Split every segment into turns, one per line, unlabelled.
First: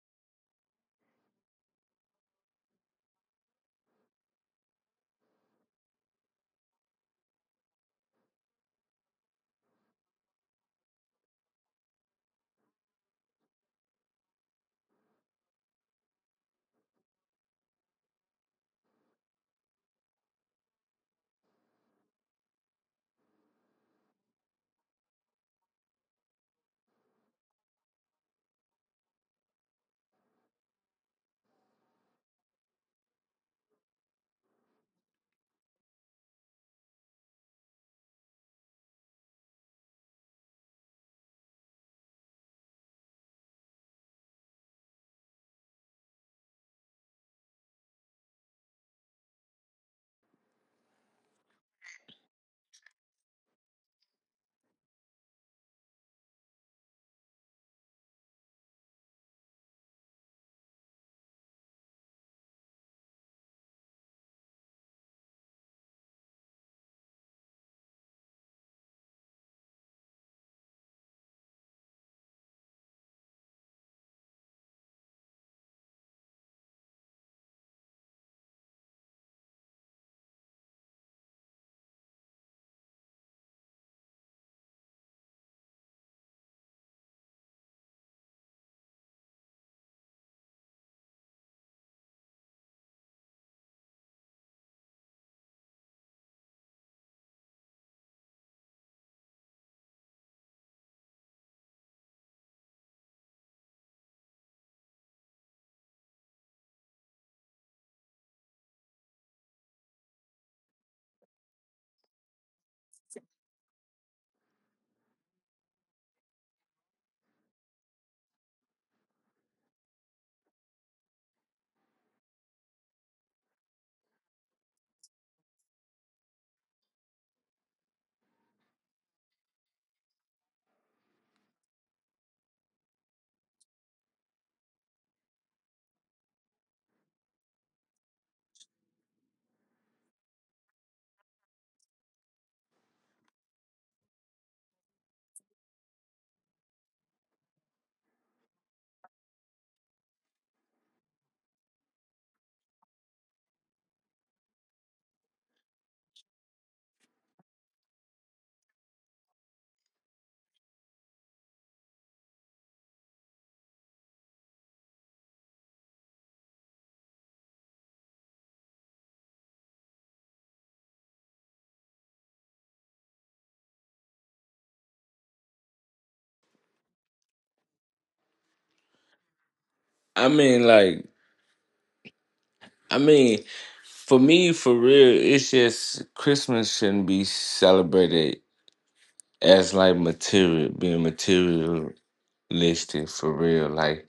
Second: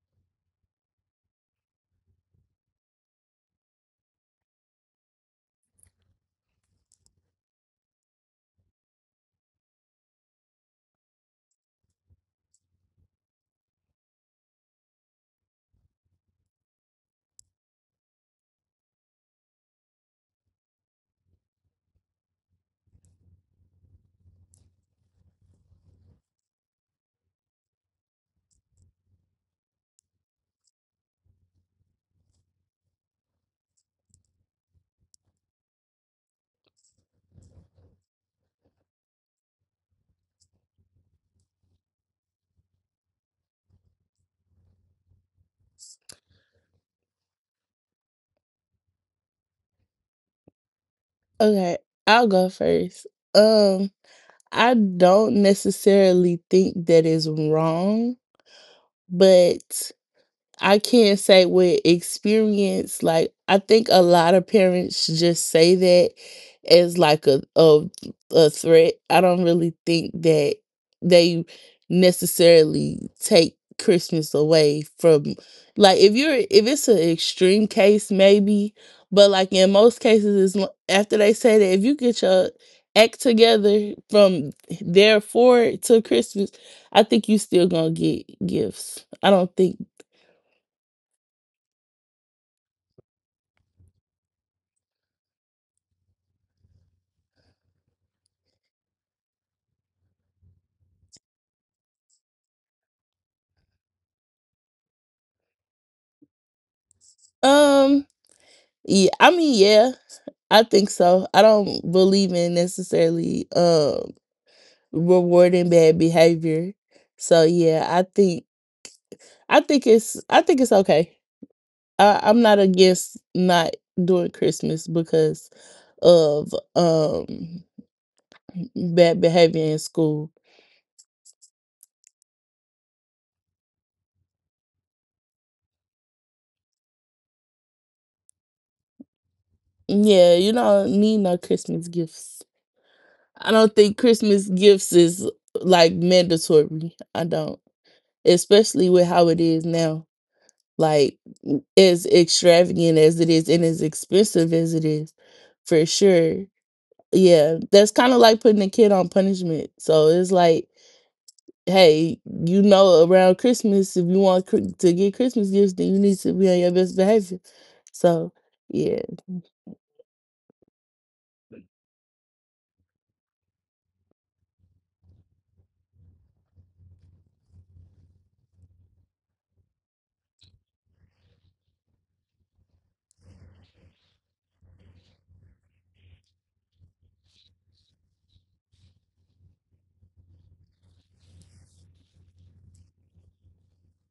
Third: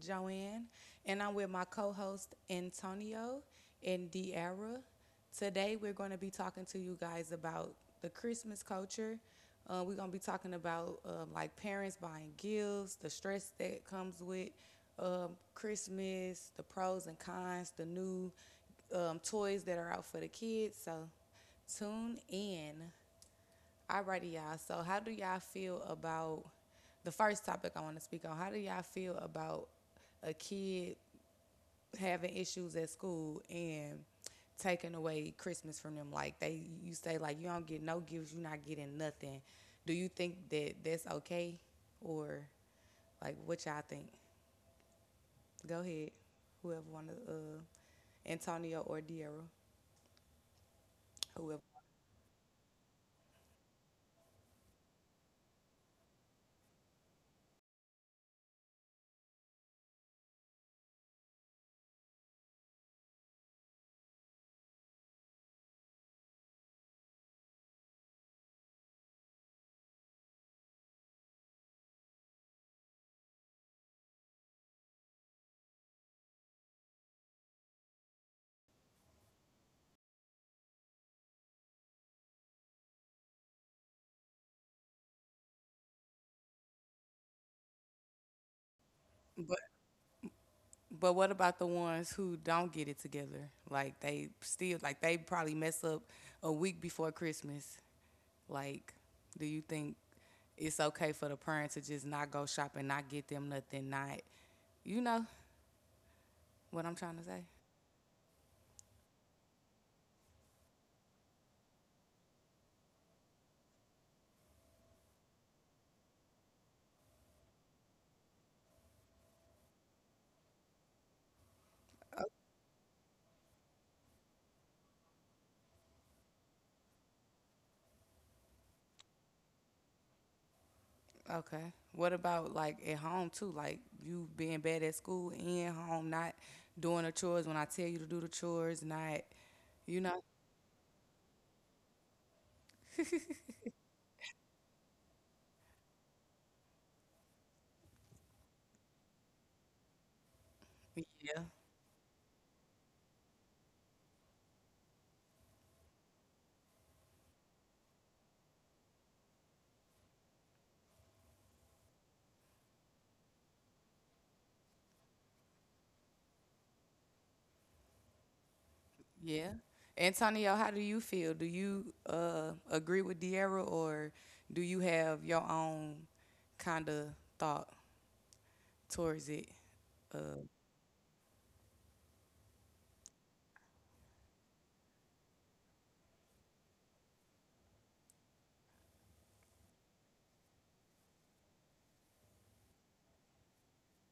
Joanne, and I'm with my co host, Antonio and Diara. Today, we're going to be talking to you guys about the Christmas culture. We're going to be talking about like parents buying gifts, the stress that comes with Christmas, the pros and cons, the new toys that are out for the kids. So, tune in. Alrighty, y'all. So, how do y'all feel about the first topic I want to speak on? How do y'all feel about a kid having issues at school and taking away Christmas from them? Like they, you say like you don't get no gifts, you're not getting nothing. Do you think that that's okay, or like what y'all think? Go ahead, whoever want to, Antonio or Diarra, whoever.
Okay, I'll go first. Um, I don't necessarily think that is wrong, but I can't say with experience. Like, I think a lot of parents just say that as like a threat. I don't really think that they necessarily take Christmas away from, like, if you're if it's an extreme case maybe, but like in most cases after they say that, if you get your act together from there forward to Christmas, I think you still gonna get gifts. I don't
But
think.
But what about the ones who don't get it together? Like they still like they probably mess up a week before Christmas. Like, do you think it's okay for the parents to just not go shopping, not get them nothing, not you know what I'm trying to say?
Um, yeah, I mean, yeah, I think so. I don't believe in necessarily rewarding bad behavior. So yeah, I think I think it's okay. I'm not against not doing Christmas because of bad behavior in school.
Okay. What about like at home too? Like you being bad at school and home, not doing the chores when I tell you to do the chores, not you know.
Yeah, you don't need no Christmas gifts. I don't think Christmas gifts is like mandatory. I don't, especially with how it is now, like,
Yeah.
as extravagant as it is and as expensive as it is, for sure. Yeah, that's kind of like putting a kid on punishment, so it's like, hey, you know, around Christmas, if you want to get Christmas gifts, then you need to be on your best behavior. So yeah.
Yeah. Antonio, how do you feel? Do you agree with De'Ara or do you have your own kind of thought towards it?
I
Uh,
mean, like, I mean, for me, for real, it's just Christmas shouldn't be celebrated as like material, being materialistic for real. Like,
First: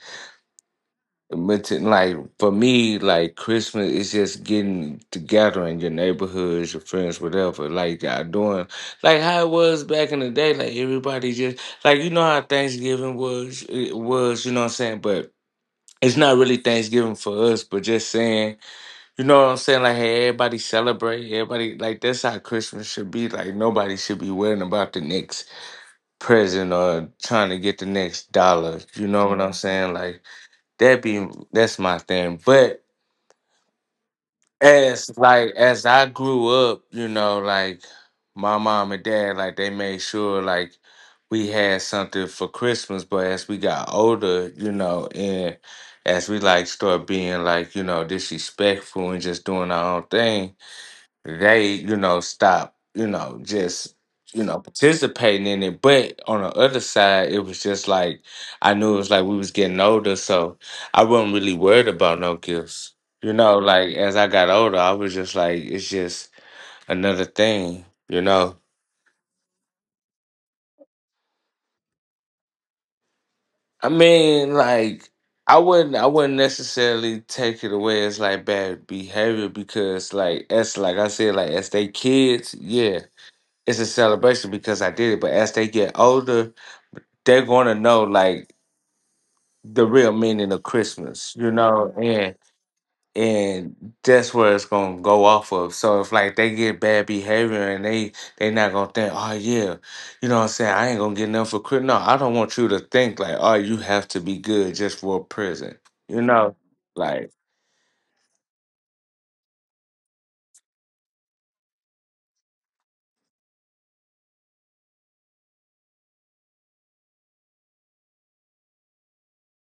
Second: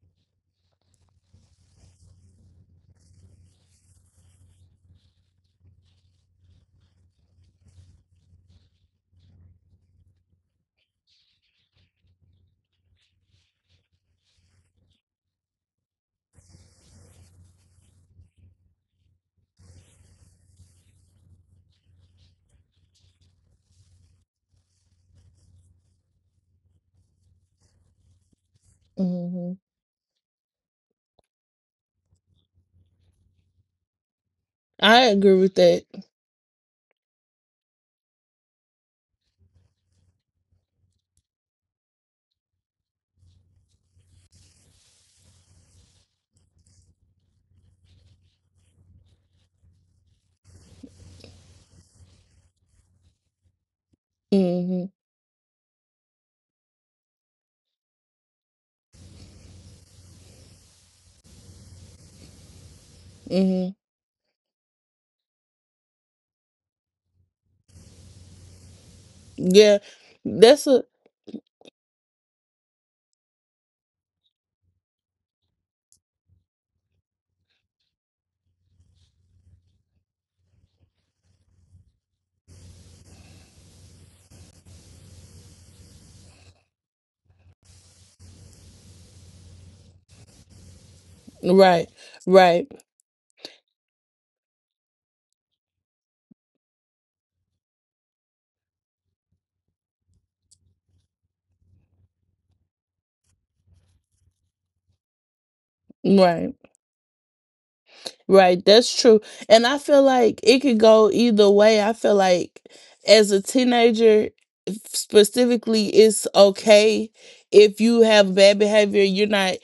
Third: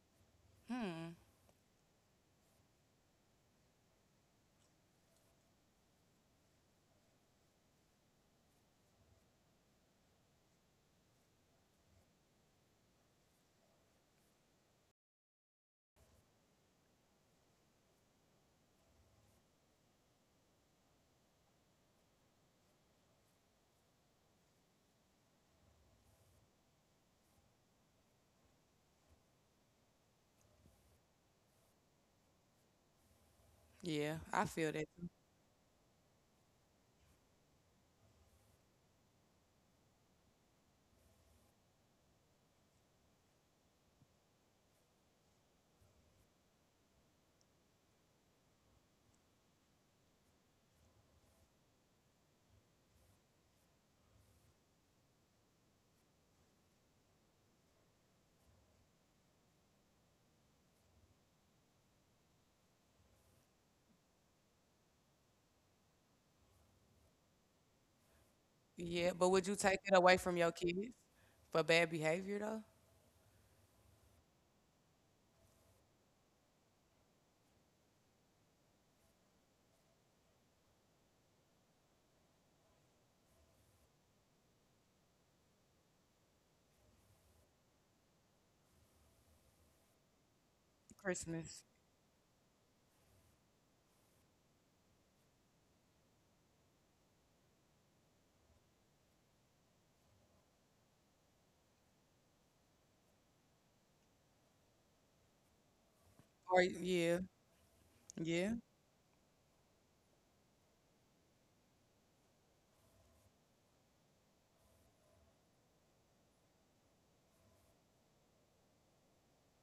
hmm.
like for me, like Christmas is just getting together in your neighborhoods, your friends, whatever. Like, y'all doing like how it was back in the day. Like everybody just like you know how Thanksgiving was, it was you know what I'm saying, but. It's not really Thanksgiving for us, but just saying, you know what I'm saying? Like, hey, everybody celebrate. Everybody, like, that's how Christmas should be. Like, nobody should be worrying about the next present or trying to get the next dollar. You know what I'm
hmm
saying? Like, that's my thing. But
Yeah, I feel that
I
too.
as,
agree
like,
with
as
that.
I grew up, you know, like, my mom and dad, like, they made sure, like, we had something for Christmas. But as we got older, you know, and as we, like, start being, like, you know, disrespectful and just doing our own thing, they, you know, stop, you know, just, you know,
hmm
participating in it. But on the other side, it was just like I knew it was like we was getting older, so I wasn't really worried about no gifts. You know,
hmm
like as I got older, I was just like, it's just another thing, you know.
Yeah, but would you
yeah,
take it away from your
that's a
kids for bad behavior though?
I mean, like, I wouldn't necessarily take it away as like bad behavior because like as like I said, like as they kids, yeah, it's a celebration because I did it. But as they get older, they're going to know like the real meaning of Christmas, you
Christmas.
right.
know, and
Right,
and that's where it's going to go off of. So if like they get bad behavior and they not going to think, oh yeah, you know what I'm saying? I ain't going to get nothing for Christmas. No, I don't want you to think like, oh, you have to be good just for a present, you know,
right.
Or yeah,
like
yeah,
Right, that's true. And I feel like it could go either way. I feel like as a teenager, specifically, it's okay. If you have bad behavior, you're not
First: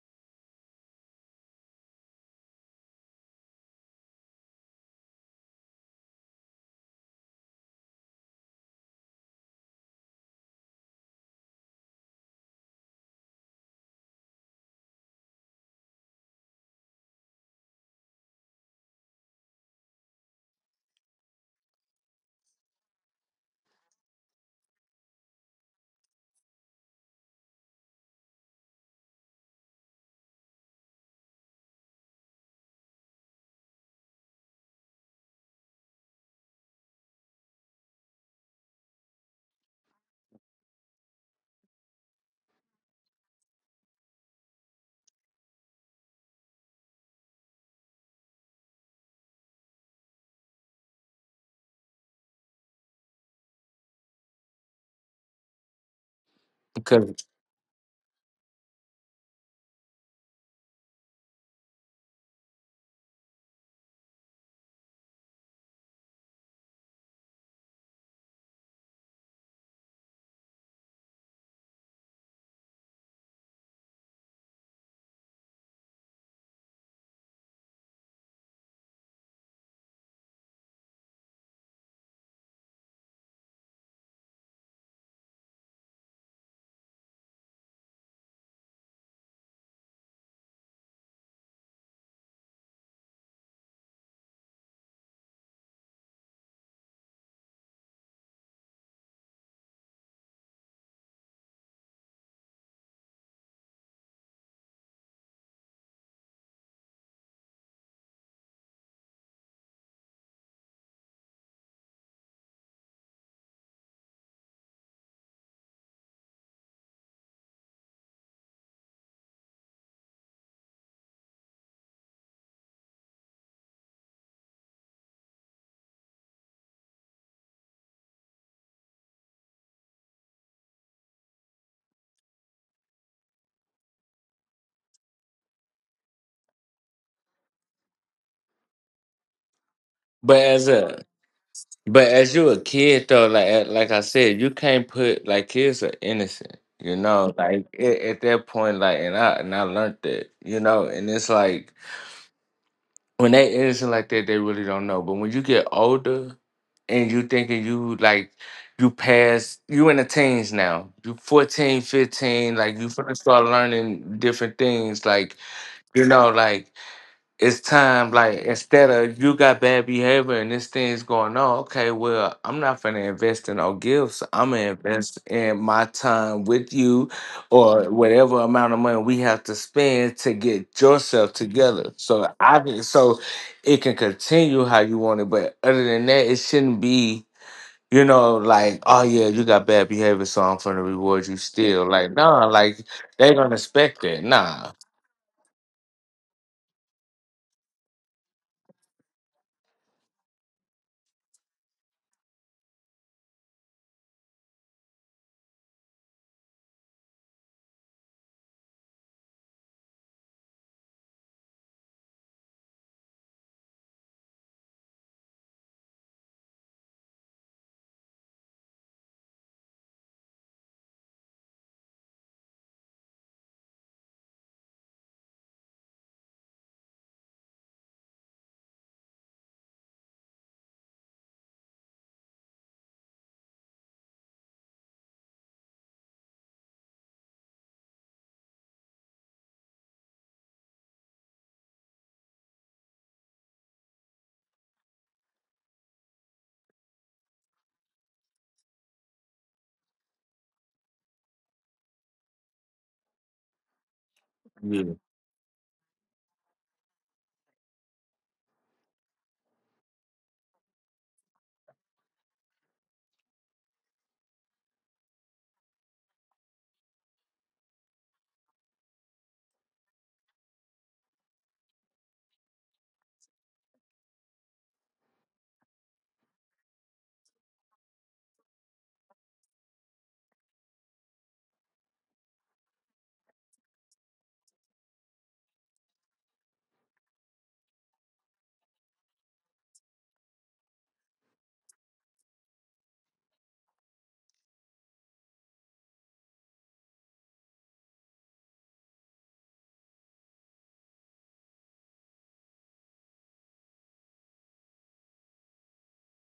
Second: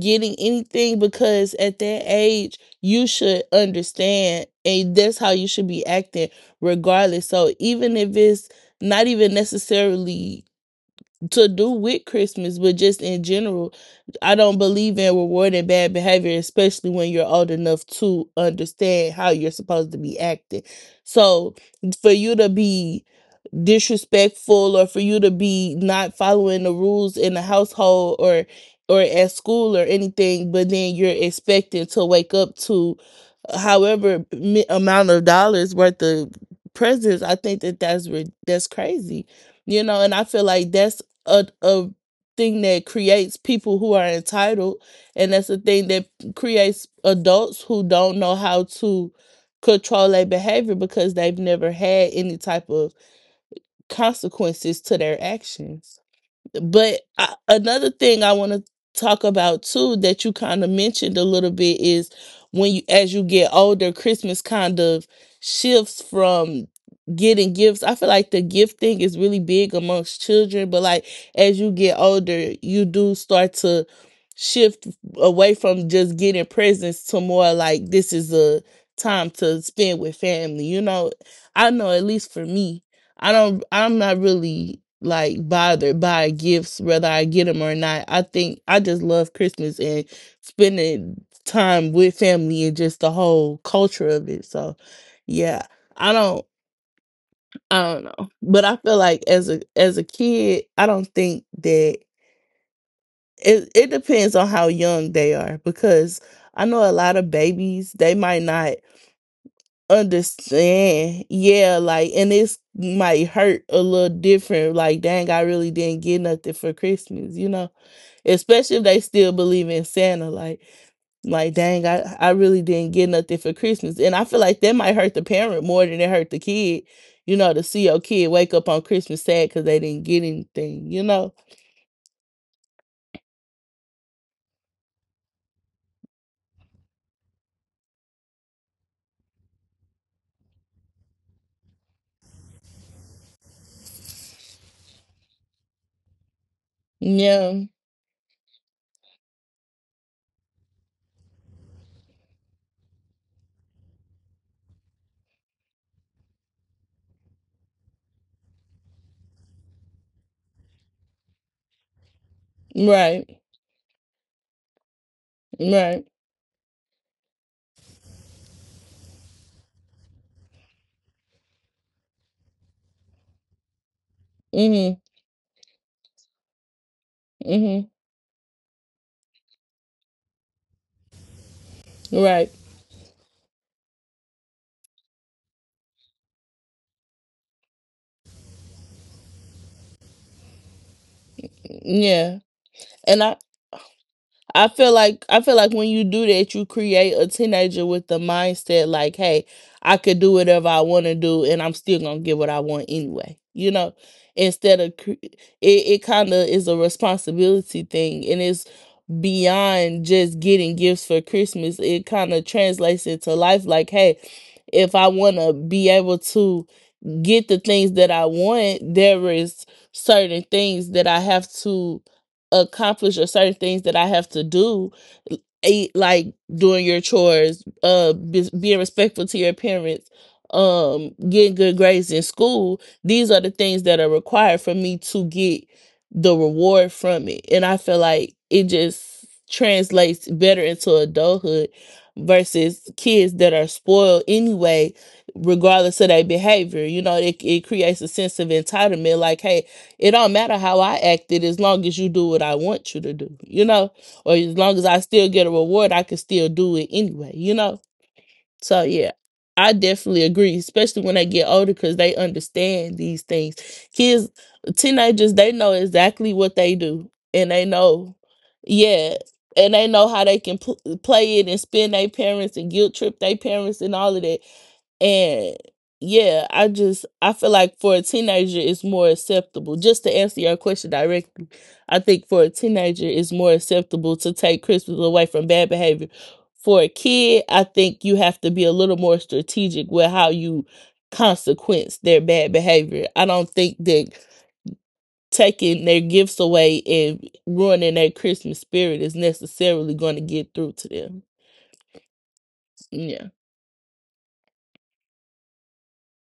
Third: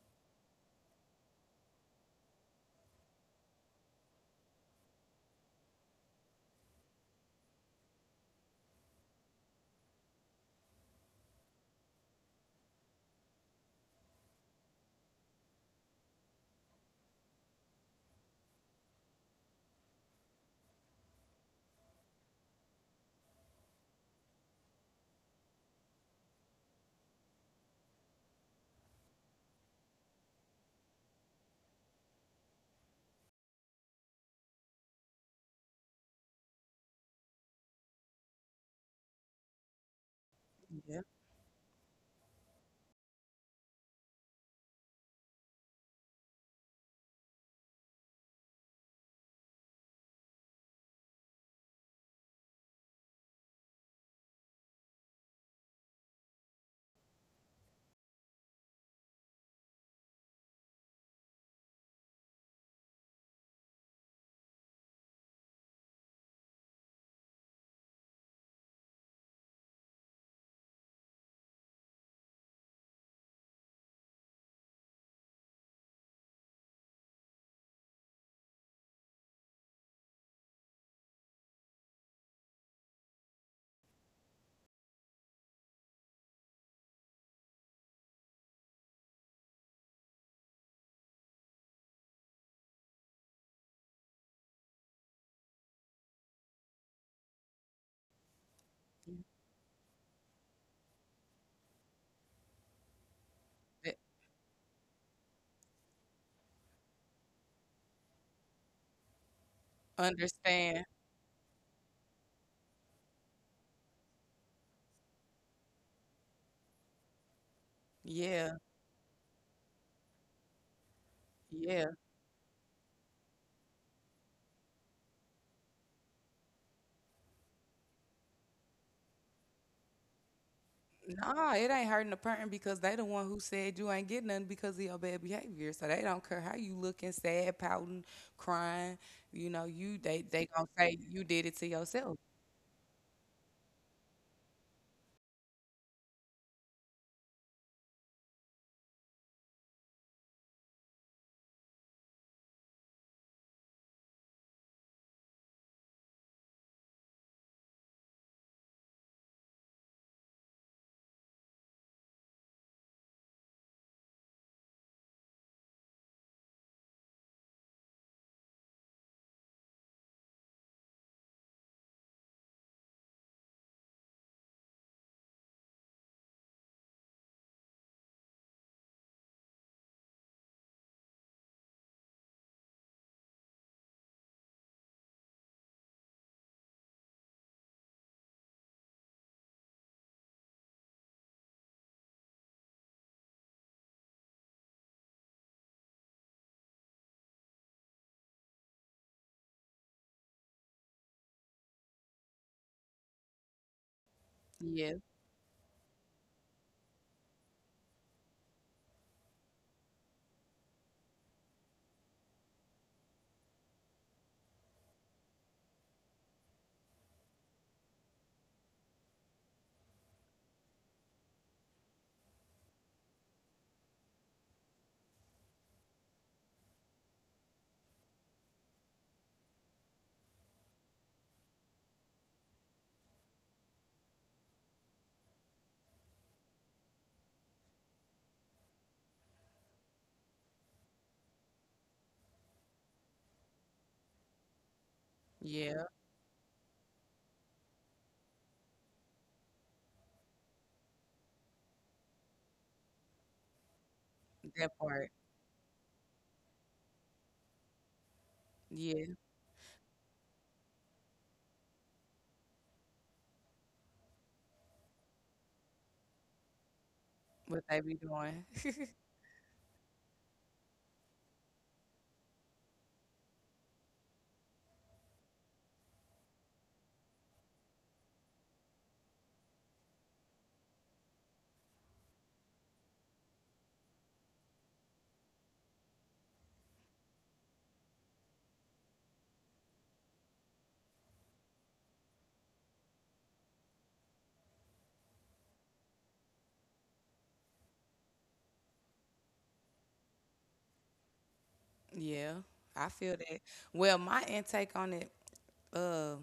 getting anything, because at that age, you should understand and that's how you should be acting regardless. So even if it's not even necessarily to do with Christmas, but just in general, I don't believe in rewarding bad behavior, especially when you're old enough to understand how you're supposed to be acting. So for you to be disrespectful, or for you to be not following the rules in the household, or at school or anything, but then you're expected to wake up to however amount of dollars worth of presents, I think that that's crazy, you know? And I feel like
yeah,
that's a thing that creates people who are entitled, and that's the thing that creates adults who don't know how to control their behavior because they've never had any type of consequences to their actions.
because.
Another thing I want to talk about too, that you kind of mentioned a little bit, is when you, as you get older, Christmas kind of shifts from getting gifts. I feel like the gift thing is really big amongst children, but like as you get older, you do start to shift away from just getting presents to more like this is a time to spend with family. You know, I know at least for me, I'm not really like bothered by gifts whether I get them or not. I think I just love Christmas and spending time with family and just the whole culture of it. So, yeah. I don't I don't know. But I feel
yeah.
like as a kid, I don't think that it
That-
depends on how young they are, because I know a lot of babies, they might not
Understand.
understand. Yeah, like, and it's might hurt a little different. Like, dang, I really didn't get nothing for Christmas, you know?
Yeah,
Especially if they still believe in Santa. Like, dang,
yeah.
I really didn't get nothing for Christmas. And I feel like that might hurt the parent more than it hurt the kid. You know, to see your kid wake up on Christmas sad because they didn't get anything, you know?
Nah, it ain't hurting the parent because they the one who said you ain't getting nothing because of your bad behavior. So they don't care how you looking, sad, pouting, crying. You know, you
But
they
as
gonna say
a
you did it to
But
yourself.
as you a kid though, like eh, like I said, you can't put like kids are innocent, you know.
Yeah.
Like at that point, like and I learned that, you know. And it's like when they innocent like that, they really don't know. But when you get older and you thinking you like you pass, you in the teens now. You 14, 15, like you finna
Right.
start learning different things, like you
Right.
know, like it's time like instead of you got bad behavior and this thing's going on, okay, well, I'm not gonna invest in no gifts, I'm gonna
Mm-hmm.
invest in my time with you
Mm-hmm.
or whatever amount of money we have to spend to get yourself together, so
Right.
I think so it can continue how you want it, but other than that it shouldn't be, you know, like, oh yeah, you got bad behavior so I'm gonna reward you still, like
Yeah.
nah, like
And
they're gonna expect that,
I
nah.
feel like, I feel like when you do that, you create a teenager with the mindset like, "Hey, I could do whatever I want to do, and I'm still gonna get what I want anyway." You know, instead
Yeah,
of it kind of is a responsibility thing, and it's beyond just getting gifts for Christmas. It kind of translates into life, like, "Hey, if I want to be able to get the things that I want, there is certain things that I have to accomplish, or certain things that I have to do, like doing your chores, being respectful to your parents, getting good grades in school. These are the things that are required for me to get the reward from it," and I feel like it just translates better into adulthood versus kids that are spoiled anyway
yeah,
regardless of their behavior. You know, it creates a sense of entitlement. Like, hey, it don't matter how I acted as long as you do what I want you to do, you know, or as
that
long as
Yeah.
I
part.
still get a reward, I can still do it anyway, you know? So,
Yeah,
yeah. I definitely agree, especially when they get older, because they understand these things. Kids, teenagers, they know exactly what they do and they
what they be
know,
doing.
yeah, and they know how they can play it and spin their parents and guilt trip their parents and all of that, and yeah, I feel like for a teenager it's more acceptable. Just to answer your question directly, I think for a teenager it's more acceptable to take Christmas away from bad behavior. For a kid, I think you have to be a little more strategic with how you consequence their bad behavior. I don't think that taking their gifts away and ruining their Christmas spirit is necessarily going to get through to them.
Yeah, I feel
Yeah.
that. Well, my intake on it. Uh,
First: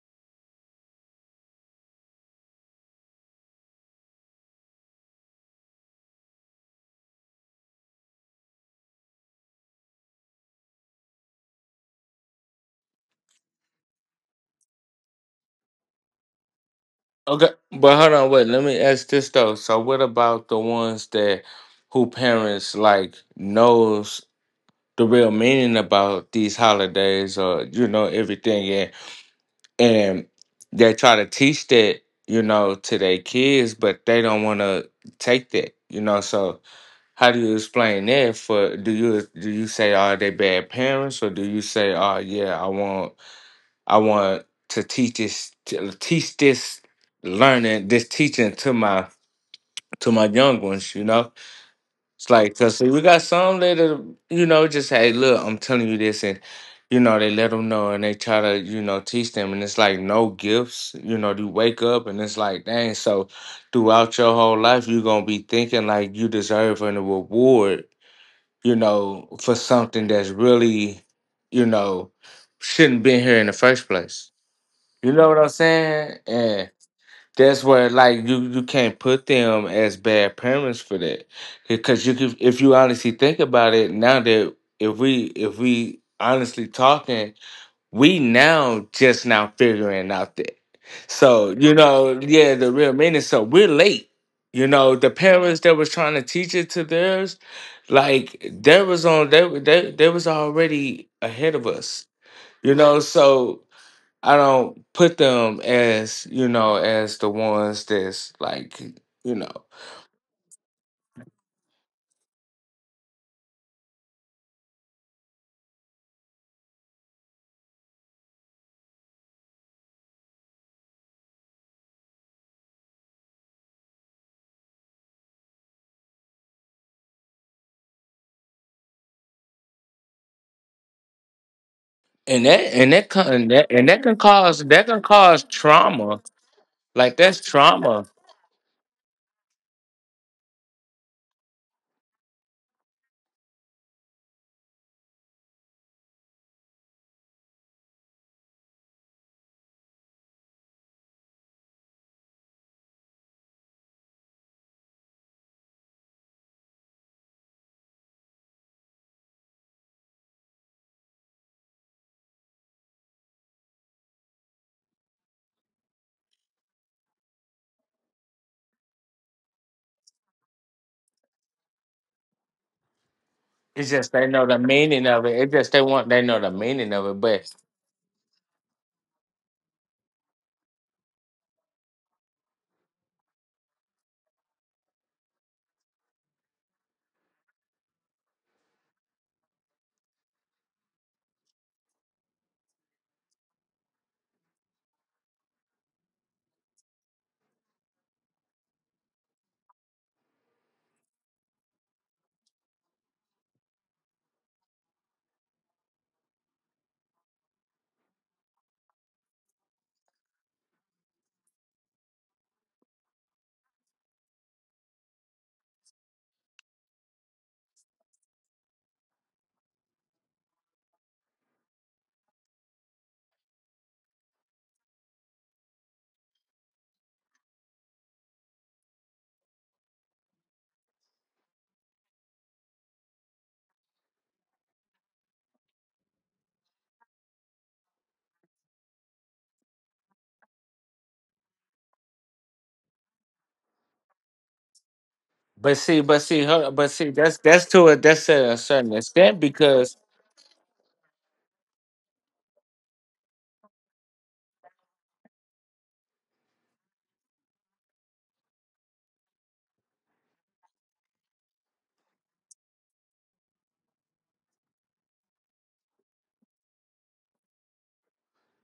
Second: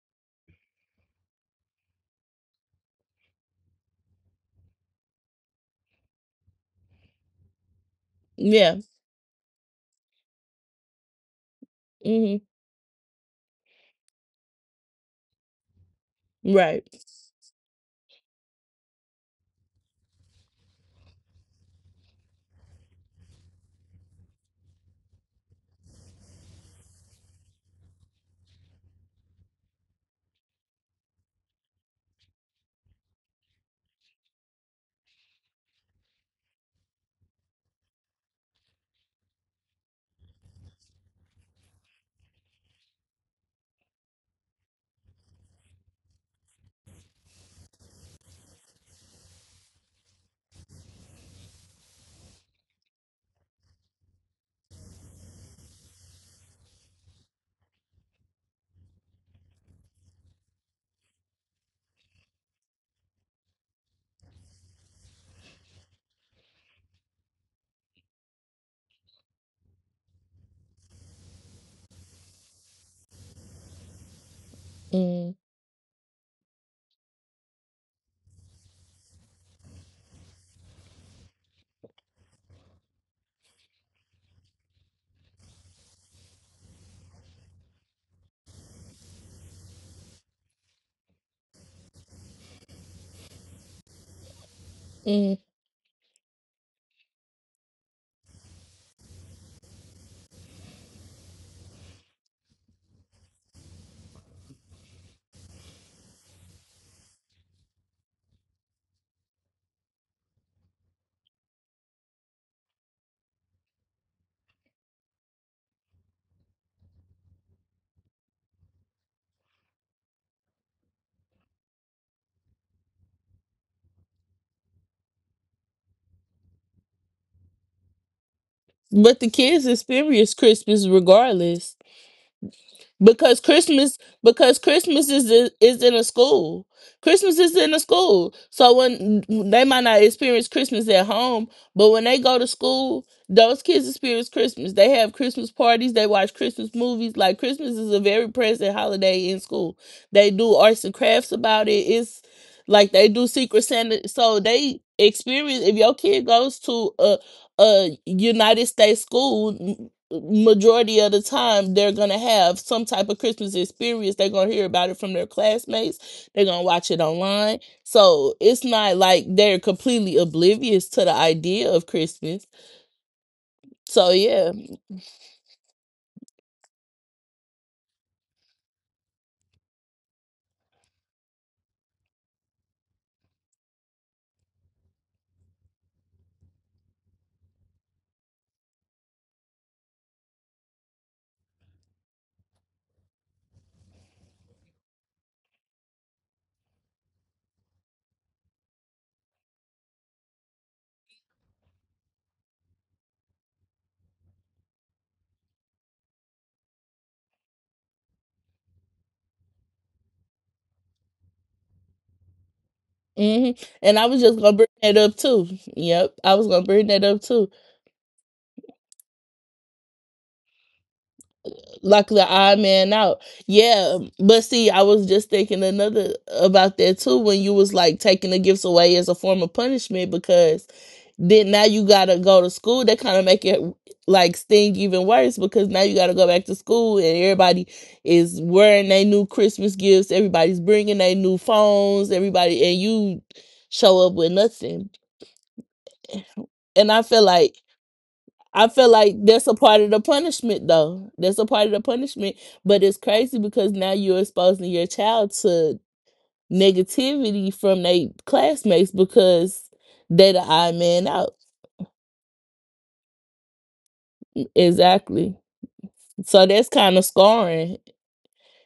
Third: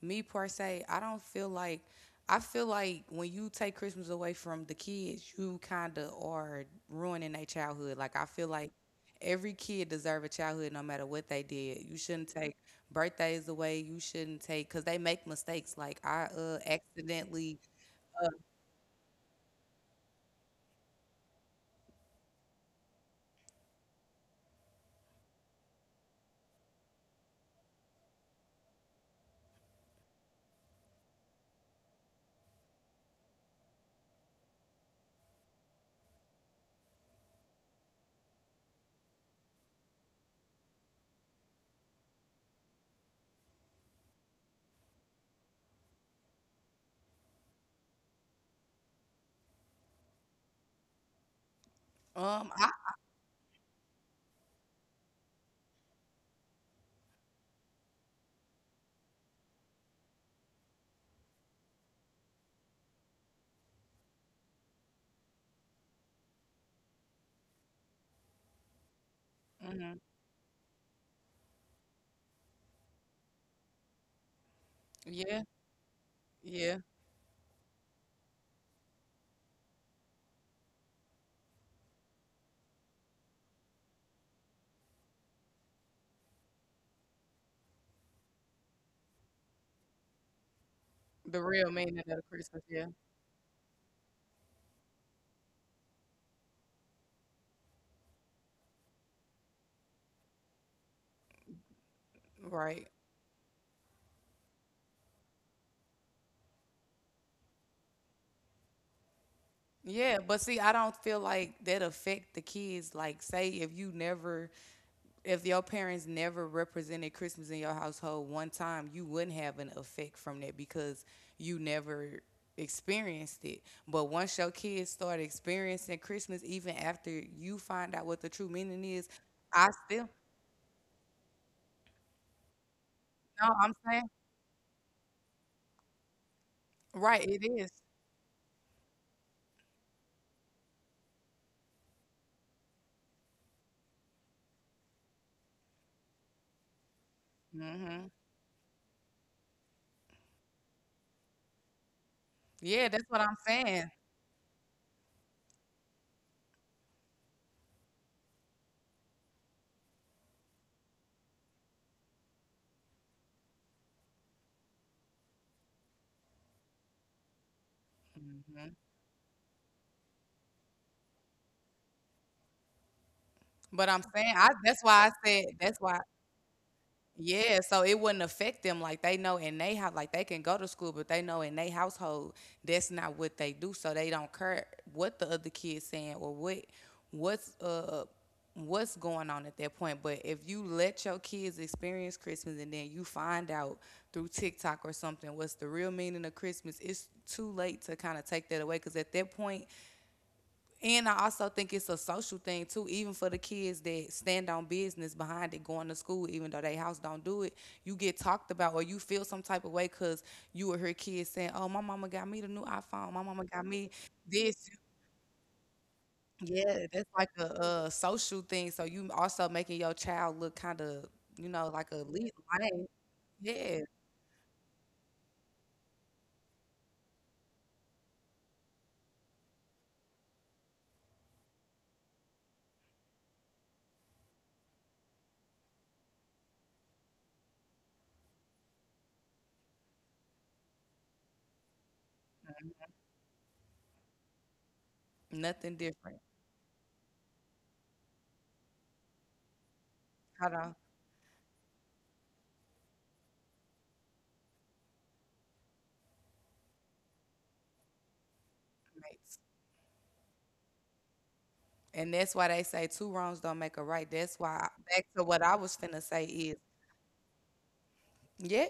me per se, I don't feel like I feel like when you take Christmas away from the kids, you kind of are ruining their childhood. Like I feel like
Yeah.
every kid deserve a childhood no matter what they did. You shouldn't
hmm
take birthdays away. You shouldn't take cuz they make mistakes. Like I
Right.
Okay,
accidentally
but hold on, wait. Let me ask this though. So, what about the ones that who parents like knows the real meaning about these holidays or you know everything, and they try to teach that, you know, to their kids, but they don't want to take that, you know. So, how do you explain that? For do you say are they bad parents, or do you say, oh yeah, I want to teach this learning, this teaching to my young ones, you know? It's like
I
cause we got some that, you know, just hey look, I'm telling you this and you know, they let them know and they try to, you know, teach them and it's like no gifts, you know, you wake up and it's like, dang, so throughout your whole life you're gonna be thinking like you deserve a reward, you know, for
mhm.
something that's really, you know, shouldn't been here in the first place. You know
Mm-hmm.
what
Yeah,
I'm saying? And
yeah.
that's where like you can't put them as bad parents for that. Because you could if you honestly think about it, now that if we honestly talking, we now just now figuring out that.
The
So,
real
you
meaning of
know,
the
yeah,
Christmas,
the
yeah.
real meaning. So we're late. You know, the
Mm-hmm.
parents that was trying to teach it to theirs, like they was on they was already ahead of us. You
Right.
know, so I don't put them as you know as the ones that's like you know,
Yeah, but see, I don't feel like that affect the kids. Like, say if you never if your parents never represented Christmas in your household one time, you wouldn't have an effect from that because you never experienced it. But once your kids start experiencing Christmas, even after you find out what the true meaning is,
But the kids
I still
experience Christmas regardless, because
no, I'm
and
Christmas,
that
saying
can
because
cause that can cause
Is in a
trauma.
school.
Like
right,
Christmas
that's
it
is
is.
in a
trauma.
school, so when they might not experience Christmas at home, but when they go to school, those kids experience Christmas. They have Christmas parties. They watch Christmas movies. Like, Christmas is a
Mm-hmm.
very present holiday in school. They do arts and crafts about it. It's
Yeah,
like
that's
they
what
do
I'm
Secret
saying.
Santa. So they experience. If your kid goes to a United States school, majority of the time they're going to have some type of Christmas experience. They're going to hear about it from their classmates. They're going to watch it online. So it's
Hmm.
not like they're completely oblivious to the idea of Christmas.
It's
But I'm
So
just they
saying
know
I
yeah.
the
that's
meaning
why I
of it.
said
It's just
that's
they
why.
want they know the meaning of it. But
Yeah, so it wouldn't affect them. Like they know in they house, like they can go to school, but they know in their household that's not what they do. So they don't care what the other kids saying or what what's uh what's going on at that point. But if you let your kids experience Christmas and then you find out through TikTok or something what's the real meaning of Christmas, it's too late to kind of take that away. Because at that point, and I also think it's a social thing too, even for the kids that stand on business behind it, going to school, even though they house don't do it. You get talked about, or you feel some type of way because you will hear kids saying, "Oh, my mama got me the new iPhone. My mama
hmm
got me
and I was just
this."
going to bring that up too. Yep, I was going to
Yeah,
bring that
that's
up
like a,
too.
social thing. So you also making your child look kind of, you know, like a
Like the
lead
odd
lame.
man out.
Yeah,
Yeah, but see, I was just thinking another about that too, when you was like taking the gifts away as a form of punishment, because then now you gotta go to school. That kind of make it like sting even worse, because now you gotta go back to school and everybody is wearing their new Christmas gifts. Everybody's bringing their new phones. Everybody, and you show up with nothing.
nothing
but see
different.
but see her
And I
but see
feel
that's
like,
that's to a that's to
I
a
feel
certain
like that's
extent
a part of the
because
Hold
punishment
on,
though. That's a part of the punishment. But it's crazy because now you're exposing your child to negativity from their classmates
mates.
because they the odd man out.
And that's why they say two wrongs don't make a right. That's why back to
Exactly.
what I was finna say
So
is,
that's kind of scarring.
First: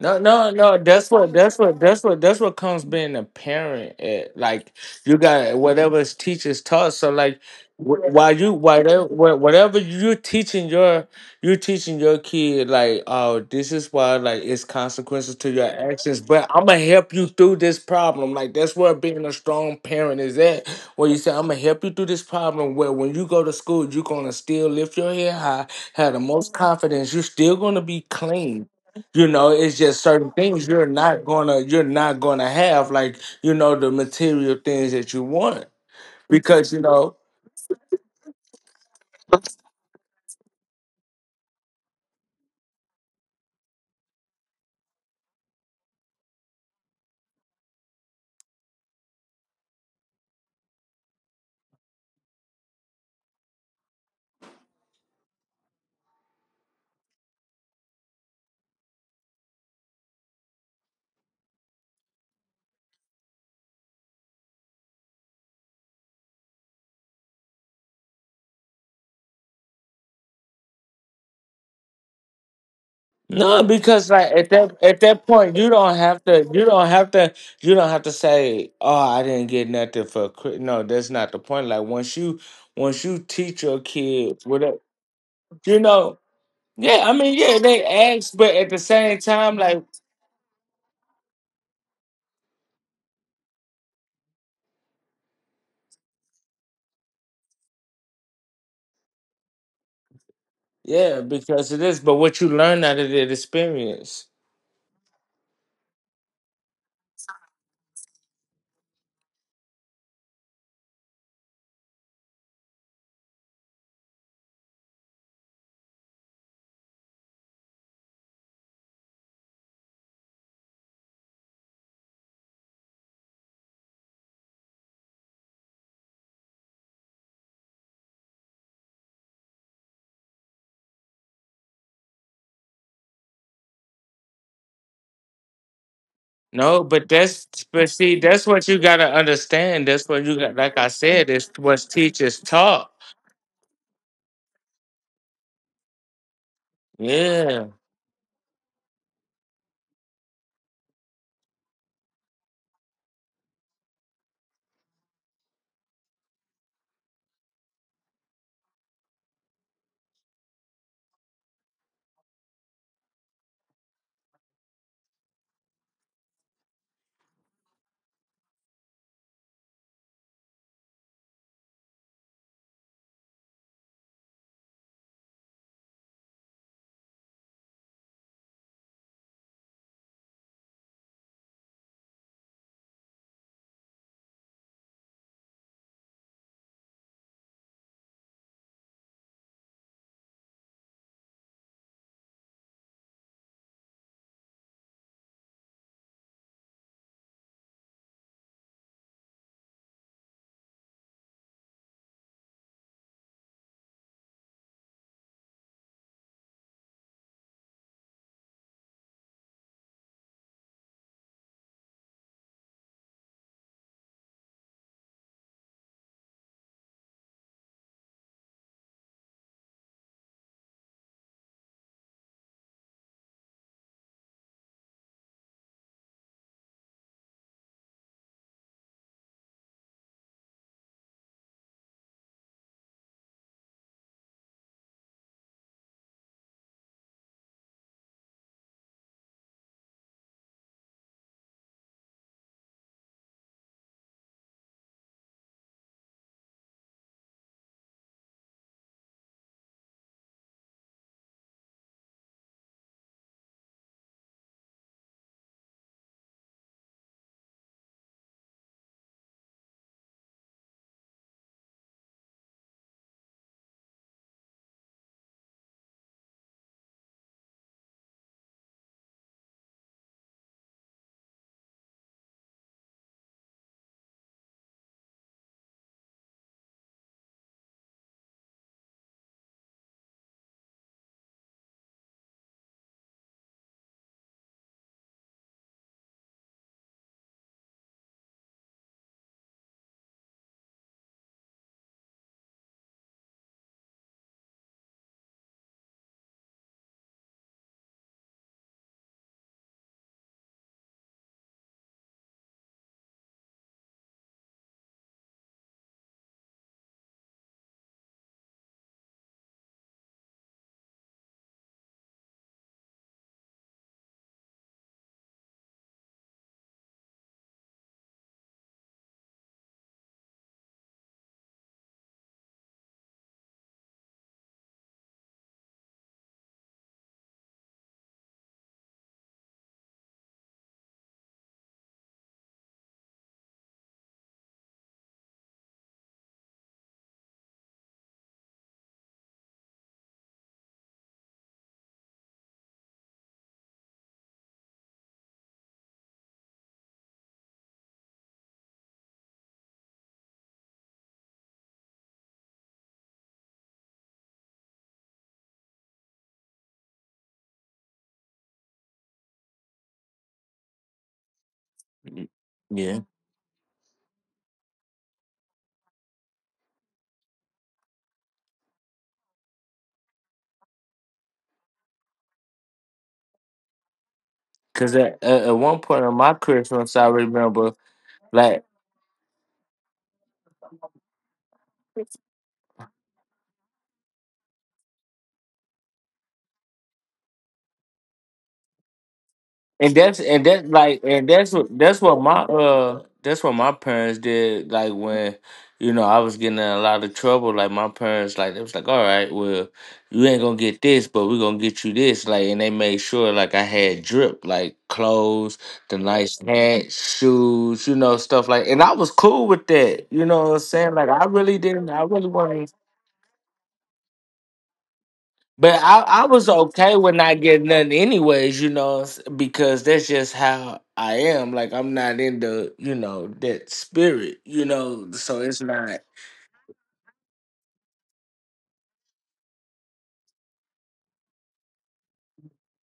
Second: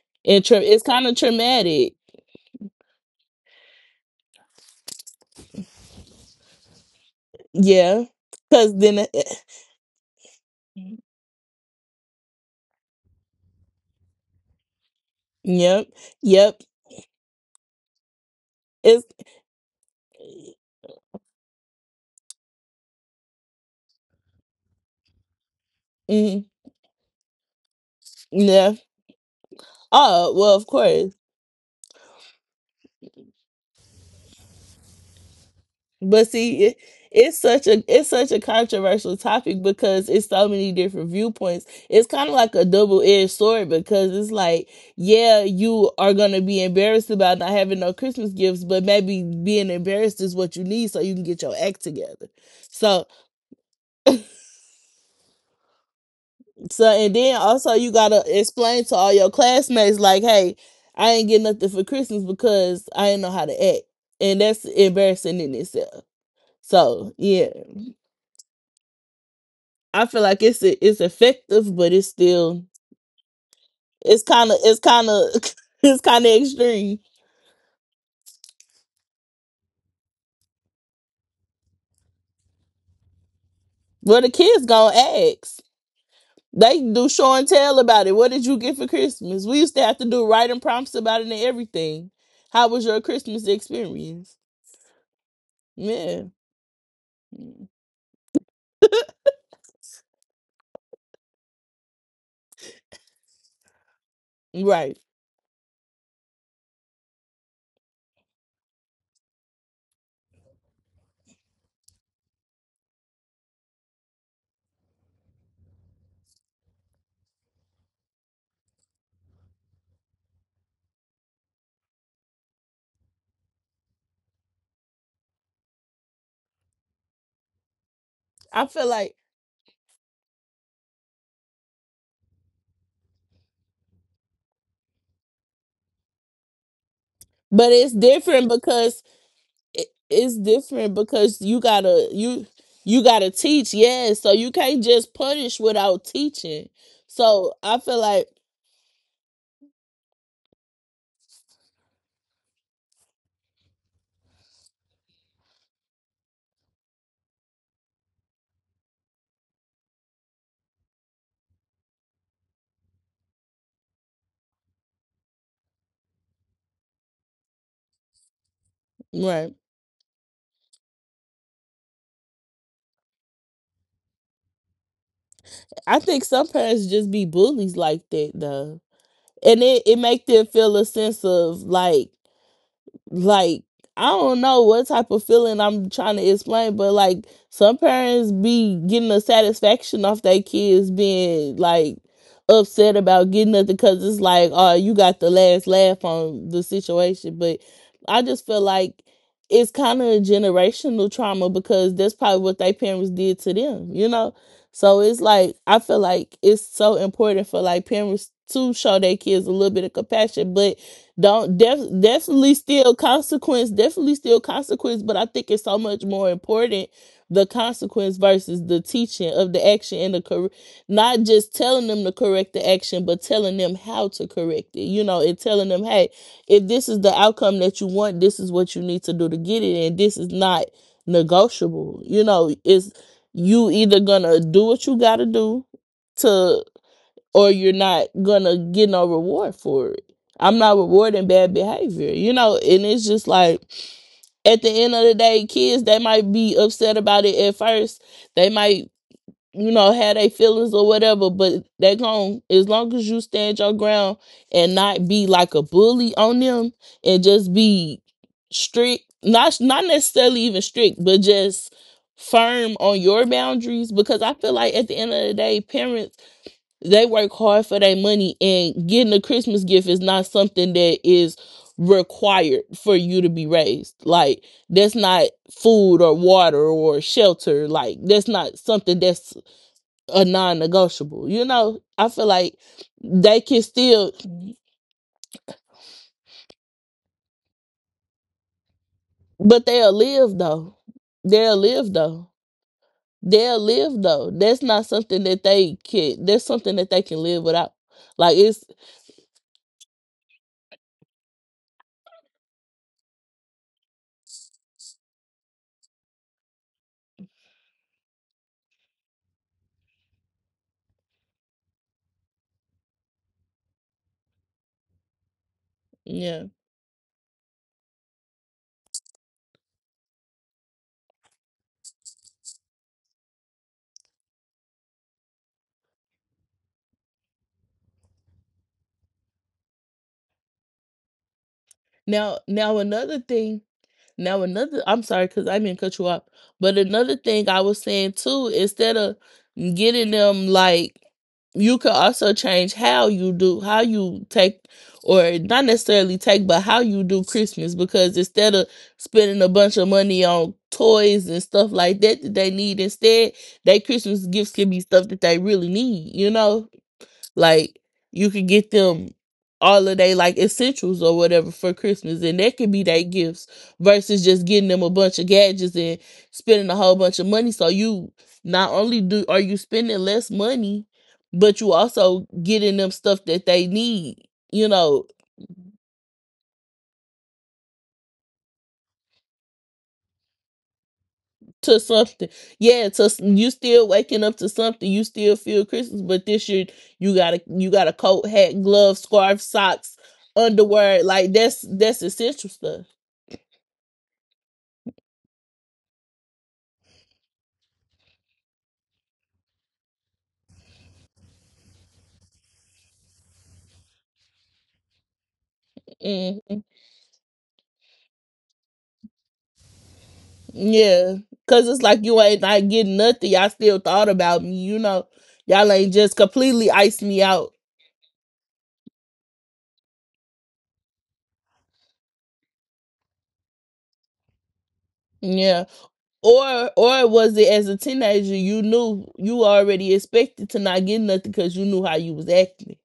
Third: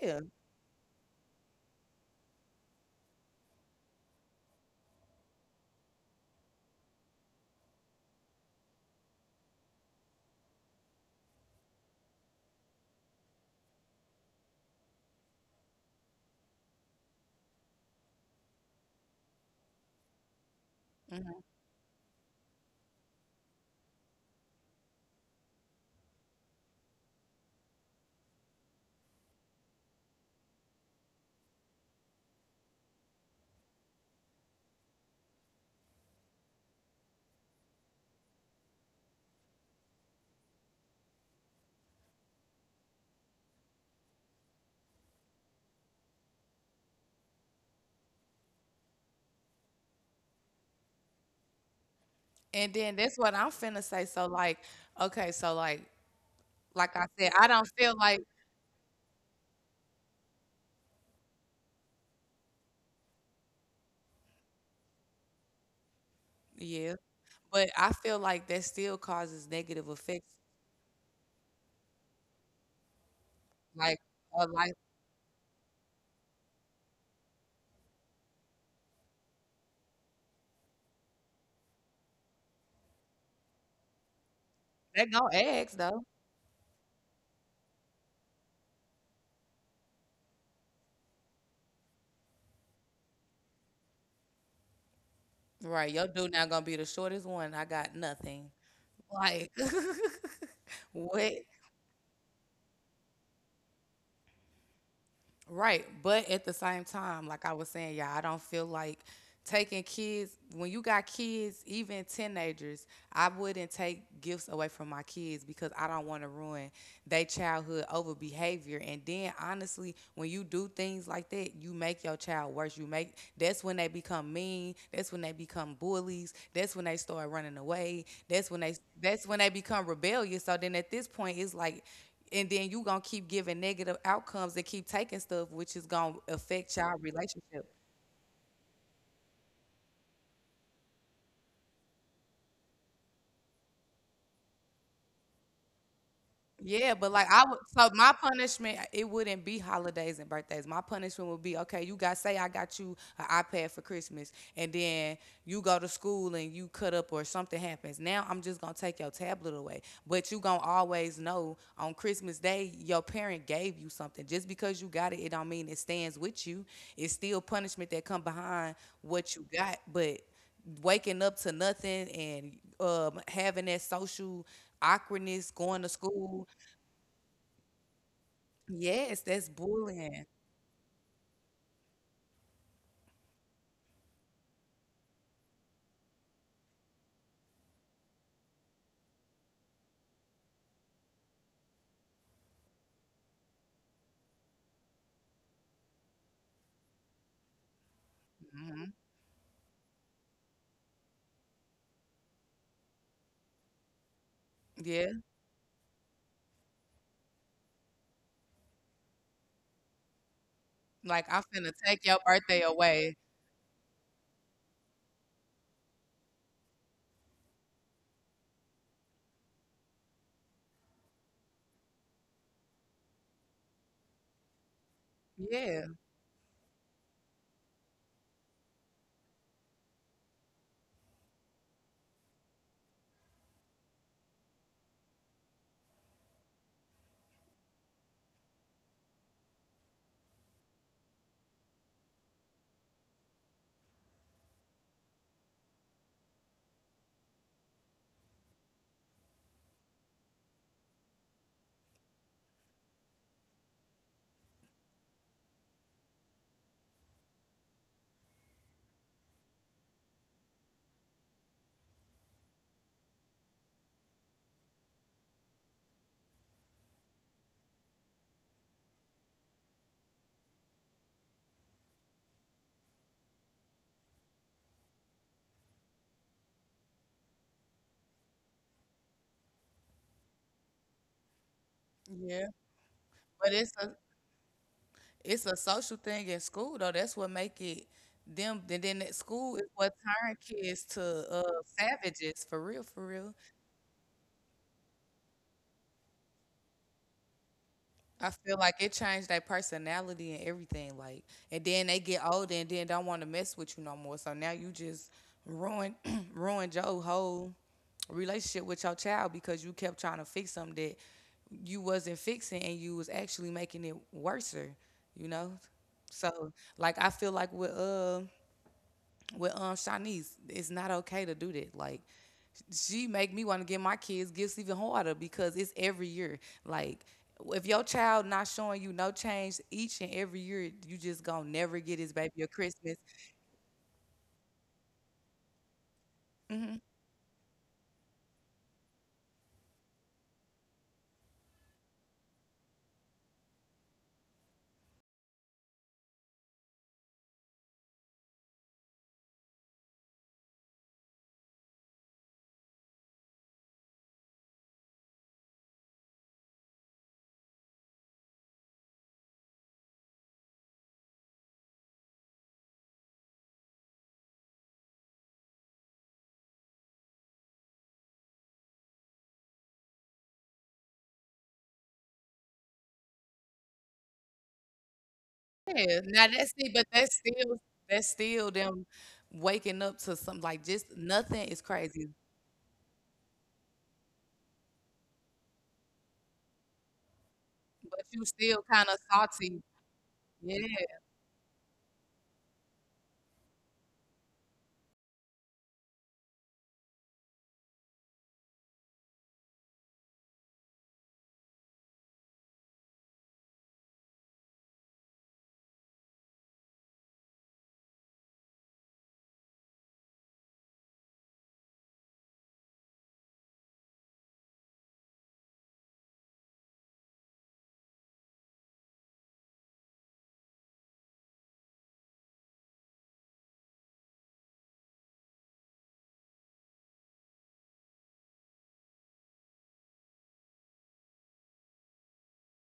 no, no, no.
It's kind
That's
of
what. That's what.
traumatic.
That's what. That's what comes being a parent. At. Like you got whatever teachers taught. So like,
Yeah.
yeah. While you,
Cause then,
whatever
eh, eh,
whatever you're teaching your, kid like, oh, this is why like it's consequences to your
Yep,
actions. But
yep.
I'm gonna help you through this problem. Like that's where
It's
being a strong parent is at. Where you say I'm gonna help you through this problem. Where when you go to school, you're gonna still lift your head high, have the
mm,
most confidence. You're still gonna be clean,
yeah.
you know, it's just certain
Oh well,
things
of
you're
course.
not gonna you're not gonna have, like, you know, the material things that you want
But see,
because
it,
you know.
it's such a, it's such a controversial topic, because it's so many different viewpoints. It's kind of like a double edged sword, because it's like, yeah, you are gonna be embarrassed about not having no Christmas gifts, but maybe being embarrassed is what you need so you can get your act together.
And then
So.
that's what I'm finna say. So like, okay, so
So
like I
and
said,
then
I don't
also you
feel like
gotta explain to all your classmates like, hey, I ain't get nothing for Christmas because I ain't know how to act, and that's embarrassing in itself.
yeah,
So yeah,
but I feel like that still causes negative
I feel
effects.
like it's effective, but it's still,
No,
Like
because
it's
like
or
at
kind of,
like
that
it's
at
kind
that
of
point
it's kind of extreme.
you don't have to say, oh, I didn't get nothing for Chri-" no, that's not the point, like once you teach your
Well, the
kids
kids
whatever,
gonna
they gonna
ask.
eggs
you
though.
know,
They
yeah,
do
I
show
mean,
and
yeah,
tell
they
about it. What
ask
did
but
you
at
get
the
for
same
Christmas?
time
We used to
like,
have to do writing prompts about it and everything. How was your Christmas experience?
Right, your
Yeah,
dude not gonna be the shortest one.
Mm,
I got nothing. Like
yeah,
what?
because it is, but what you learn out of that experience.
right.
Right. But at the same time, like I was saying, yeah, I don't feel like taking kids when you got kids, even teenagers, I wouldn't take gifts away from my kids because I don't want to ruin their childhood over behavior. And then honestly, when you do things like that, you make your child worse. You make that's when they become mean. That's when they become bullies. That's when they start running away.
I feel like,
That's when they become rebellious. So then at this point, it's like and then you gonna keep giving negative outcomes and keep taking stuff which is gonna affect
No,
your
but that's
relationship.
but
but
it's
see, that's
different
what you
because
gotta understand. That's what
it's
you got. Like I
different
said,
because
it's
you
what
gotta,
teachers
you
taught.
you gotta teach, yes. So you can't just punish without teaching.
Yeah, but like I
So
would,
Yeah,
I
so
feel
my
like
punishment it wouldn't be holidays and birthdays. My punishment would be okay. You got say I got you an iPad for Christmas, and then you go to school and you cut up or something happens. Now I'm just gonna take your tablet away, but you gonna always know on Christmas Day your parent gave you something. Just because you got it, it don't mean it stands with you. It's still punishment that come behind what you
right.
got, but waking up to nothing and having that social awkwardness, going to
I think some
school.
parents just be bullies like that though.
Yes, that's
And it make
bullying.
them feel a sense of like, I don't know what type of feeling I'm trying to explain, but like some parents be getting a satisfaction off their kids being like upset about getting nothing, because it's like, oh, you got the last laugh on the situation. But I just feel
Mhm.
like it's kind of a generational trauma, because that's probably what their parents did to them, you know? So
Yeah,
it's like, I feel like it's so important for like parents to show their kids a little bit of compassion, but
like, "I'm
don't
finna
def-
take your birthday away."
definitely still consequence, but I think it's so much more important the consequence versus the teaching of the action not just telling them to correct the action, but telling them how to correct it. You know, and telling them,
Yeah,
hey, if this is the outcome that you want, this is what you need to do to get it, and this is not negotiable. You know, it's you either gonna do what you gotta do to or you're not gonna get no reward for it. I'm not rewarding bad behavior, you know, and it's just like at the end of the day, kids they might be upset about it at first. They might, you know, have their feelings or whatever, but they gon' as long as you stand your ground and not be like a bully on them and just be strict, not necessarily even strict, but just firm on your boundaries because I feel like at the end of the day, parents they work hard for their money, and getting a Christmas gift is not something that is required for you to be raised. Like that's not food or water or shelter, like that's not something that's a non-negotiable. You know, I feel
yeah,
like they
but
can
it's a
still,
social thing in school, though, that's what make it them and then at school
but
is
they'll
what turn
live though,
kids to,
they'll live though,
savages, for real, for real.
they'll live though. That's not something that they can that's something that they can live without.
I
Like
feel
it's,
like it changed their personality and everything. Like, and then they get older and then don't want to mess with you no more. So now you just ruin ruined your whole relationship with your child because you kept trying to fix something that you wasn't fixing and you was actually making it worser. You know.
yeah.
So like I feel like with Shanice, it's not okay to do that. Like she make me want to give my kids gifts even harder because it's every year. Like if your child not showing you no change each and every year, you just gonna never get his
now
baby a
now
Christmas.
another thing, now another, I'm sorry cuz I didn't cut you off. But
Hmm.
another thing I was saying too, instead of getting them like, you could also change how you do, how you take or not necessarily take but how you do Christmas, because instead of spending a bunch of money on toys and stuff like that that they need, instead their Christmas gifts can be stuff that they really need, you know, like you could get them all of their like essentials or whatever for Christmas, and that could be
yeah.
their gifts versus just getting them a bunch of gadgets and spending a whole bunch of money. So you, not only do are you spending less money, but you also getting them stuff that they need. You
Because
know,
at one point
Yeah,
in
now
my
that's it, but
Christmas, I
that's still
remember like.
them waking up to something like just nothing is
to
crazy,
something. Yeah, to you still waking up to something. You still feel Christmas, but this year you got a, you got a
but
coat,
you
hat,
still kind
gloves,
of
scarf,
salty.
socks,
And
Yeah.
that's like
underwear.
and
Like
that's
that's
what that's
that's
what my
essential stuff.
uh that's what my parents did like when, you know, I was getting in a lot of trouble, like my parents, like they was like, all right, well, you ain't gonna get this but we gonna get you this, like, and they made sure like I had drip, like clothes, the nice
hmm
hats, shoes, you know, stuff like, and I was cool with that, you know what I'm saying, like
Yeah,
I really
cause it's
didn't, I
like you
really
ain't not
wasn't
getting nothing. Y'all still thought about me, you know. Y'all
but
ain't
I,
just
I was
completely
okay
iced
with
me
not
out.
getting nothing anyways, you know, s- because that's just how I am. Like I'm not in the, you know, that spirit, you know, so it's
Yeah.
not.
Or was it as a teenager you knew you already expected to not get nothing because you knew how you was acting.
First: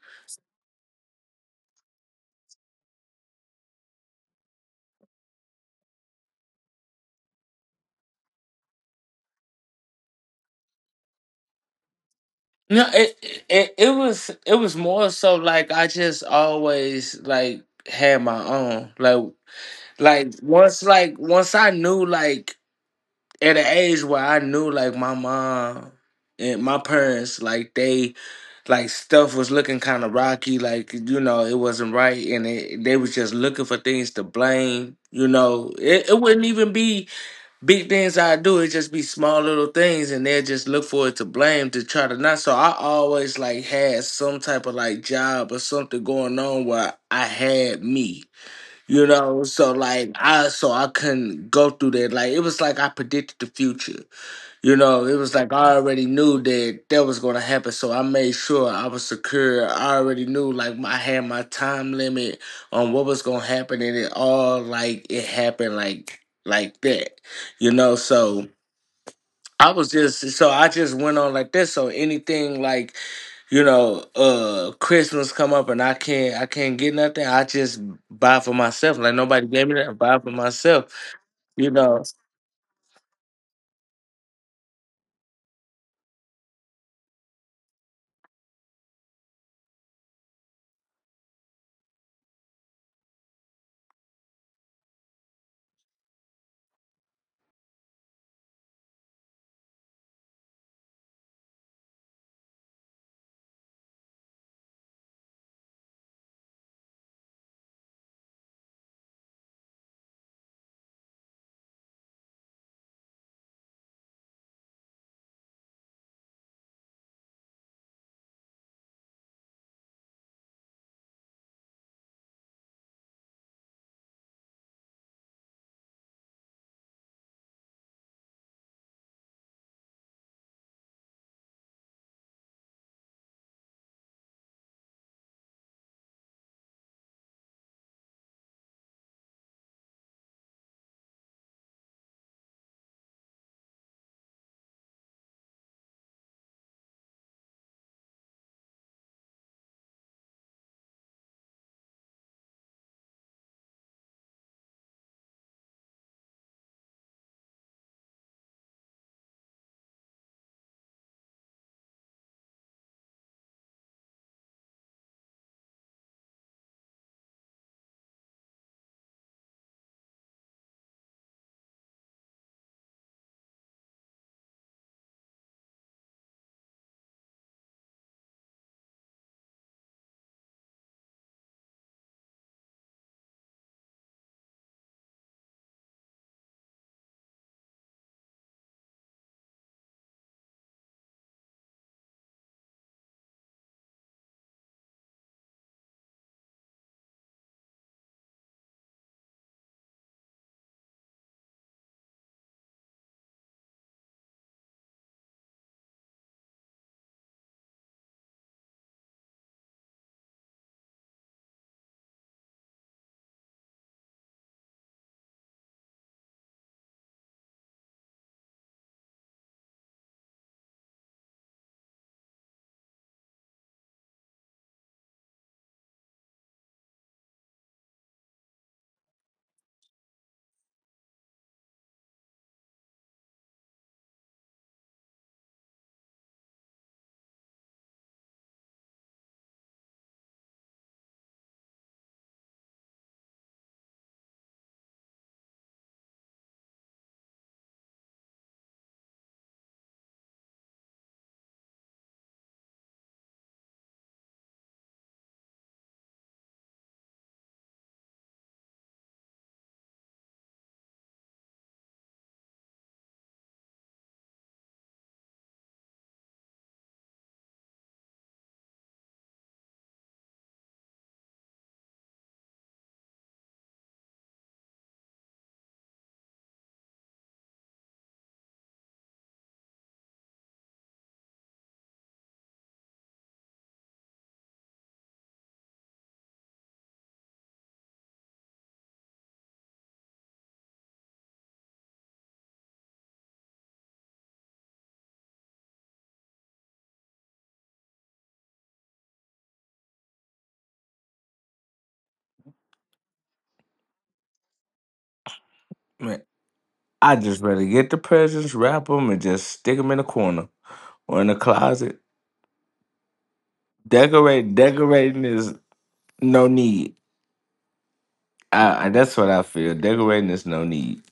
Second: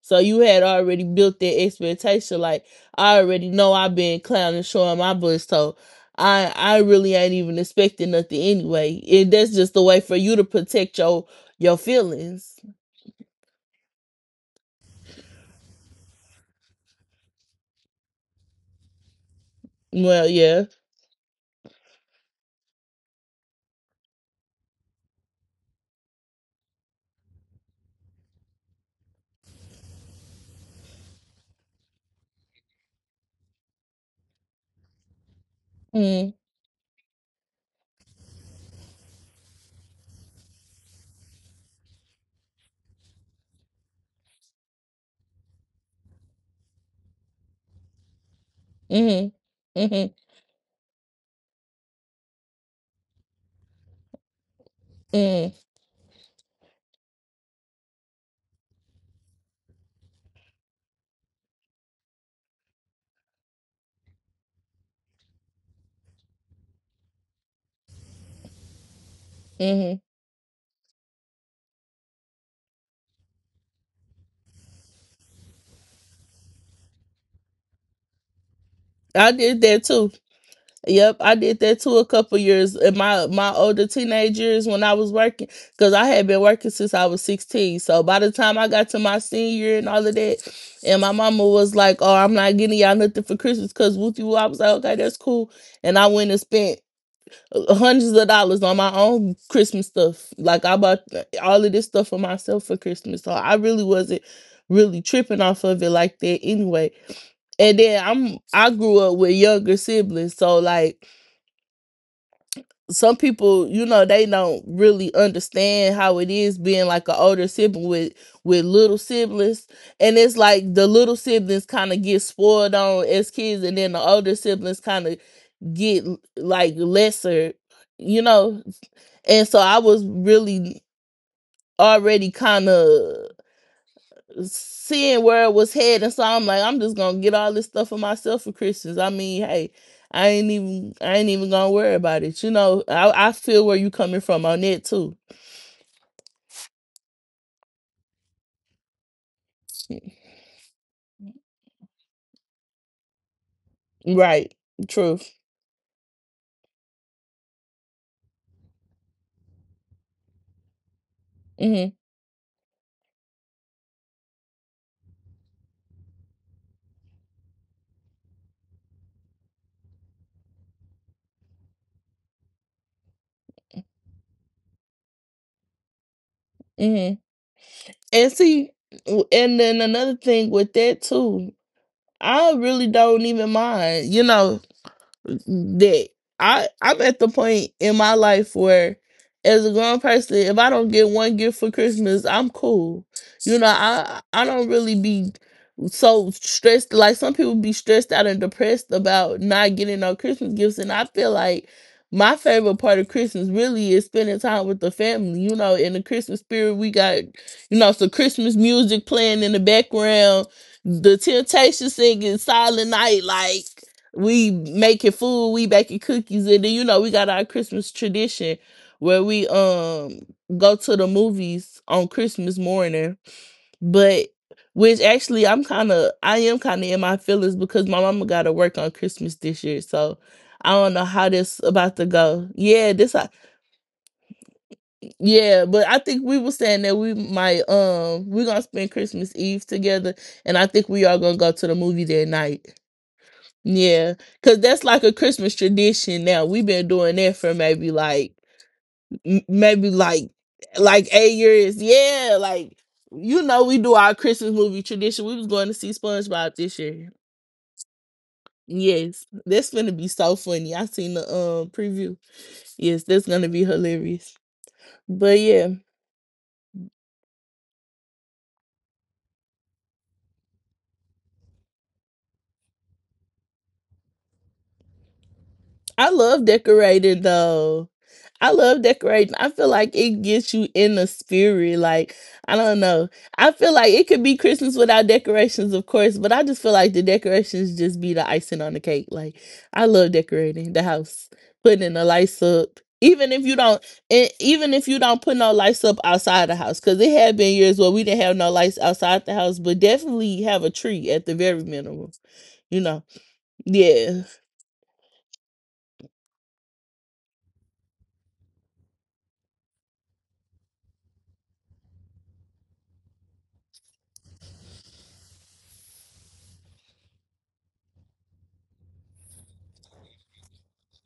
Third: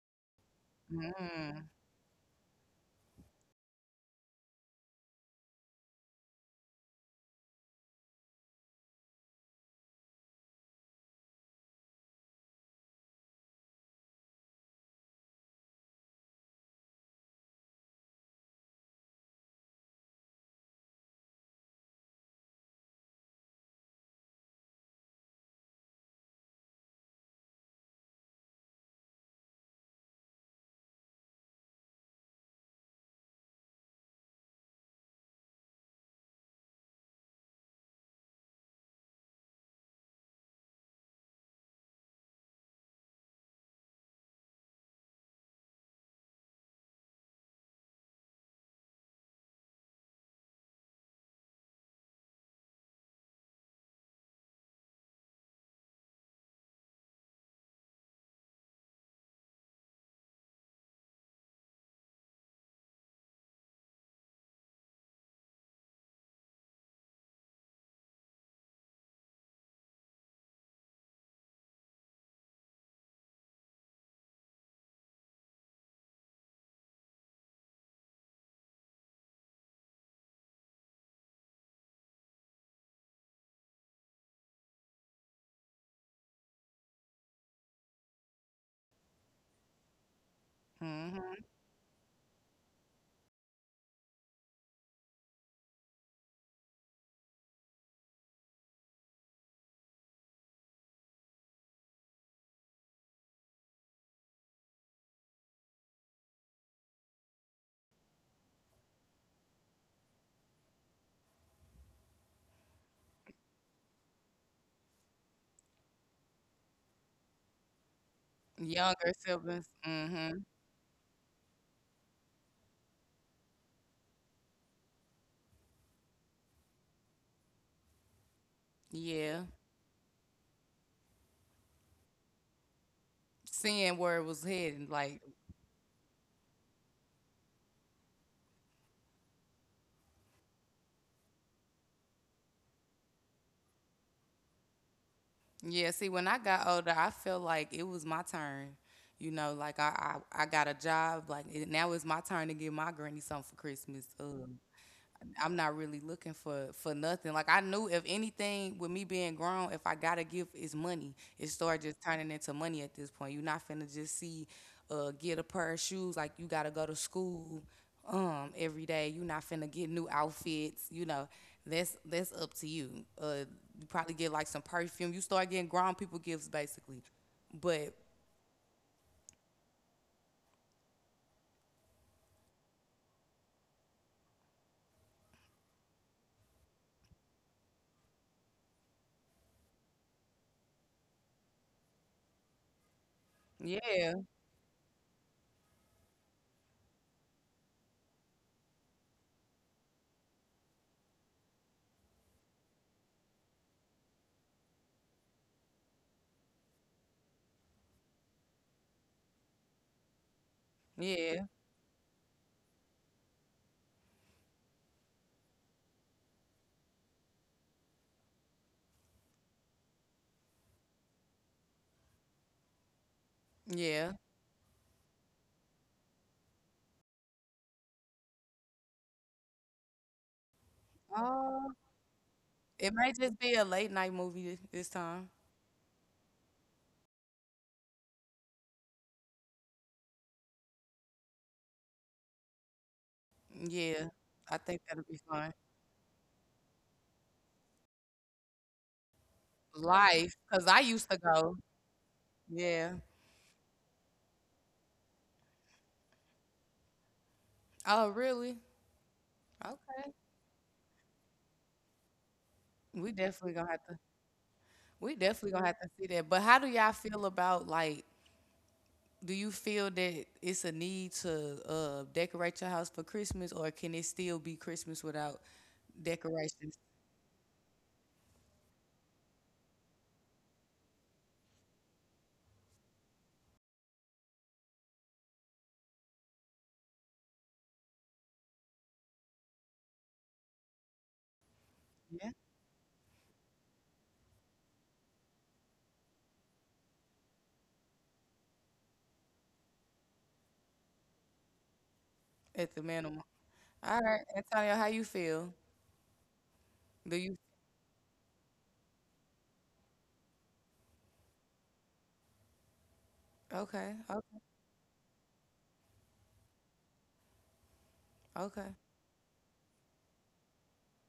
So you had already built that expectation. Like I already know I've been clowning, showing my bush, so I really ain't even expecting nothing anyway. And that's just a way for you to protect your feelings.
No, it was more so like I just always like had my own. Like
Well,
like
yeah.
once like once I knew, like at an age where I knew, like my mom and my parents, like they like stuff was looking kind of rocky, like you know it wasn't right, and it, they was just looking for things to blame. You know, it
Mm.
wouldn't even be big things I do; it just be small little things, and they just look for it to blame to try to not. So I always like had some type of like job or something going on where I had me. You
Mhm.
know, so like
Mhm.
I, so I couldn't go through that. Like it was like I predicted the future. You know, it was like
Mhm.
I already knew that that was gonna happen. So I made sure I was secure. I already knew like I had my time limit on what was gonna happen, and it all like it happened like that. You know, so I was
Mhm.
just, so I just went on like this. So anything like, you know, uh, Christmas come up and I can't, I can't get nothing. I just buy for myself. Like
I
nobody
did
gave me
that
that. I
too.
buy for myself.
Yep, I did
You
that too
know,
a couple years in my older teenage years when I was working because I had been working since I was 16. So by the time I got to my senior year and all of that, and my
Hmm.
mama was like, "Oh, I'm not getting y'all nothing for Christmas because with you," I was like, "Okay, that's cool," and I went and spent hundreds of dollars on my own Christmas stuff. Like I bought all of this stuff for myself for Christmas. So I really wasn't really tripping off of it like that anyway. And then I grew up with younger siblings, so like some people, you know, they don't really understand how it is being like an older sibling with little
Younger siblings.
siblings, and
Hmm.
it's like the little siblings kind of get spoiled on as kids, and then the older siblings kind of get like lesser, you know.
Yeah.
And so I was really already kind of
Seeing where it was heading, like
seeing where it was heading. So I'm like, I'm just gonna get all this stuff for myself for Christmas. I mean, hey, I ain't even gonna worry about it. You know, I feel where you coming from on that too.
Yeah, see, when I got older, I felt like it was my turn. You know, like I got a job. Like it, now it's my turn to give my granny something for Christmas. Ugh.
Right. Truth.
I'm not really looking for nothing. Like I knew if anything with me being grown, if I gotta give is money. It started
Mm-hmm.
just turning into money at this point. You're not finna just see get a pair of shoes like you gotta go to school every day. You're not finna get new outfits, you know. That's up to you. You probably get like some perfume. You start getting grown people gifts basically.
Mm-hmm.
But
And see, and then another thing with that too, I really don't even mind. You know, that I'm at the point in my life where as a grown person, if I don't get one gift for Christmas, I'm cool. You know,
yeah,
I don't really be so stressed, like some people be stressed out and depressed about not getting no Christmas gifts, and I feel like my favorite part of Christmas really is spending time with the family. You know, in the Christmas spirit we got, you know, some Christmas music playing in the background, the
yeah,
Temptations singing Silent Night, like we making food, we baking cookies, and then you know we got our Christmas tradition where we go to the movies on Christmas morning.
yeah.
But which actually I am kind of in my feelings because my mama got to work on Christmas this year, so I don't know how this
Uh,
about to go.
it
Yeah,
might just be a late night movie this time.
yeah, but I think we were saying that we might we're gonna spend Christmas Eve together, and I think we are gonna go to the movie that night.
Yeah,
Yeah,
I
because
think
that's
that'll
like a
be fun.
Christmas tradition now. We've been doing that for maybe like, m- maybe
Life, because I used
like
to
eight
go.
years. Yeah, like,
Yeah.
you know, we do our Christmas movie tradition. We was going to see SpongeBob this year.
Oh, really?
Yes, that's gonna be
Okay.
so funny. I seen the preview. Yes,
We
that's gonna
definitely
be
gonna have to.
hilarious.
We
But
definitely gonna
yeah.
have to see that. But how do y'all feel about like? Do you feel that it's a need to decorate your house for Christmas, or can it still be Christmas without
I love
decorations?
decorating though. I love decorating. I feel like it gets you in the spirit. Like, I don't know. I feel like it could be Christmas without decorations, of course, but I just feel like the decorations just be the icing on the cake. Like, I love decorating the house, putting in the
Yeah.
lights up. Even if you don't, and even if you don't put no lights up outside the house, because it had been years where we didn't have no lights outside the house, but definitely have a tree at the very minimum.
At the
You know,
minimum. All right,
yeah,
Antonio, how you feel?
man, I
Do you?
just rather get the presents, wrap them, and just stick them in a corner or in a closet.
Okay. Okay.
Decorating is no need.
Okay.
I that's what I feel. Decorating is no need.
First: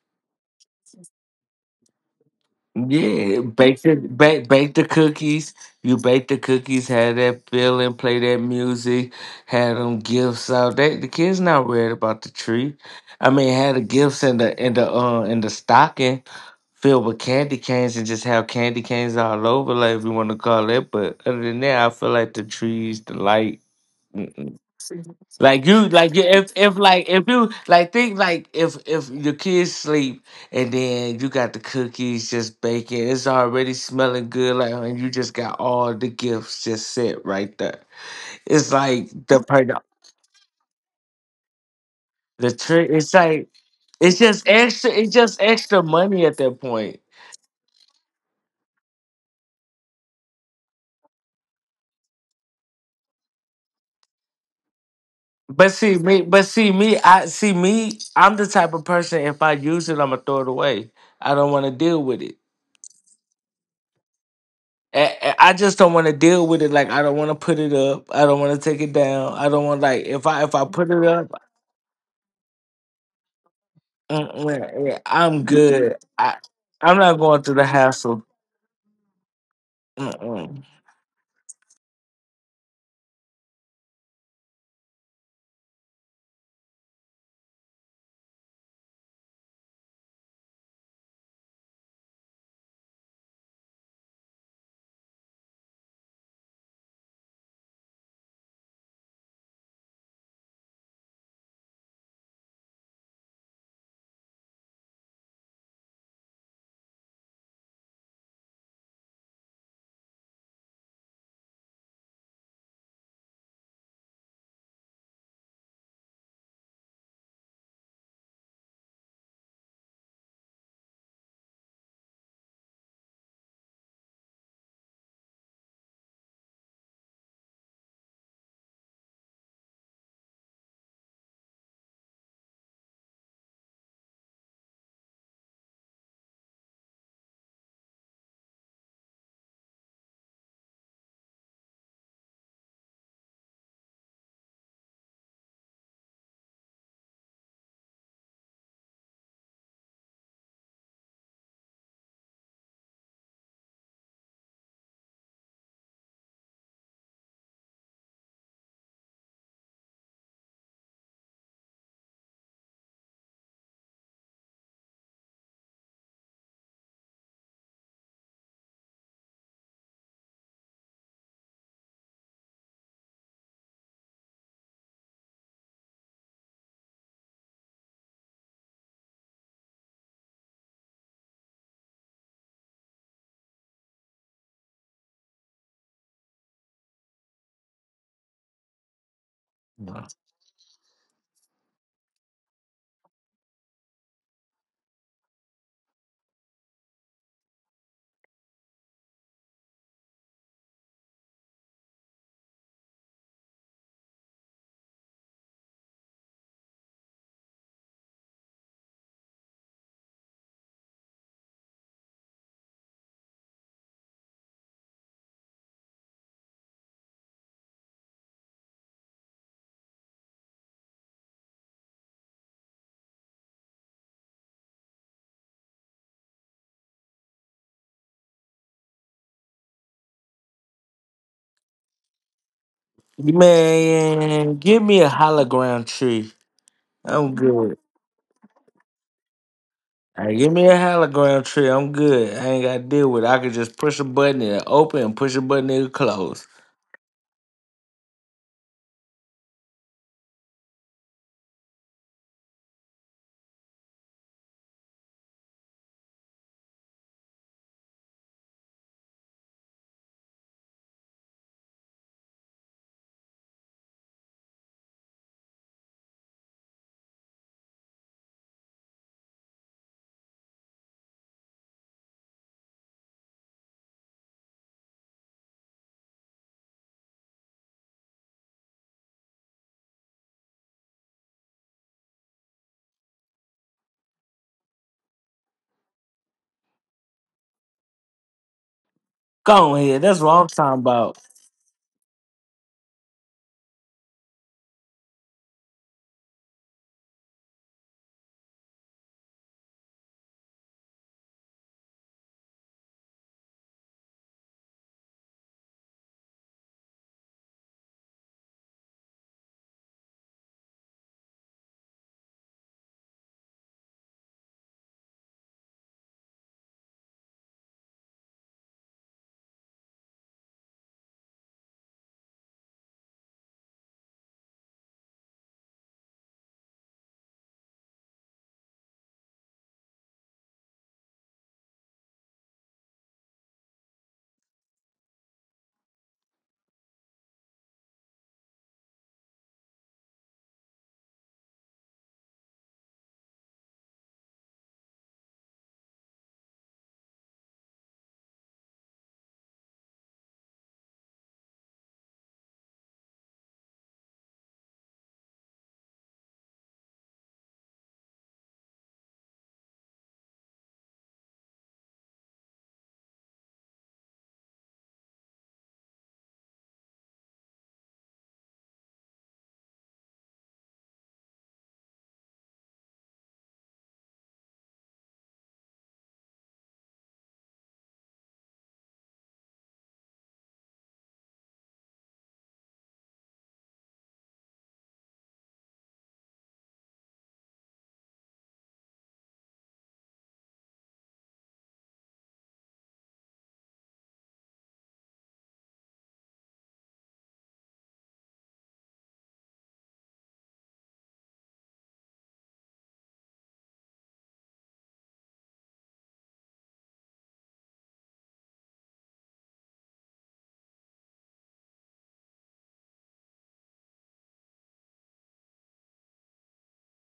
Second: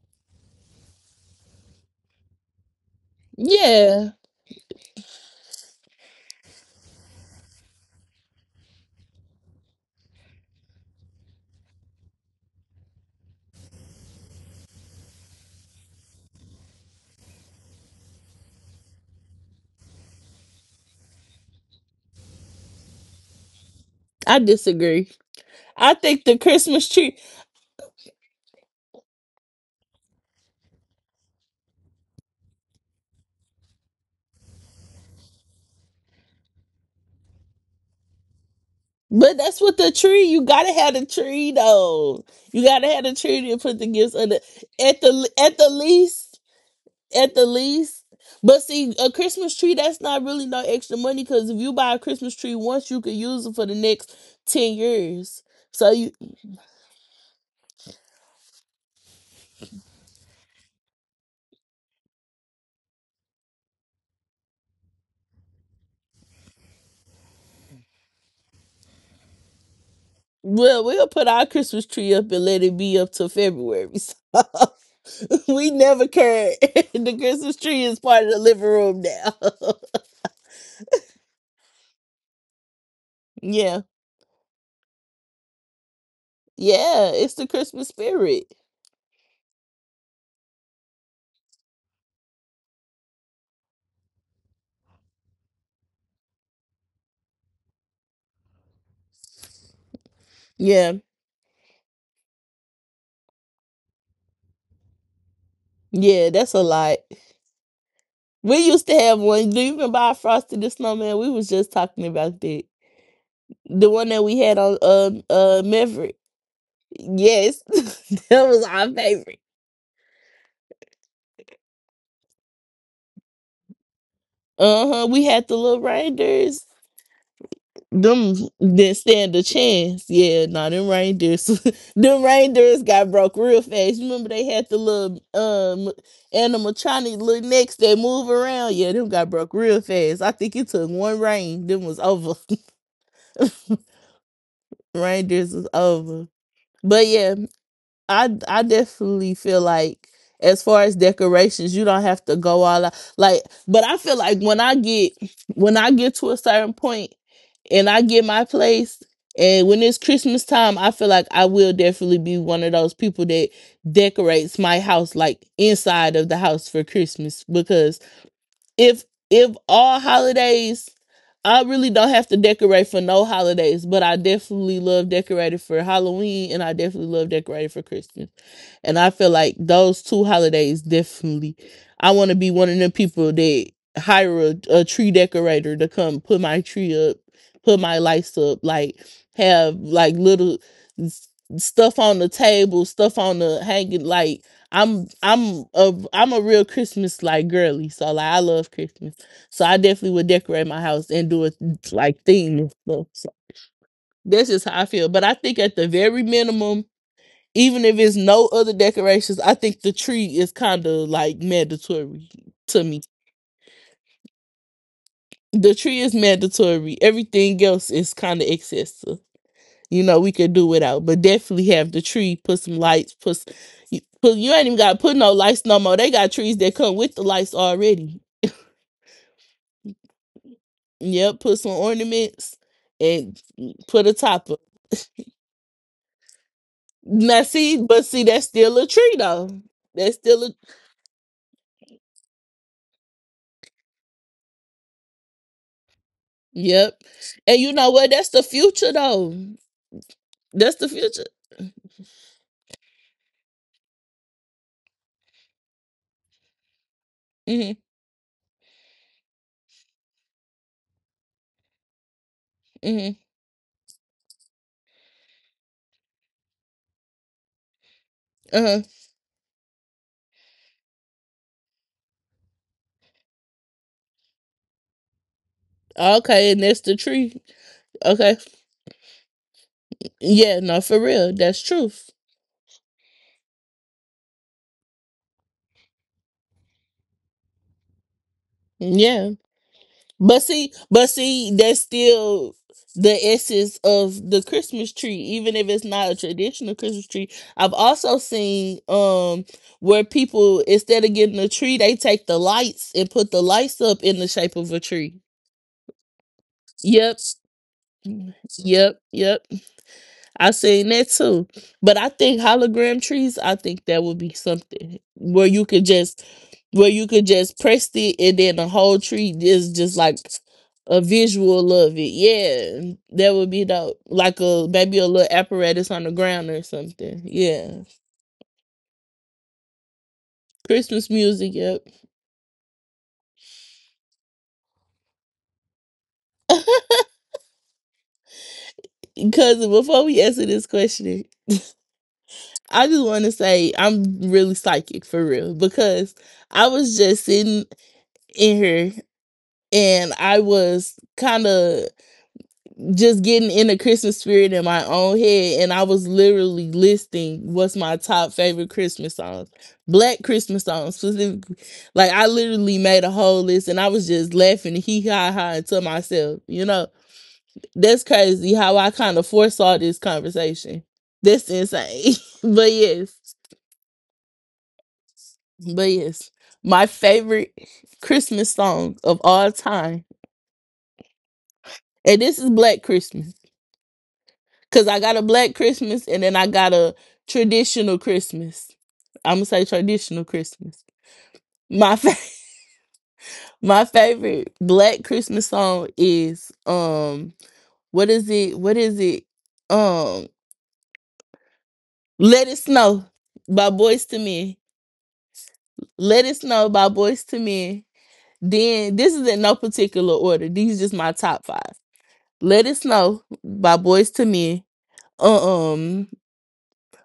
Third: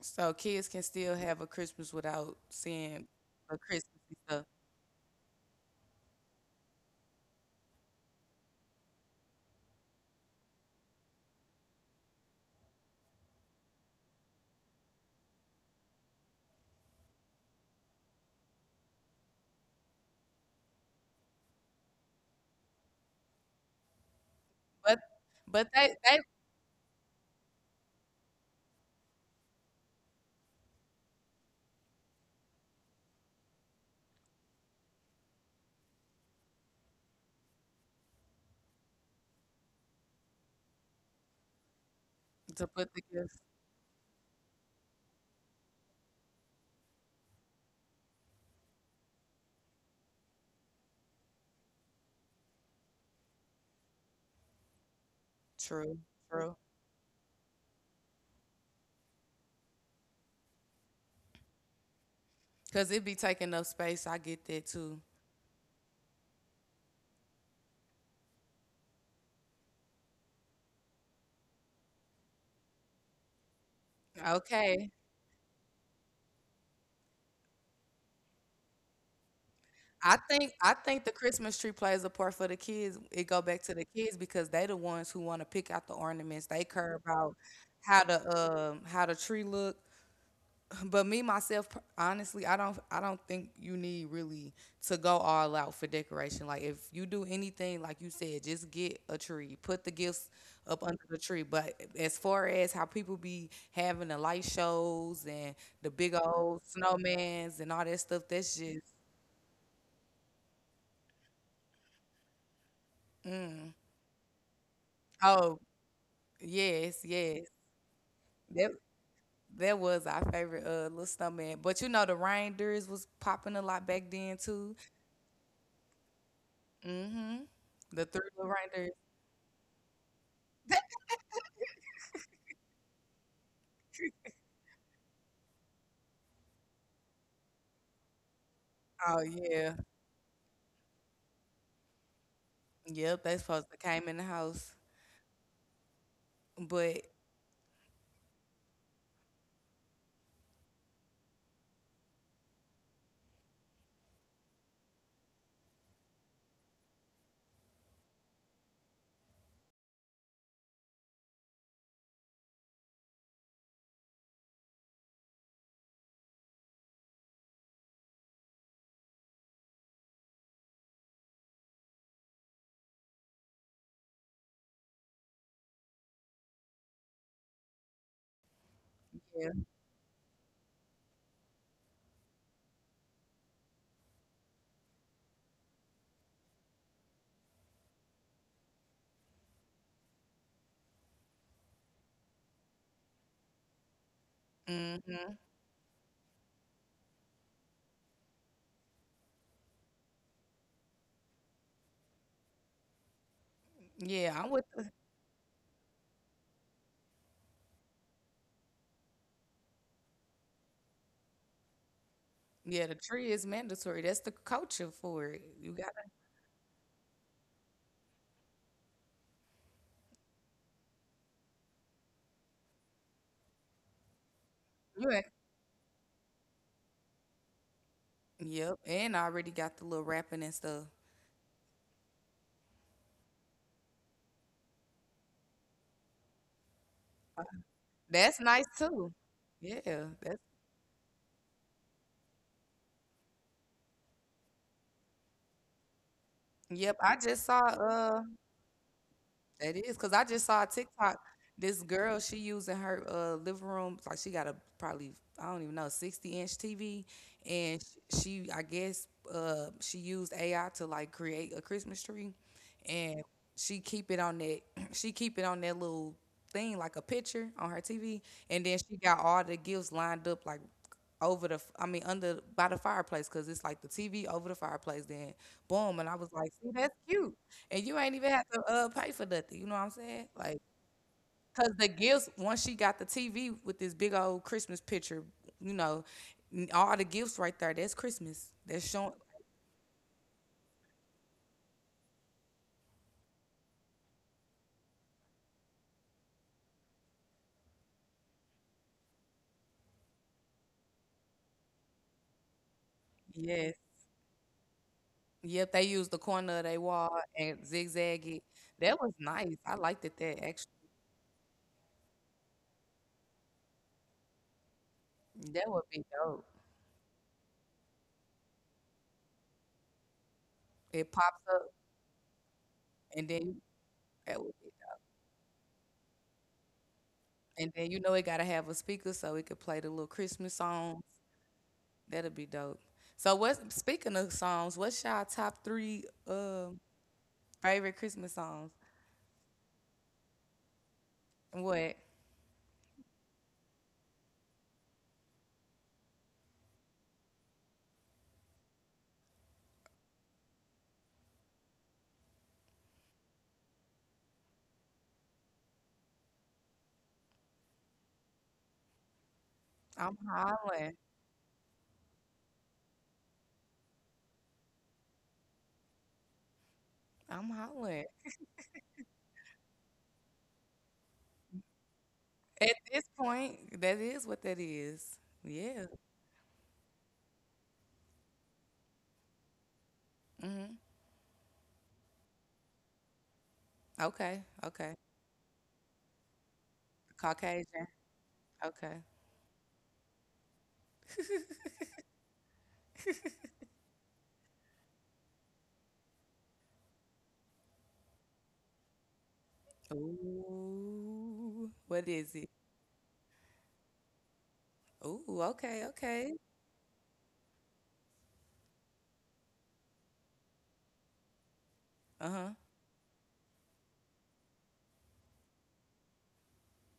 So kids can still have a Christmas without seeing
Yeah,
a
bake
Christmas
the
yeah.
stuff.
bake, bake the cookies. You bake the cookies, have that feeling, play that music, have them gifts out. That the kids not worried about the tree. I mean, have the gifts in the stocking filled with candy canes and just have candy canes all over, like if you want to call it. But other than that, I feel like the trees, the light.
I
Mm-mm.
But
disagree.
but
I
they
Like
think
you,
the
if
Christmas
like
tree,
if you like think like if your kids sleep and then you got the cookies just baking, it's already smelling good. Like and you just got all the gifts just set right there. It's like
but
the
that's
part
what the tree. You gotta have the tree though.
the
to
You gotta
put
trick.
the
have the
It's
gifts.
tree
like
to put the gifts
it's
under.
just extra.
At
It's
the,
just
at the
extra money at
least,
that point.
at the least. But see, a Christmas tree, that's not really no extra money because if you buy a Christmas tree once, you can use it for the next 10 years.
But
So
True,
see
you,
me, but
true.
see me, I see me. I'm the type of person. If I use it, I'ma throw it away. I don't want to deal with it.
Cause it be taking up space. I get that too.
I just don't want to deal with it. Like I don't want to put it up. I don't want to take it down. I don't want, like if I
well,
put it
we'll put
up,
our Christmas tree up and let it be up to February.
Okay.
mm-mm, yeah,
So
I'm
we
good.
never care.
I'm
The
not going through
Christmas
the
tree is part
hassle.
of the living room now.
Mm-mm.
I think the Christmas tree plays a part for the kids. It go back to the
Yeah,
kids because they the ones who want to pick out the ornaments. They care
yeah,
about
it's the Christmas spirit.
how the tree look. But me myself, honestly, I don't think you need really to go all out for decoration. Like if you do anything, like you said, just get a tree, put the gifts up under
Yeah,
the tree. But as far as how people be having the light shows and the big
yeah, that's
old
a lot.
snowmans and all that stuff, that's
We
just
used to have one. Do you remember our Frosty the Snowman? We was just talking about that.
mm.
The one that we had on
Oh
Maverick.
yes, yes.
Yes, that was
That
our favorite.
that was our favorite little snowman. But you know the reindeers was popping a lot back then too.
Uh huh. We had the little reindeers.
Mm-hmm. The three
Them
little reindeers.
didn't stand a chance. Yeah, nah, them reindeers. Them reindeers got broke real fast. You remember they had the little animatronic little necks that move around. Yeah, them
Oh,
got broke
yeah.
real fast. I think it took one rain. Them was over.
Yep, they supposed to came in the house.
Rangers is over.
But
But yeah, I definitely feel like as far as decorations, you don't have to go all out. Like, but I feel like when I get, when I get to a certain point and I get my place and when it's Christmas time, I feel like I will definitely be one of those people that decorates my house like inside of the house for Christmas because if if all holidays I really don't have to decorate for no holidays, but I definitely love decorating for Halloween and I definitely love decorating for Christmas. And I feel
yeah.
like those two holidays definitely. I want to be one of them people that hire a tree decorator to come put my tree up, put my lights up, like have
No.
like little stuff on the table, stuff on the hanging. Like
hmm
I'm a real Christmas like girly. So like I love Christmas. So I definitely would decorate my house and do a like theme and stuff. So
Yeah, I'm
that's
with
just how
the
I feel. But I think at the very minimum, even if it's no other decorations, I think the tree is kind of like mandatory
yeah,
to
the
me.
tree is mandatory. That's the culture for it. You
The tree
gotta
is mandatory. Everything else is kind of excessive. You know, we could do without, but definitely have the tree. Put some lights. Put, you ain't even got to
you
put
ain't,
no lights no more. They got trees that come with the lights already.
yep, and I already got the little rapping and stuff.
Yep. Put some ornaments and put a
Man,
topper.
give me a hologram tree. I'm
Now
good.
see, but see,
That's
that's
nice
still a
too.
tree though.
Yeah,
That's
Hey,
that's
still a.
give me a hologram tree. I'm good. I ain't got to deal with it. I could just push a button and it'll open, and push a button and it'll close.
yep.
Yep.
I just
And
saw
you know what? That's the future though.
That is because I just saw a
That's the
TikTok.
future.
This girl, she using her living room, like she got a probably, I don't even know, 60 inch TV,
Mhm.
and she, I guess, she used AI to like create a Christmas tree,
Mhm.
and she keep it on that she keep it on that little thing like a picture on her TV,
Uh
and
huh.
then she got all the gifts lined up like over I mean, under by the fireplace, cause it's like the TV over the fireplace. Then boom, and I was
Okay,
like,
and
see,
that's the
that's
tree.
cute, and you ain't
Okay.
even have to pay for nothing. You know what I'm saying?
Yeah.
Like,
No, for real. That's
cause the
truth.
gifts, once she got the TV with this big old Christmas picture, you know, all the gifts right there. That's Christmas. That's showing.
Yeah.
Go on here. That's what
But
I'm
see,
talking
but
about.
see, that's still the essence of the Christmas tree, even if it's not a traditional Christmas tree. I've also seen where people, instead of getting a tree, they take the lights and put the lights
Yes.
up in the shape of a tree.
Yep. They used the corner of their wall
Yep.
and zigzag it.
Yep.
That was
Yep.
nice. I liked it.
I seen that too. But I think hologram trees, I think that would be something where you
That
could
would be
just
dope.
where you could just press it, and then the whole tree is just like a
It pops
visual
up
of it. Yeah. That
and
would be
then
dope. Like
that would
a maybe a little apparatus on the ground or something.
And
Yeah.
then you know it gotta have a speaker so it could play the little Christmas
Christmas
songs.
music, yep.
That'll be dope. So what's speaking of songs, what's y'all top three favorite Christmas songs?
Cousin, before we answer this question,
What?
I just wanna say I'm really psychic for real because I was just sitting in here and I was kind of just getting in the Christmas spirit in my own head, and I was literally listing what's my top favorite Christmas songs, Black
I'm
Christmas songs
hollering.
specifically. Like, I literally made a whole list, and I was just laughing hee ha ha to myself. You know,
I'm
that's
hollering.
crazy how I kind of foresaw this conversation. That's insane. but
At this
yes,
point, that is what that is.
but
Yeah.
yes, my favorite Christmas song of all time,
hmm
and this is Black Christmas.
Okay.
Cause I
Okay.
got a black Christmas and then I got a
Caucasian.
traditional Christmas.
Okay.
I'm gonna say traditional Christmas. My fa- my favorite black Christmas song is what is it? What is it? Um
Ooh. What is
Let
it?
It Snow by Boys to Men.
Ooh. Okay.
Let It
Okay.
Snow by Boys to Men. Then, this is in no particular order. These just my top five.
Uh huh.
Let It Snow by Boys to Men. Uh, Um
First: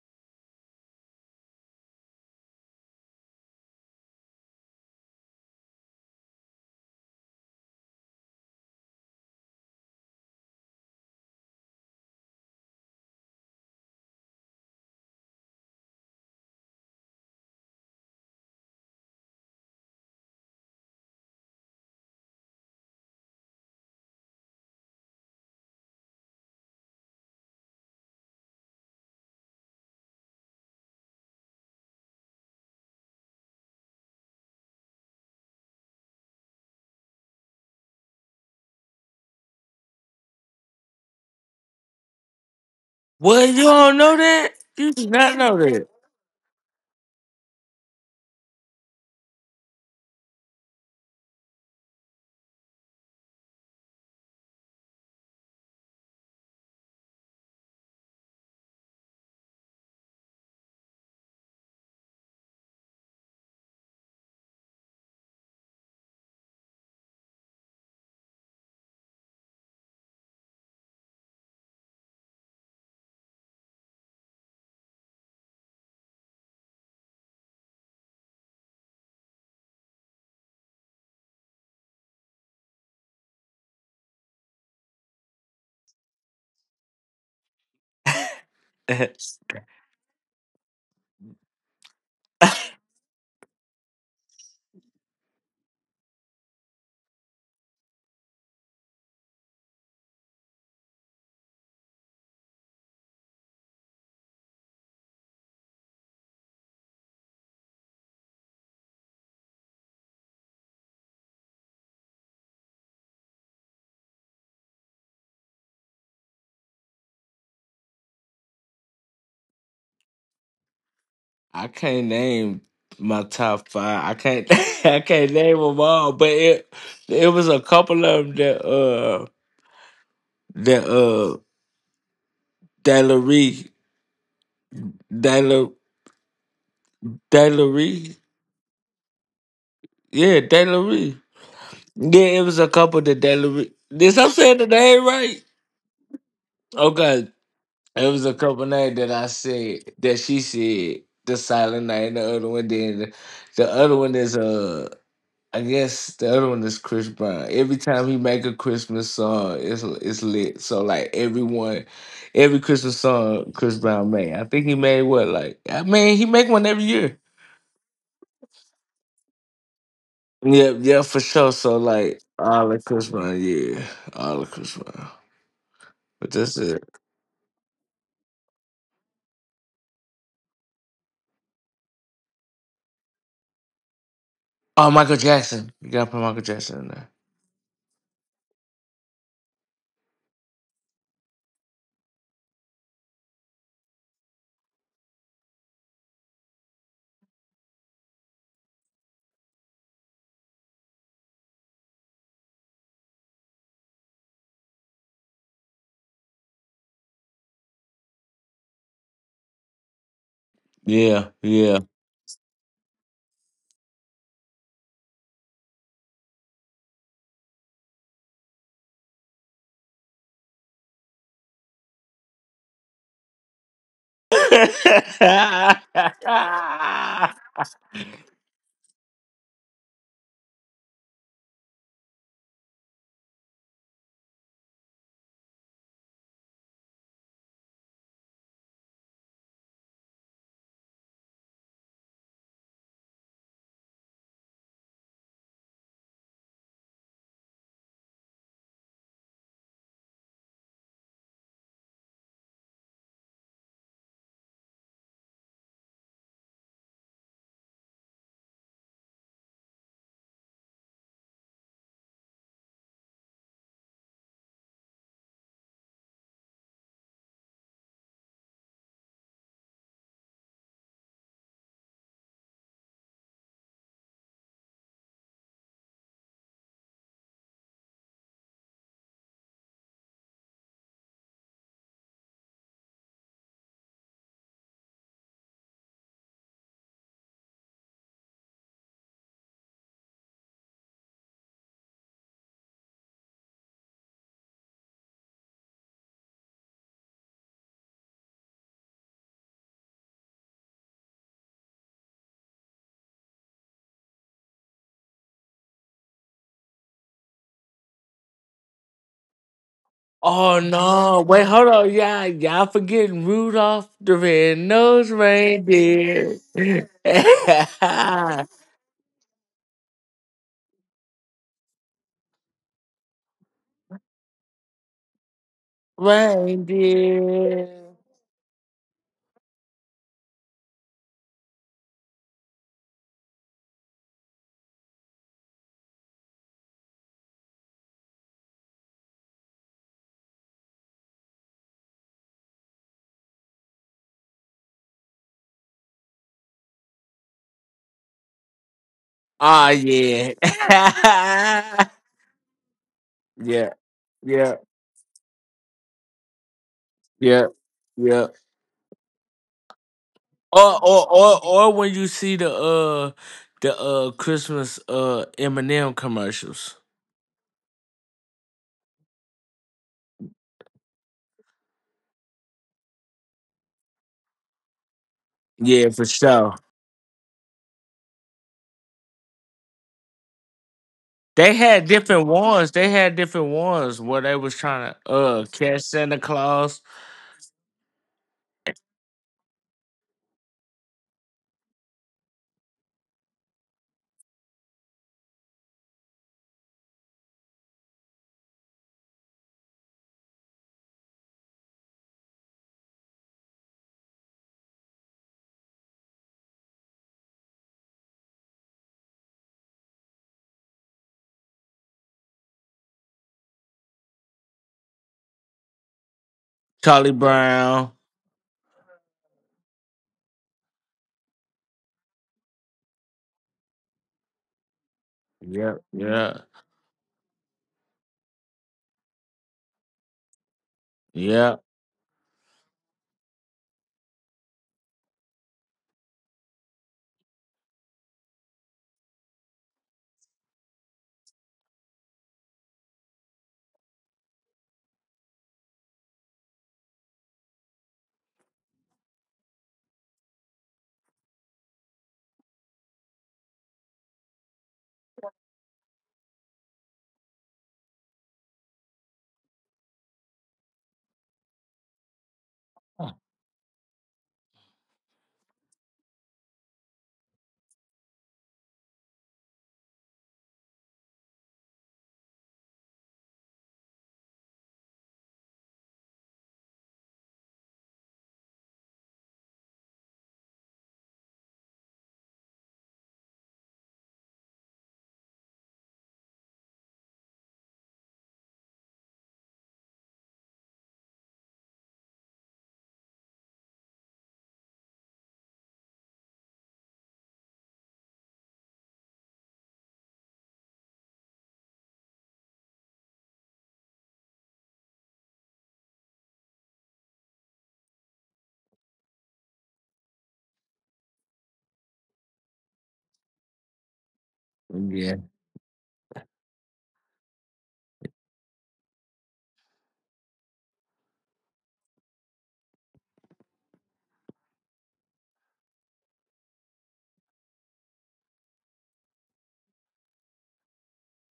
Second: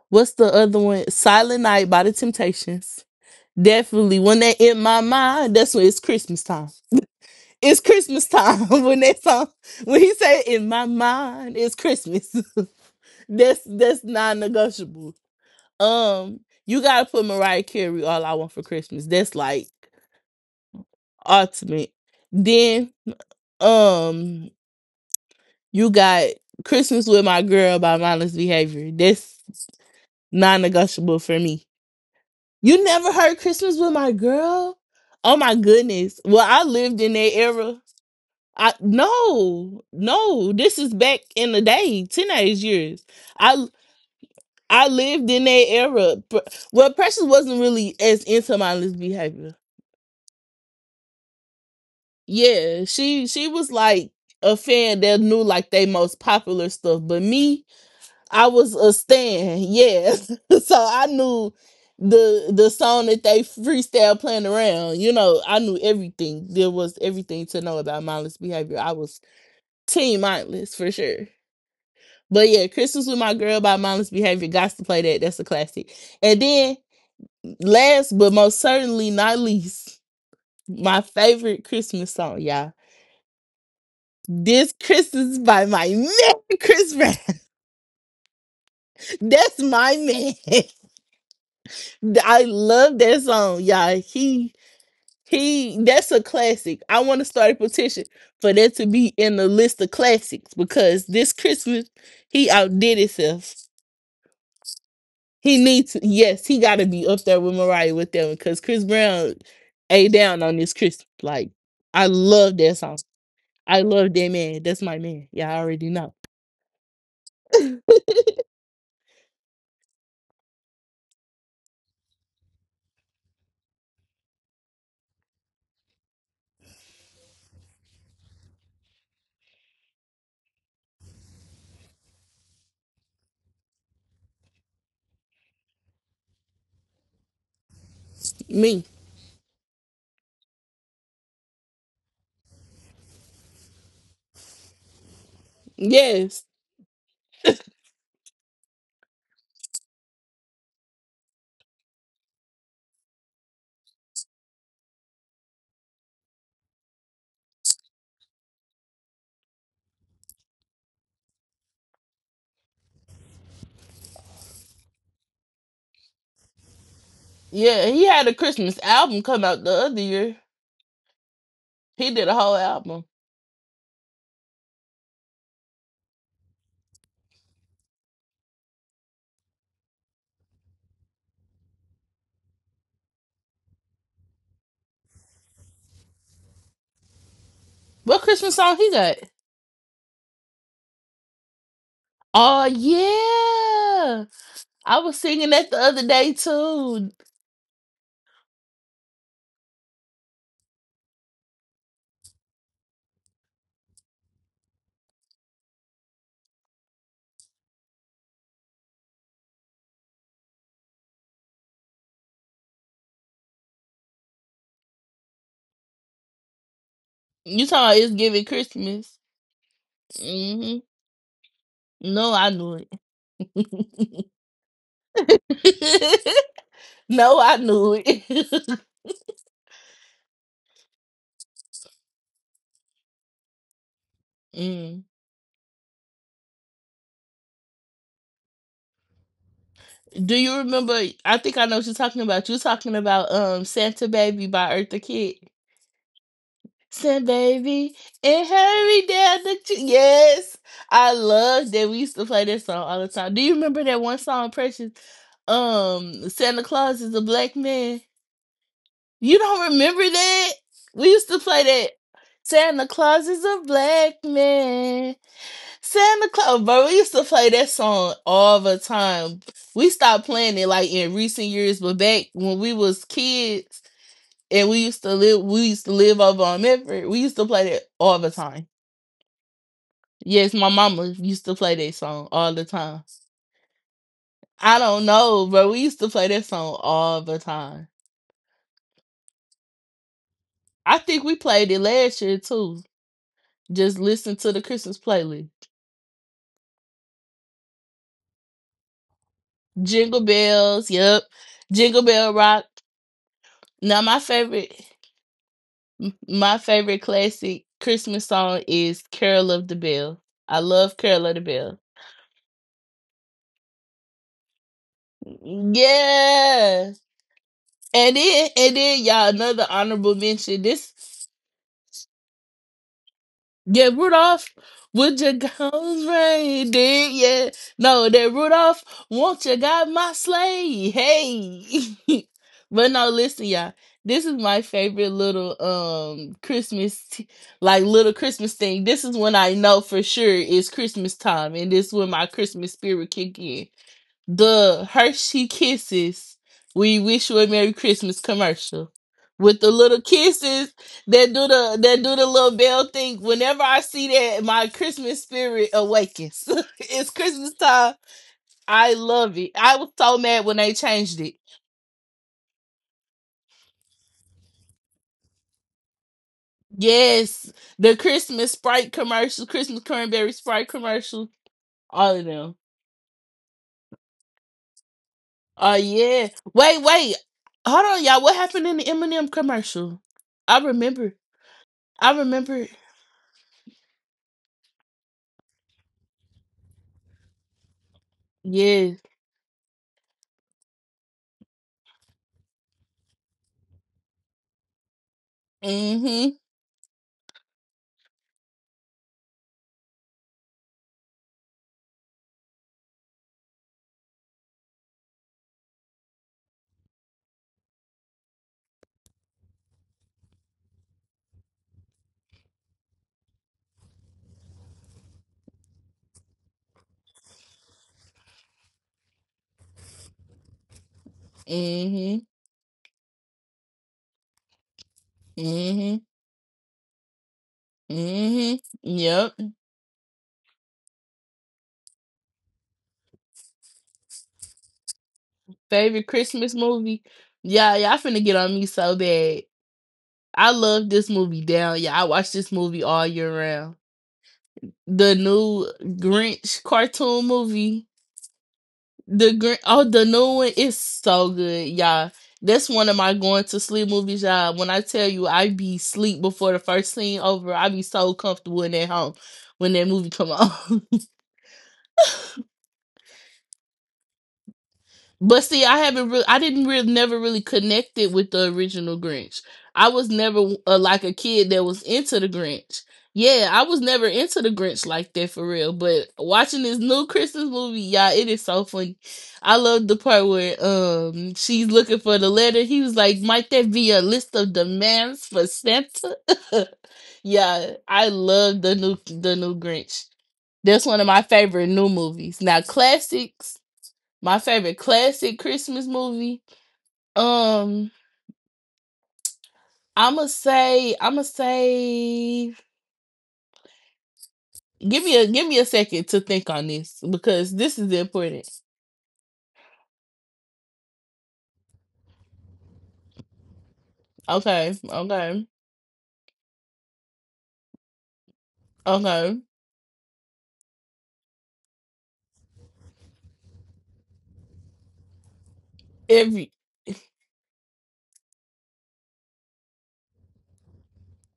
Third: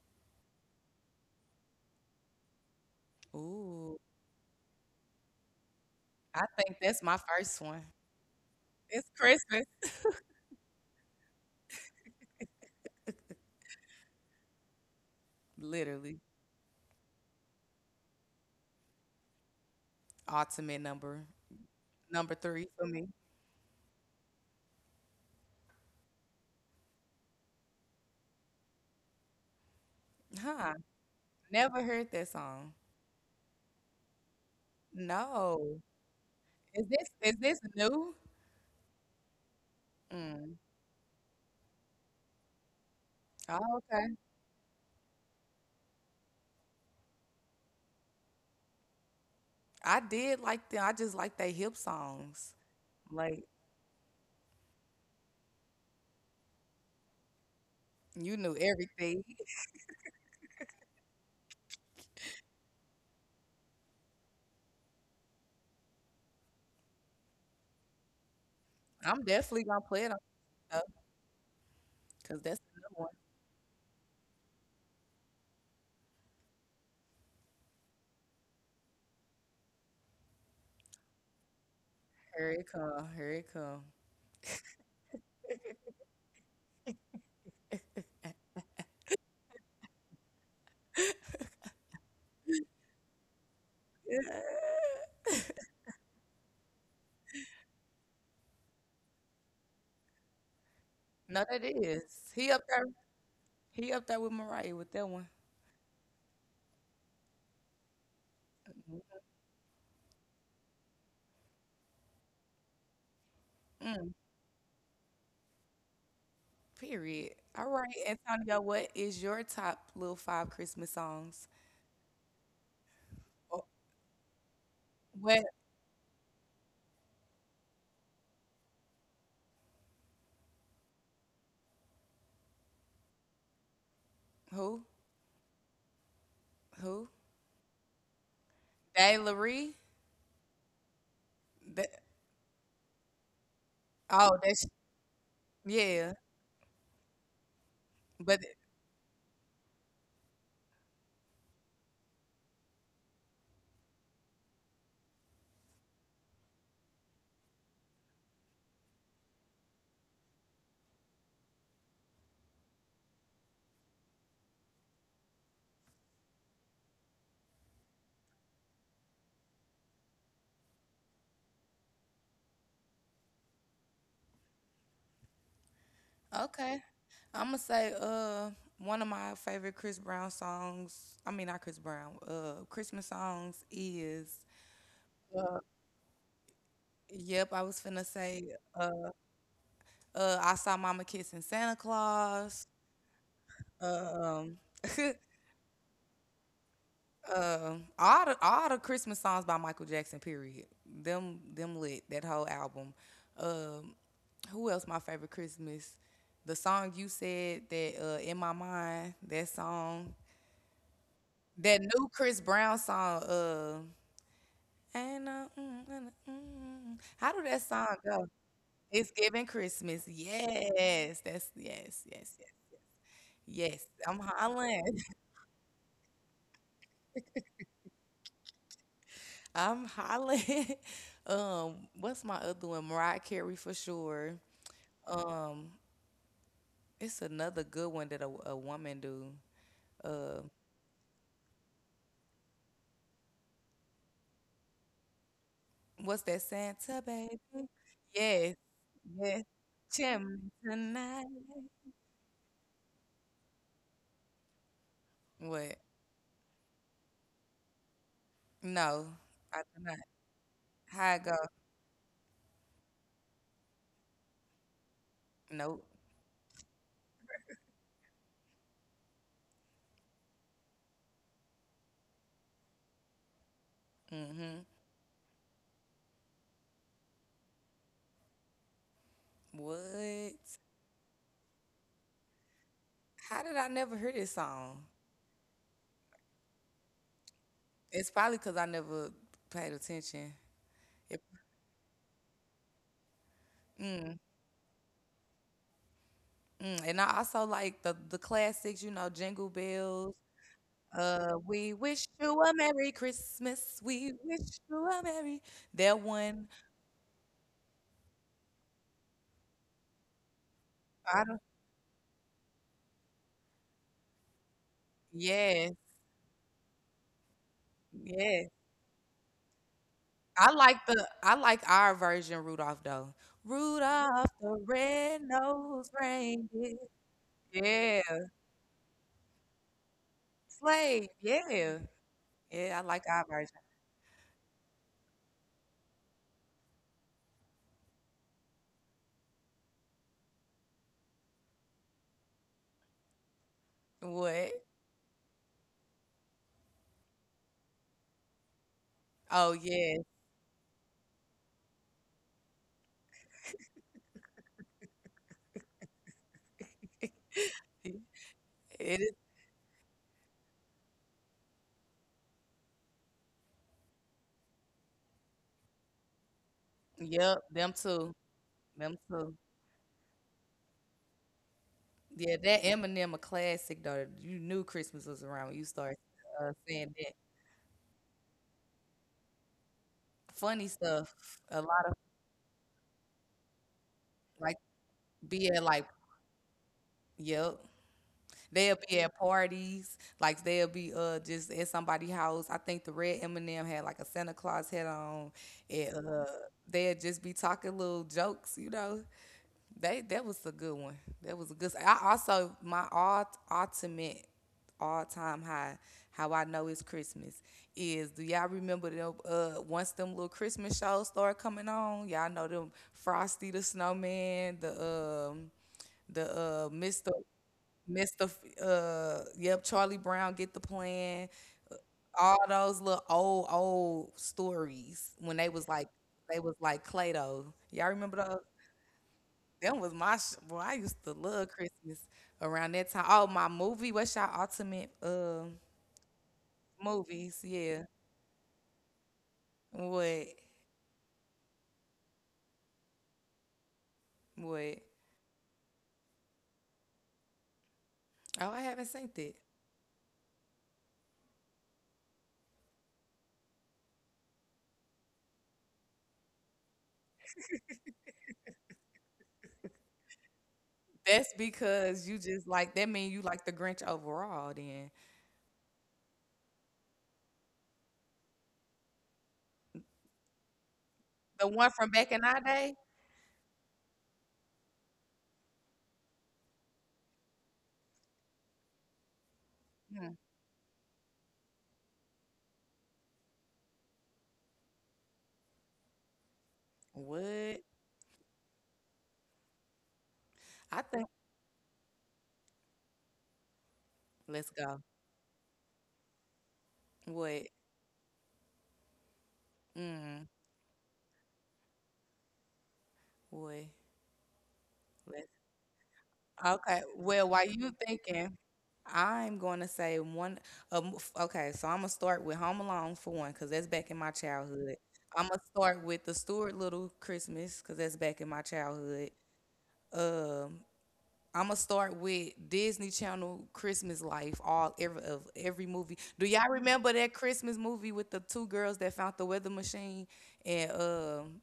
what's the other one? Silent Night by the Temptations.
Ooh.
Definitely. When they in my mind, that's when it's Christmas
I
time.
think that's my first
It's
one.
Christmas time when
It's
that song
Christmas.
when he say in my mind it's Christmas. That's non negotiable.
Literally,
Um, you gotta put Mariah Carey all I want for Christmas. That's like
ultimate number
ultimate.
number three for
Then
me.
um you got Christmas with My Girl by Mindless Behavior. That's non
Huh?
negotiable for me.
Never heard that song.
You never heard Christmas with my girl? Oh my
No.
goodness. Well, I
Is
lived
this
in that
is this
era.
new?
I No, no.
Mm.
This is back in the day, teenage years.
What,
Oh,
you
I
don't
okay.
know that?
I
You do
lived
not
in
know
that era. Well, Precious wasn't really as into mindless behavior.
I did like them. I just like their hip songs.
Yeah, she
Like
she was like a fan that knew like they most popular stuff. But me,
you
I
knew
was a
everything.
stan. Yes, so I knew the song that they freestyle playing around. You know, I knew everything. There was everything to know about mindless behavior. I was
I'm definitely gonna play it on
team mindless
stuff
for sure.
because
But
that's
yeah,
another
Christmas
one.
with My Girl by Mindless Behavior. Got to play that. That's a classic. And then, last but most certainly not least, my favorite Christmas song,
Here it
y'all.
come. Here it come.
This Christmas by my man, Chris Brown.
that.
That's my man. I love that song, y'all.
Yeah.
He. That's a classic. I want to start a petition for that to be in the list of classics because this
No, that
Christmas
is.
he
He up there.
outdid himself.
He up there with Mariah with that one.
He needs Yes, he gotta be up there with Mariah with them because Chris Brown a down on this Chris. Like, I love that song. I love that man. That's my man. Yeah, I already know.
Period. All right, Antonio, what is your top little five Christmas songs?
I can't name my
Oh.
top five. I can't I can't
What?
name them all, but it was a couple of them that that Dailery.
Who?
Dailery
Who?
Dailery
Me.
Dayla Ree?
yeah, Dailery.
Th-
Yeah it was a couple that Dailery. Did I
Oh,
say
that's
the name right?
yeah.
Yes.
Okay, it was a
But
couple names that I said that she said, the Silent Night and the other one. The other one is I guess the other one is Chris Brown. Every time he make a Christmas song, it's lit. So like everyone, every Christmas song Chris Brown made. I think he made what, like I mean he make one every year.
Yeah, he had a Christmas album come out the other year.
Yeah, yeah, for sure. So
He
like
did a whole
all of
album.
Chris Brown, yeah, all of Chris Brown. But that's
okay,
it.
I'm gonna say one of my favorite Chris Brown songs. I mean, not Chris Brown. Christmas songs is.
Oh, Michael Jackson. You gotta put Michael Jackson in there.
Yep, I was finna
What
say
Christmas song he got?
I saw Mama kissing Santa Claus.
Oh yeah.
Um,
I was singing that the other day too.
All the Christmas songs by Michael Jackson. Period. Them lit that whole album. Um, who else? My favorite Christmas. The song you said that in my mind. That song.
Yeah,
That new Chris Brown song. Ain't no, mm, mm, mm. mm. How do that
You talking
song
about it's
go?
giving
It's
Christmas.
giving Christmas.
Hmm.
Yes, that's yes, yes,
No,
yes.
I knew
Yes, I'm hollering.
yeah.
it. No, I knew it.
I'm hollering. What's my other one? Mariah Carey for sure.
Mm.
Um, it's another good one that a woman do.
Do
Uh,
you remember? I think I know what you're talking about. You're talking about Santa Baby by Eartha Kitt.
what's that Santa
Santa
baby?
Baby, and
Yes,
hurry
yes.
down the ch-,
Chimney
yes. I
tonight.
love that we used to play that song all the time. Do you remember that one song, Precious?
What?
Santa Claus is a black man.
No,
You
I
don't
do not.
remember that? We
How it
used
go?
to play that. Santa Claus is a black man.
Nope.
Santa Claus, bro. We used to play that song all the time. We stopped playing it like in recent years, but back when we was kids
Mm-hmm.
and we used to live over on Medford. We used to play that all the time.
What?
Yes, my mama used to play that song all the time.
How did I never hear this
I
song?
don't know, but we used to play that song all the time.
It's probably because I never paid attention.
I
It,
think we played it last year too. Just
mm,
listen to the Christmas playlist.
mm. And I also like the classics, you know, Jingle Bells,
Jingle bells, yep.
We wish
Jingle
you
bell
a
rock.
Merry Christmas.
Now
We
my
wish you
favorite.
a Merry. That one,
My favorite classic Christmas song is Carol of the Bell. I
Oh
love
I
no!
Carol
don't.
of the
Wait, hold
Bell.
on, y'all. Y'all forgetting Rudolph the Red-Nosed
Yes,
Reindeer.
Yeah. And
yes.
then and then y'all, another honorable
I
mention.
like
This
the. I like our version, Rudolph though.
Yeah,
Rudolph
Rudolph,
the
would you
red-nosed
come rain?
reindeer.
Did, yeah?
Reindeer.
Yeah,
No, that Rudolph, won't you got my sleigh?
sleigh. Yeah,
Hey,
yeah. I
but
like
no,
our
listen,
version.
y'all. This is my favorite little Christmas, like little Christmas thing. This is when I know for sure it's Christmas time, and this is when my Christmas spirit kick in
What?
the Hershey Kisses We Wish You a Merry Christmas commercial
Oh
with
Oh
the
yeah.
little
yeah.
kisses that do the that do the little bell thing. Whenever
yeah,
I see that,
yeah,
my Christmas spirit awakens. It's
yeah, yeah.
Christmas time. I
It is.
love it. I was so mad when they changed it.
Or when you see the uh, Christmas M commercials.
Yep,
Yes,
them
the
too.
Christmas
Them
Sprite
too.
commercial, Christmas cranberry Sprite commercial, all of
Yeah,
them.
that Eminem a classic though. You knew Christmas was around when you
Oh
Yeah,
started
for
yeah.
sure.
Wait,
saying that.
wait. Hold on, y'all. What happened in the Eminem commercial? I
Funny stuff.
remember.
They
A
had
lot
I
different
remember.
ones. They had different ones where they
like
was trying to
be at like
catch Santa Claus.
yep. They'll be
Yes.
at parties, like they'll be just at somebody's house. I think the red Eminem had like a Santa Claus head on, and
Mm-hmm.
they'll just be talking little jokes, you know. They that was a good one. That was a good. I also my all ultimate all time high. How I know it's Christmas is do y'all remember them? Once them little Christmas shows start coming on, y'all know them Frosty the Snowman, the Mister
Charlie Brown.
Mister yep, Charlie Brown get the plan.
Mm-hmm.
All those little old old stories when
Yeah,
Mm-hmm.
they
yeah,
was like Clay Doh. Y'all remember those?
Mm-hmm. Yep.
Them was boy. I used to love
yeah,
Christmas around that time. Oh, my movie. What's your ultimate
Favorite Christmas movie.
movies?
Yeah,
Yeah.
y'all finna get on me so bad.
What?
I love this movie down. Yeah, I watch this movie all year round.
What?
The new Grinch cartoon movie.
Oh, I haven't seen that.
The Grinch, oh, the new one is so good, y'all. That's one of my going to sleep movies, y'all. When I tell you I be sleep before the first scene over, I be so comfortable in that home when that movie come on.
That's because you just like that mean you like the Grinch overall then.
But see, I didn't really, never really connected with the original Grinch. I was never like a
The
kid that
one
was
from back in
into the
our day?
Grinch. Yeah, I was never into the Grinch like that for real. But watching this new Christmas movie, y'all, it is so funny. I love the
Hmm.
part where she's looking for the letter. He was like, "Might that be a list of demands for Santa?"
What?
Yeah, I love the new Grinch.
I
That's
think
one of my favorite new movies. Now, classics. My
let's go.
favorite classic Christmas movie.
What?
Um,
Mm.
I'ma say,
What?
give me
Let's
a give me a second to think on
okay.
this
Well, while
because
you
this is
thinking,
important.
I'm going to say one. Okay, so I'm gonna start with Home Alone for one, cause that's back in my childhood.
Okay,
yeah,
I'm gonna
okay,
start with the Stuart Little Christmas, cause that's back in my childhood.
okay.
Um, I'm gonna start with Disney Channel Christmas Life, all every of every movie. Do y'all
Every
remember that Christmas movie with the two girls that found the weather machine and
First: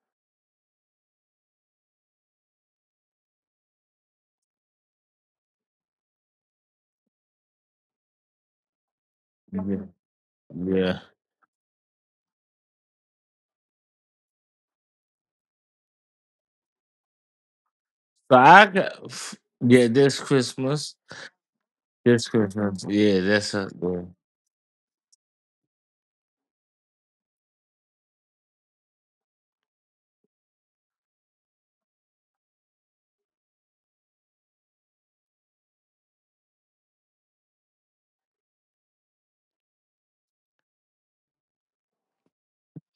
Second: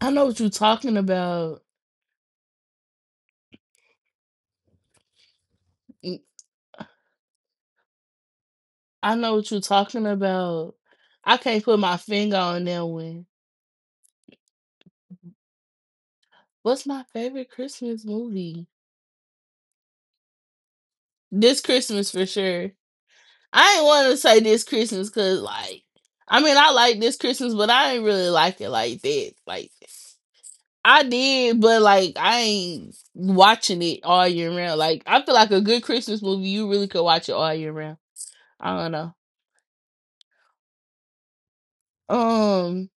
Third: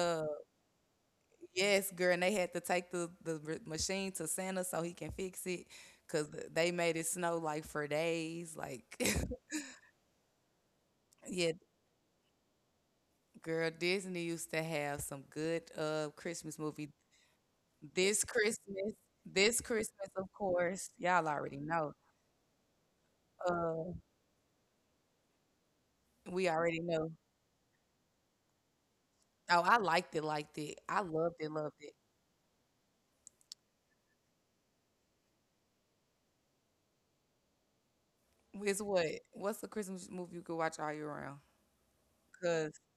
I know what you're talking about.
yes, girl, and they had to take the machine to Santa so he can fix it,
Mm,
cause they made it snow like for days. Like,
I know what you're
yeah.
talking about.
Yeah.
I
yeah,
can't put my finger on that one.
girl, Disney used to have some good Christmas
What's
movie.
my favorite Christmas
This
So I
movie?
Christmas,
got
this
yeah,
Christmas,
this
of course,
Christmas,
y'all already
This
know.
Christmas for
this
sure.
Christmas. Yeah, that's a
I ain't
Uh,
yeah.
want to say this Christmas because, like, I
we
mean, I
already
like
know.
this Christmas, but I ain't really like it like that.
Oh,
Like,
I liked it, liked it. I
I
loved it,
did,
loved
but
it.
like, I ain't watching it all year round. Like, I feel like a good Christmas movie, you really could watch it all year round. I
It's
don't
what?
know.
What's the Christmas movie you could watch all year round?
Um,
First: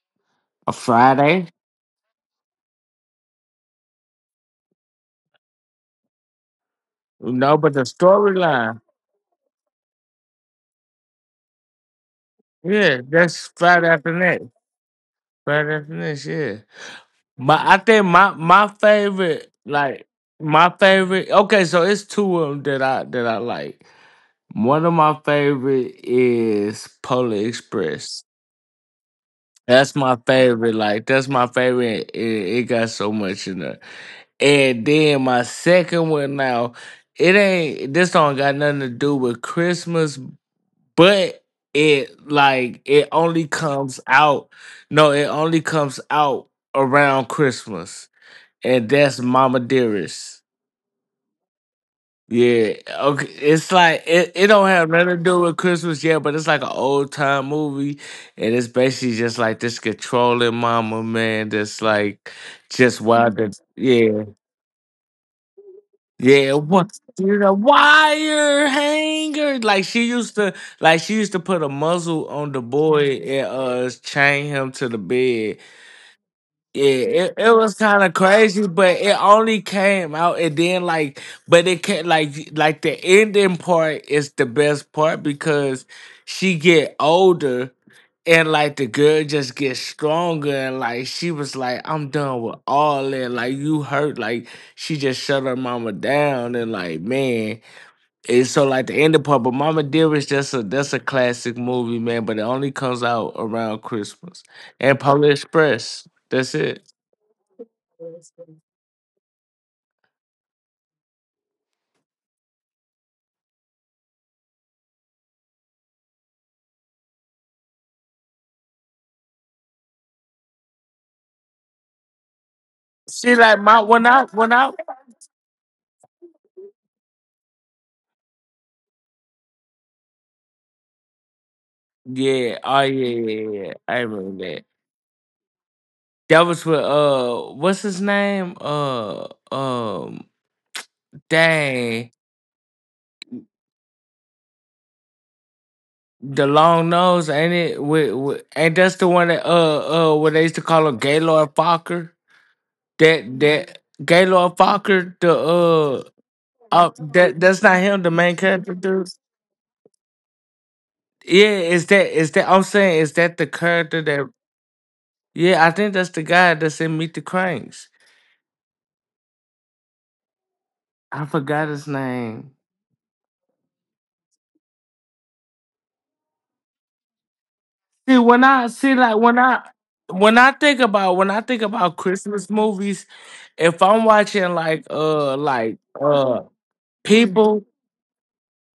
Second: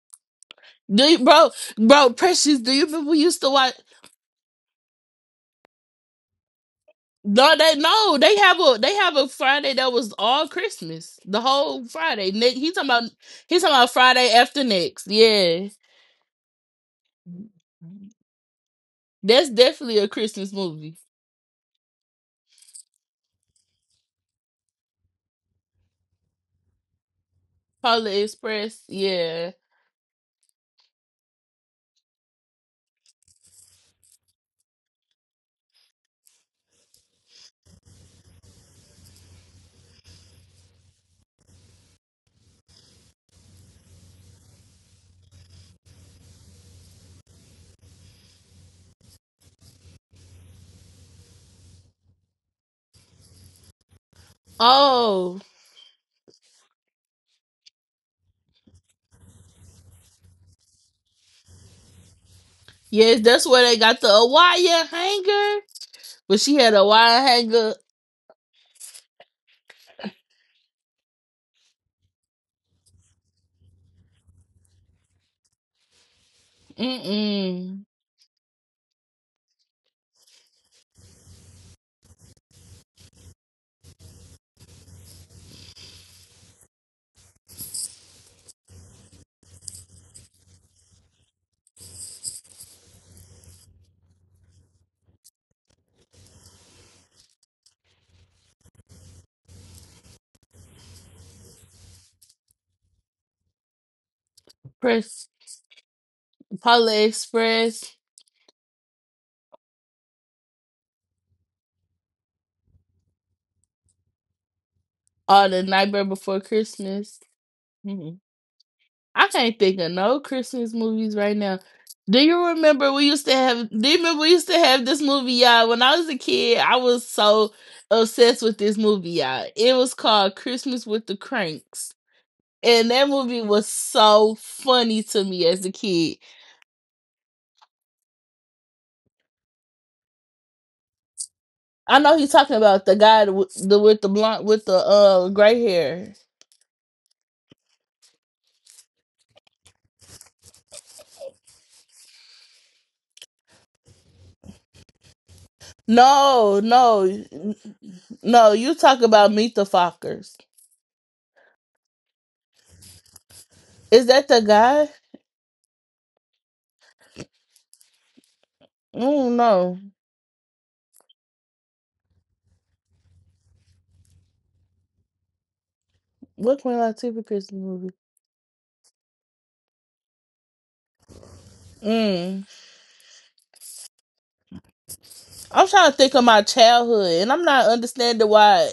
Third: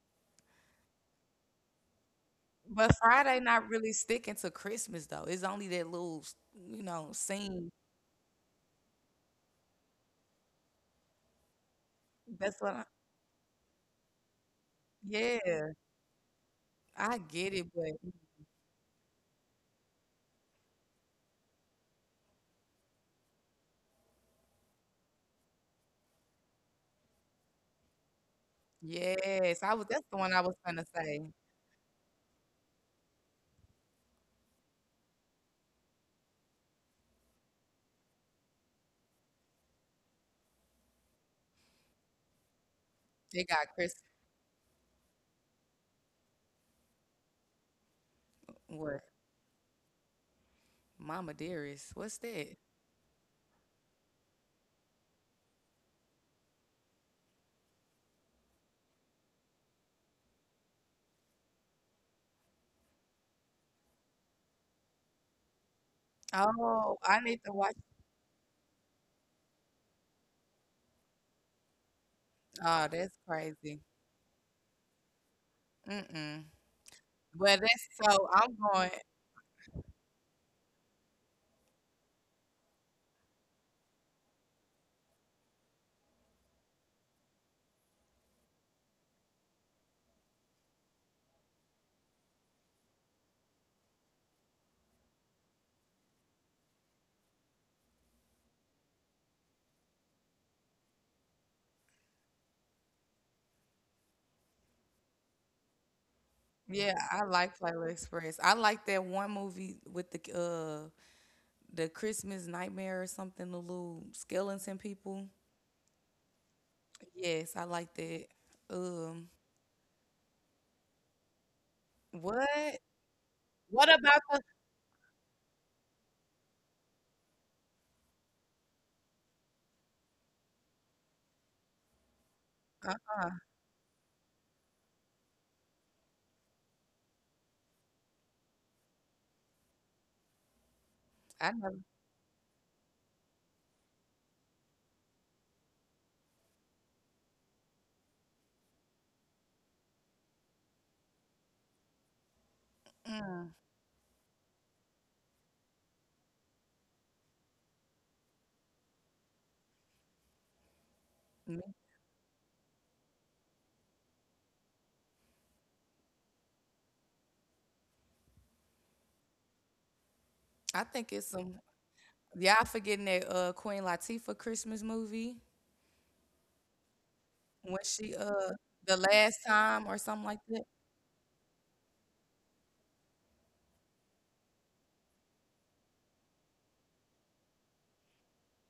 A
do you,
Friday.
bro, bro, Precious, do you
But
remember we
Friday
used to
not
watch?
really sticking to Christmas though. It's only that little, you know,
No,
No,
scene.
but
they
the
no,
storyline.
they have a Friday that was all Christmas, the whole Friday. Nick,
That's
he
what I,
talking
Yeah,
about
that's
he talking
Friday
about
After
Friday
Next.
after next. Yeah.
yeah,
Friday After Next. Yeah,
I get
but
it,
I think
but
my my
That's
favorite
definitely
like
a Christmas
my
movie.
favorite. Okay, so it's two of them that I like. One of my favorite is Polar
Polar
Express.
Express, yeah.
yes, I was
That's
that's
my
the one I was
favorite.
gonna
Like
say.
that's my favorite. It got so much in it. And then my second one now, it ain't. This song got nothing to do with Christmas, but it like it
They
only
got
comes
Chris
out. No, it only comes out around Christmas, and
what?
that's Mama Dearest.
Mama Dearest. What's that?
Yeah, okay. It's like it don't have nothing to do
Oh,
with Christmas yet, but it's like an old time movie, and it's basically just like this controlling mama man that's like just
yes,
wild.
that's where they got the
Yeah,
Awaya hanger. But
yeah.
she had a
What,
Oh,
wire
I
you
need
know,
to
hanger.
watch.
wire hanger? Like she used to put a muzzle on the
Oh,
boy
that's
and
crazy.
chain him to the bed,
Mm-mm.
yeah, it
Well,
was
Mm-mm.
that's
kind of
so I'm
crazy, but
going.
it only came out and then like, but it can like the ending part is the best part because she get older and like the girl just gets stronger and like she was like, I'm done with all that. Like you hurt, like she just shut her mama down and like man, and so like the ending part. But Mama Dear is just a that's a classic movie, man. But it only comes out around Christmas and Polar
Press
Express. That's it.
Polar
Yeah, I like Flavor
Express,
Express. I like that one movie with the Christmas Nightmare or something, the little skeleton people.
or The Nightmare Before Christmas.
Yes, I like
Mm-mm.
that.
I
Um,
can't think of no Christmas movies right now. Do you
what?
remember we used
See,
to
like
have?
my
Do
What
you
when I
remember
about
we used
when
to
I
have this movie, y'all? When I was a kid, I was so obsessed with this movie, y'all. It was called Christmas with the Cranks.
yeah, oh
And that
yeah, yeah,
Uh,
yeah,
movie
yeah,
was
yeah, I remember
so
that.
funny to me as a kid.
That was with what's his name, um
I know.
I
dang
know he's talking about the guy with the blonde with the gray hair.
the long nose, ain't it, with ain't that's the one that uh what they used to call him, Gaylord Fokker, that
Mm,
that Gaylord Fokker, the uh
No,
uh
no,
that that's not him, the main
no.
character
You talk
dude,
about Meet the Fockers.
yeah,
me-
is that, is that, I'm saying, is that the character
Is
that,
that the guy?
yeah, I think that's the guy that's in Meet the Cranks.
Mm, no.
I think
I
it's some.
forgot his name.
Y'all forgetting that Queen Latifah Christmas movie
What Queen Latifah Christmas
when
movie?
See,
she
when I see
the
like when
last
I
time or something
when
like
I
that.
think about when I think about
Mm.
Christmas movies, if I'm watching like uh
I'm
like
trying to think of
uh
my childhood, and I'm
people,
not understanding why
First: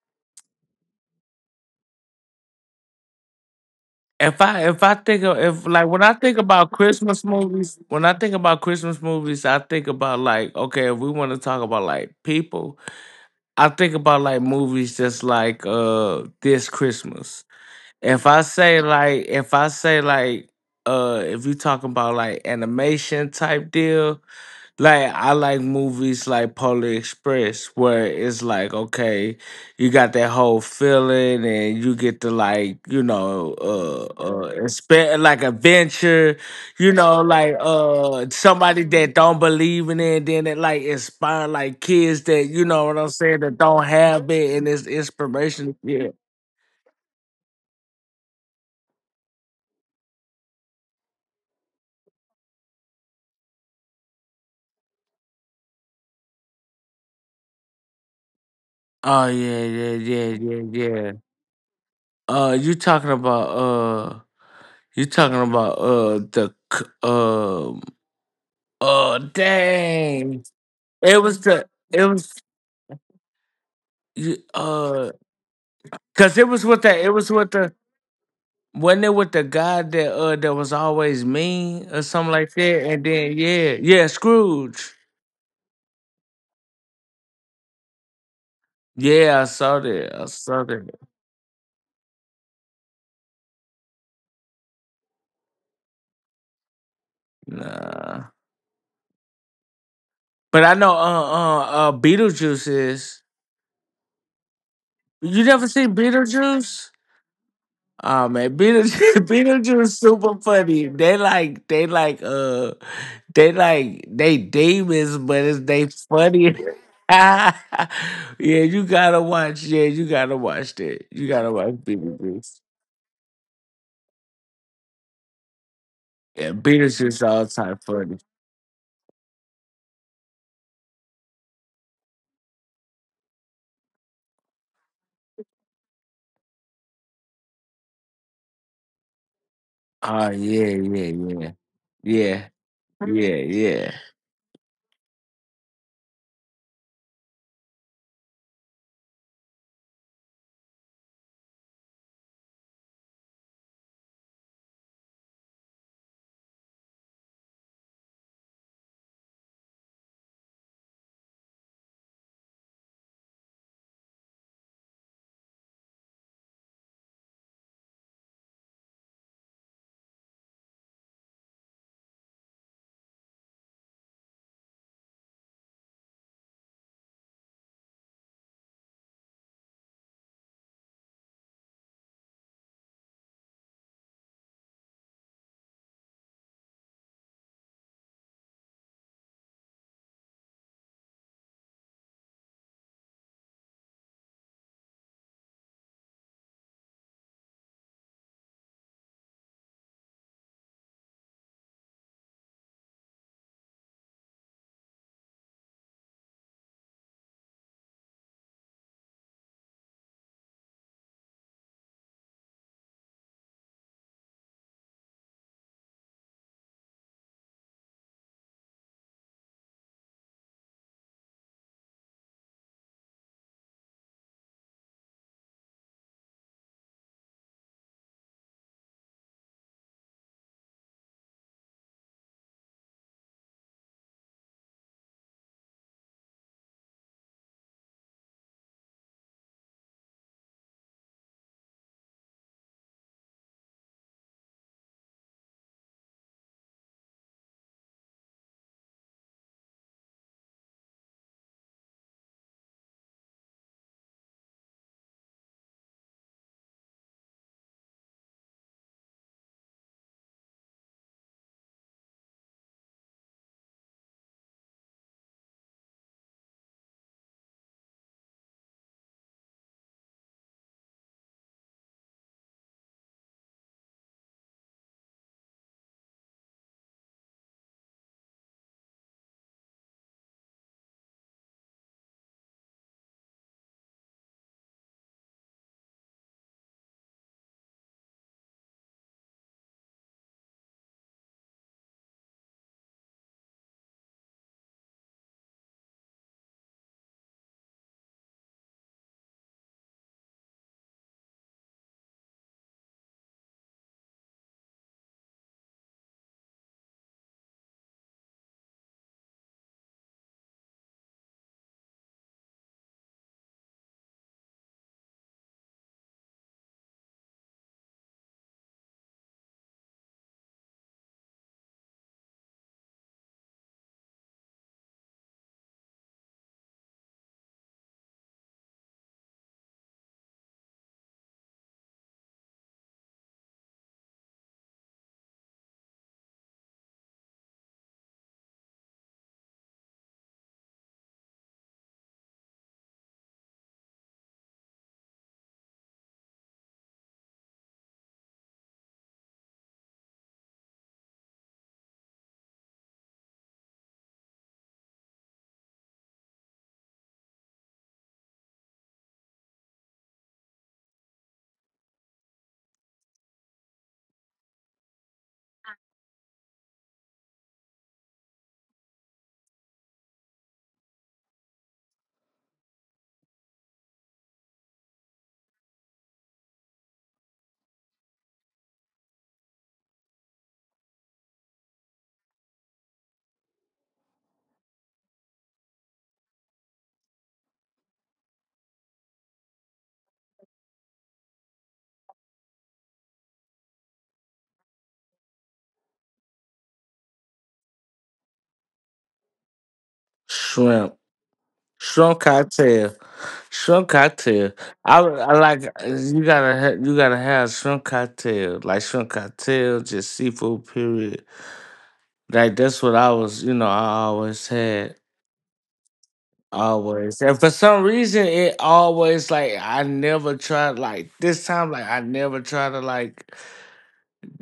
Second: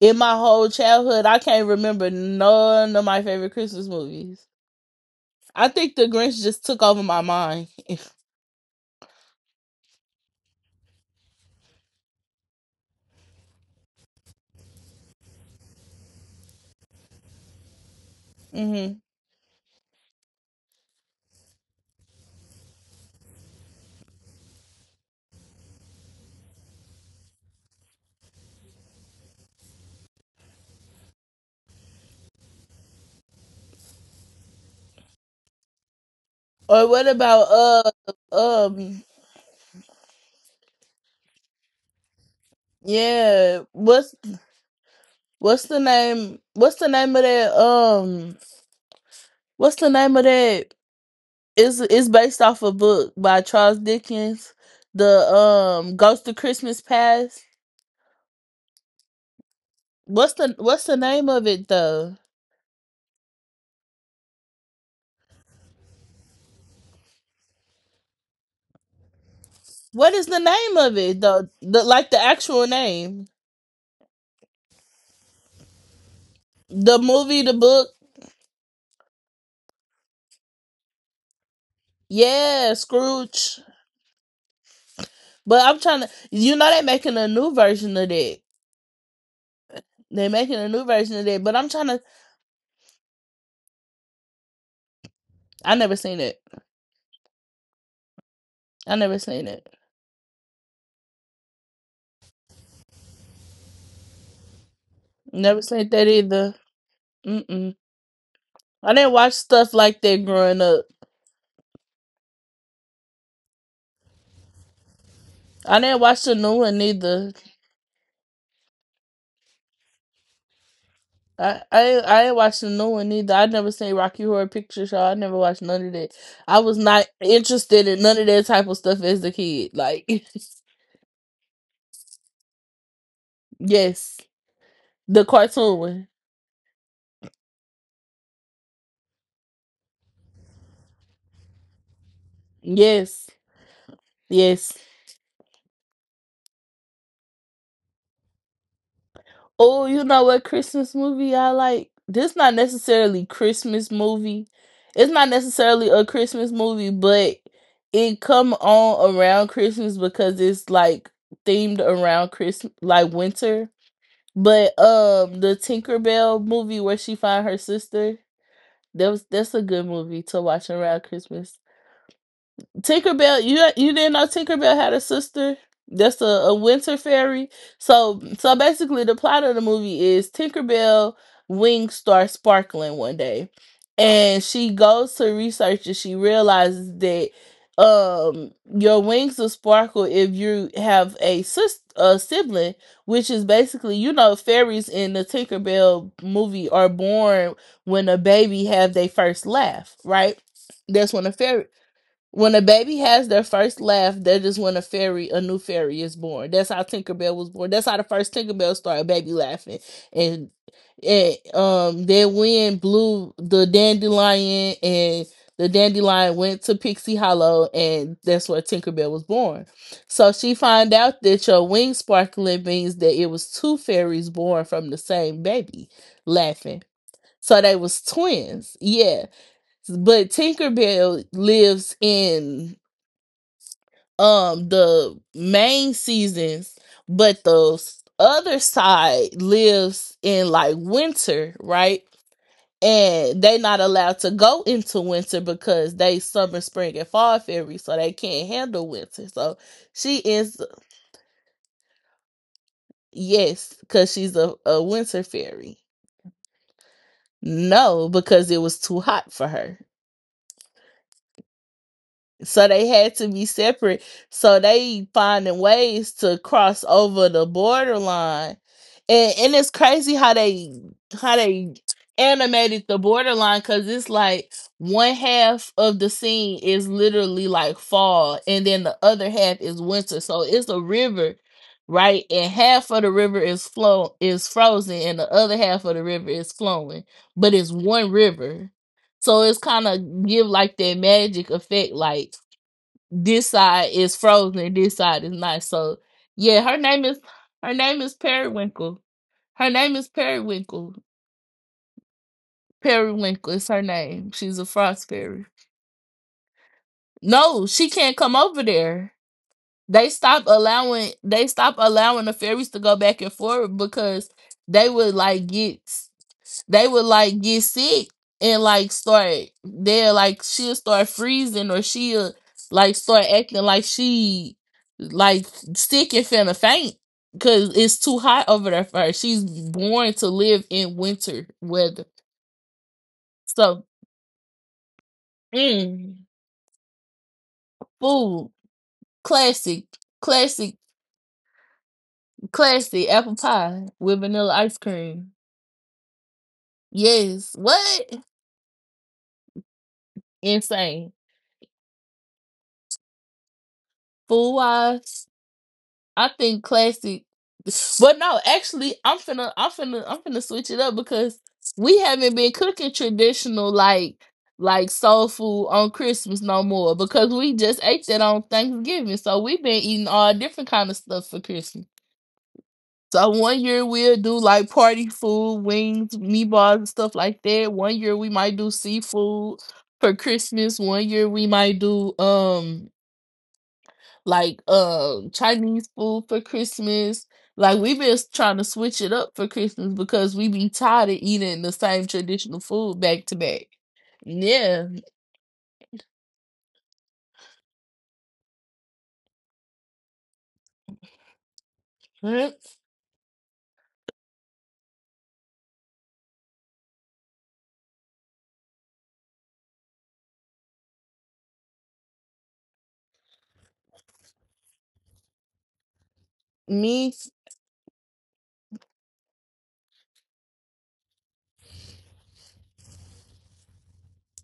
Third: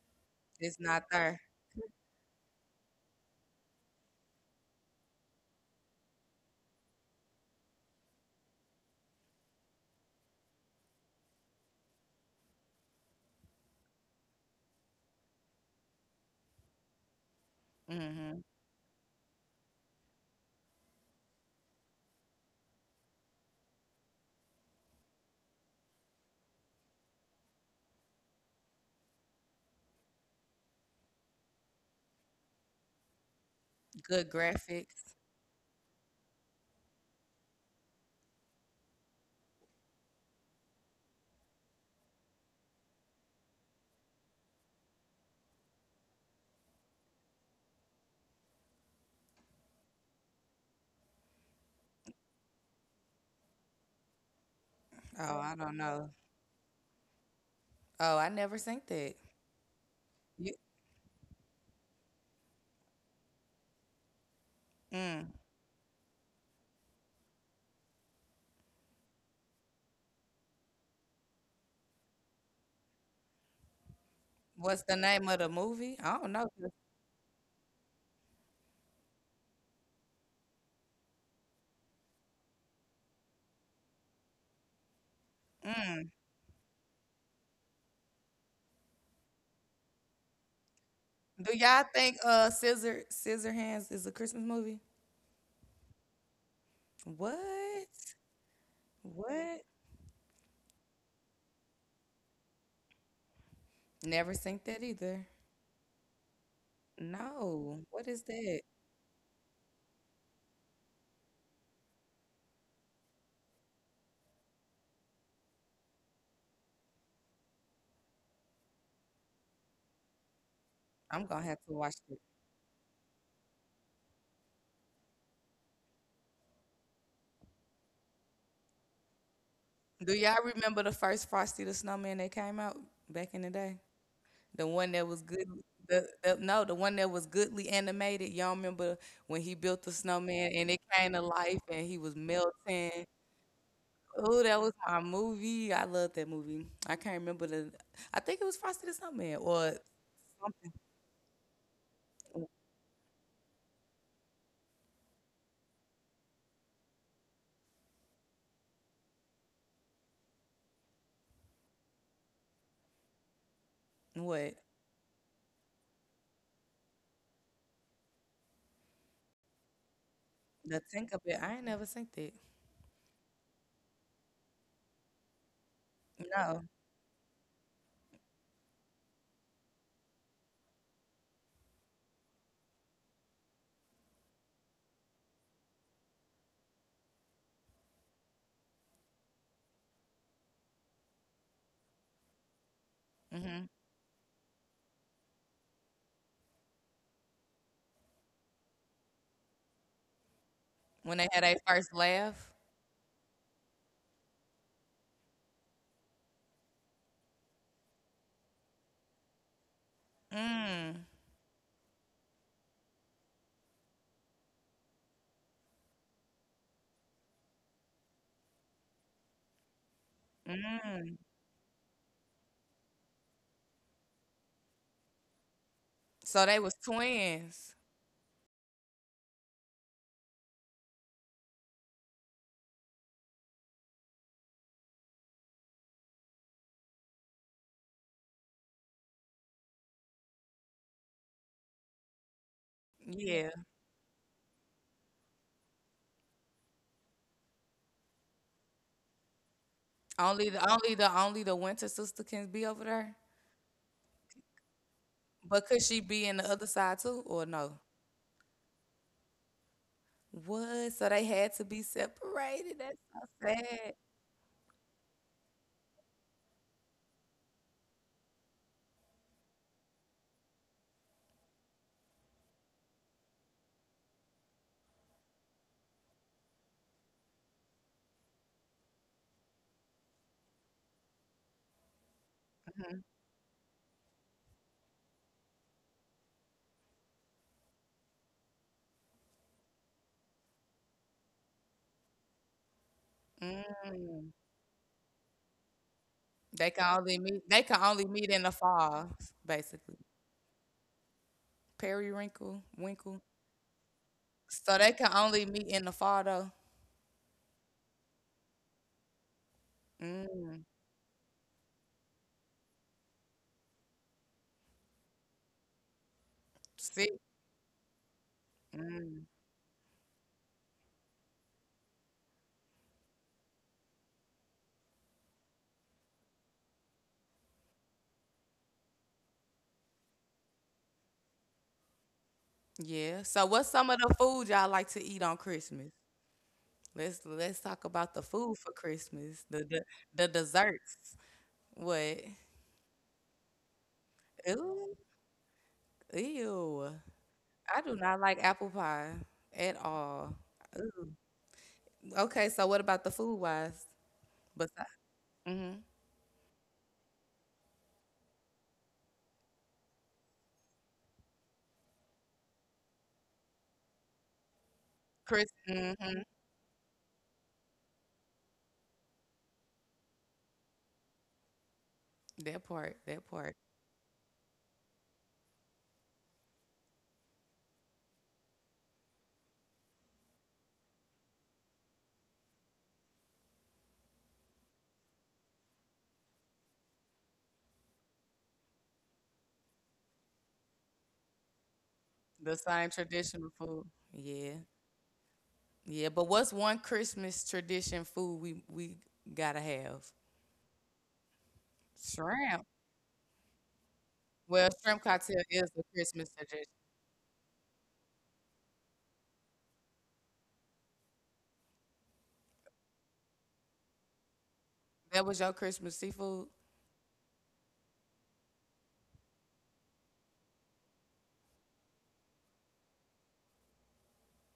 in my whole
It's not
childhood I
there.
can't remember none of my favorite Christmas
if
movies.
I if I think of
I
if like
think The
when I think
Grinch just
about
took over my
Christmas
mind.
movies, when I think about Christmas movies, I think about like okay, if we want to talk about like people, I think about like movies just like this Christmas.
Mm-hmm.
hmm
If I say like, if you talking about like animation type deal, like I like movies like Polar Express, where it's like okay, you got that whole feeling and you get to like, you know,
Good graphics.
expect like adventure,
Or
you
what
know,
about
like somebody
um
that don't believe in it, then it like inspire like kids that, you know what I'm saying, that
yeah,
don't have it and it's inspiration.
what's the name of that, what's the name of that is it's based off a book by Charles Dickens, the
Oh, I don't know.
Ghost of Christmas Past.
Oh, I never seen that.
Oh yeah, yeah, yeah,
what's the
You,
yeah,
what's the
yeah.
name of it though?
Uh, you talking about uh, you
mm,
talking about the uh
What is the
dang,
name of it
it was
though,
the
the
it
like the
was
actual name?
you-
what's the
uh,
name of the movie? I don't
cause it
know.
was with
The
the, it was
movie,
with
the
the,
book?
wasn't it with the guy that that was always mean or something like
Yeah,
that, and then
Scrooge.
yeah, yeah, Scrooge.
But I'm trying to.
Mm.
They're making a new version of that.
Yeah, I saw that. I
They're making
saw
a new
that.
version of that,
Do
but I'm
y'all
trying to.
think Scissor Scissor Hands is a Christmas movie?
I never seen it.
What?
Nah,
I never seen
What?
it.
but I know uh, Beetlejuice is.
Never seen that either.
You
Never
never
seen
seen
that either.
Beetlejuice?
Mm-mm.
No. What is
Oh man,
that?
I didn't
Beetlejuice,
watch stuff
Beetlejuice
like that
super
growing up.
funny. They like they like they like they demons, but it's
I
they
didn't watch the
funny.
new one either.
yeah, you gotta watch. Yeah, you gotta watch that.
I'm
You
gonna
gotta
have
I
to
watch
I
watch it.
ain't watched
Beetlejuice.
the new one either. I never seen Rocky Horror Picture Show. I never watched none of that.
Yeah,
I was not
Beetlejuice all time
interested in none
funny.
of that type of stuff as a kid. Like,
Do y'all remember the first Frosty the Snowman that came out back in the day?
yes,
The one that was
the
good.
cartoon one.
No, the one that was goodly animated. Y'all remember when he built the
Oh
snowman and
yeah,
it came to
yeah,
life and he was
yeah,
melting.
yeah, yeah,
Yes,
yeah.
Oh, that was
yes.
my movie. I loved that movie. I can't remember the. I think it was Frosty the Snowman or
Oh, you know what
something.
Christmas movie I like? This not necessarily Christmas movie. It's not necessarily a Christmas movie, but it come on around Christmas because it's like themed around Christmas, like winter.
What?
But the Tinkerbell movie where she find her sister, that's a good movie to watch
The
around
Tinkerbell. I ain't
Christmas.
never seen that.
Tinkerbell, you didn't know Tinkerbell had a sister. That's a
No.
winter fairy. So basically the plot of the movie is Tinkerbell wings start sparkling one day. And she goes to research and she realizes that um your wings will sparkle if you have a sibling, which is
Mm-hmm.
basically fairies in the Tinkerbell movie are born when a baby have their first laugh, right?
When
That's
they
when
had
a
their
fairy
first laugh.
when a baby has their first laugh, that is when a fairy, a new fairy is born. That's how Tinkerbell was born. That's how the first Tinkerbell started, baby laughing. And,
Mm,
and then wind blew the dandelion and the dandelion went to Pixie Hollow and that's where Tinkerbell was born. So she found
mm.
out that your wings sparkling means that it was two fairies born from the same baby
So they was
laughing. So
twins.
they was twins. Yeah. But Tinkerbell lives in the main seasons, but the other side lives in like winter, right?
Yeah.
And they not allowed to go into winter because they summer, spring, and fall fairy, so they can't handle winter. So she is
Only the winter sister can be over there.
yes, because she's a winter
But could
fairy.
she be in the other side too, or no?
No, because it was too hot for her.
What? So they had to be
So
separated. That's
they had to
so
be
sad.
separate. So they finding ways to cross over the borderline. And it's crazy how they animated the borderline because it's like one half of the scene is literally like fall and then the other half is winter. So it's a river, right? And half
Mhm.
of the river is frozen and the other half of the river is flowing. But it's one river. So it's kind of give like that magic effect, like this side is
Mm.
frozen and this side is not. So yeah, her name is
They can
her
only
name is
meet in the fall,
Periwinkle. Her
basically.
name is Periwinkle.
Periwinkle, winkle.
Periwinkle is her name. She's
So
a
they can
frost
only
fairy.
meet in the fall though.
No, she can't come over there. They stopped
Mm.
allowing they stopped allowing the fairies to go back and forth because they would like get they would
See.
like get sick and like
Mm.
start they'll like she'll start freezing or she'll like start acting like she like sick and finna faint because it's too hot over there for her. She's born to live in winter weather.
Yeah. So what's some
So
of the food y'all like to eat on Christmas?
mm,
Let's talk about the food
food
for Christmas.
classic,
The
classic,
desserts. What?
classic apple pie with vanilla ice
Ooh,
cream.
ew.
Yes,
I do not
what
like apple pie at all. Ooh.
insane.
Okay, so what about the food wise?
Food
Besides,
wise.
mm-hmm.
I think classic, but no, actually, I'm finna switch it up because we haven't been cooking traditional like soul
Chris,
food on
mm-hmm.
Christmas no more because we just ate that on Thanksgiving, so we've been eating all different kind of stuff for Christmas.
That part, that
So
part.
one year we'll do like party food, wings, meatballs, and stuff like that. One year we might do seafood for Christmas. One year we might do like Chinese food for Christmas. Like we been trying to switch it up for Christmas because we be tired of eating the same
The
traditional
same
food back to
traditional
back.
food. Yeah.
Yeah.
Yeah, but what's one Christmas tradition food we gotta have?
Shrimp. Strong
Mhm.
Shrimp.
cocktail, strong cocktail.
Well, shrimp
I,
cocktail
I
is
like,
a Christmas
you
tradition.
gotta you gotta have shrimp cocktail, like shrimp cocktail, just seafood. Period. Like that's what I was, you know, I always had,
That was your Christmas seafood?
Me,
always. And for some reason, it always, like I never tried like this time. Like I never tried to like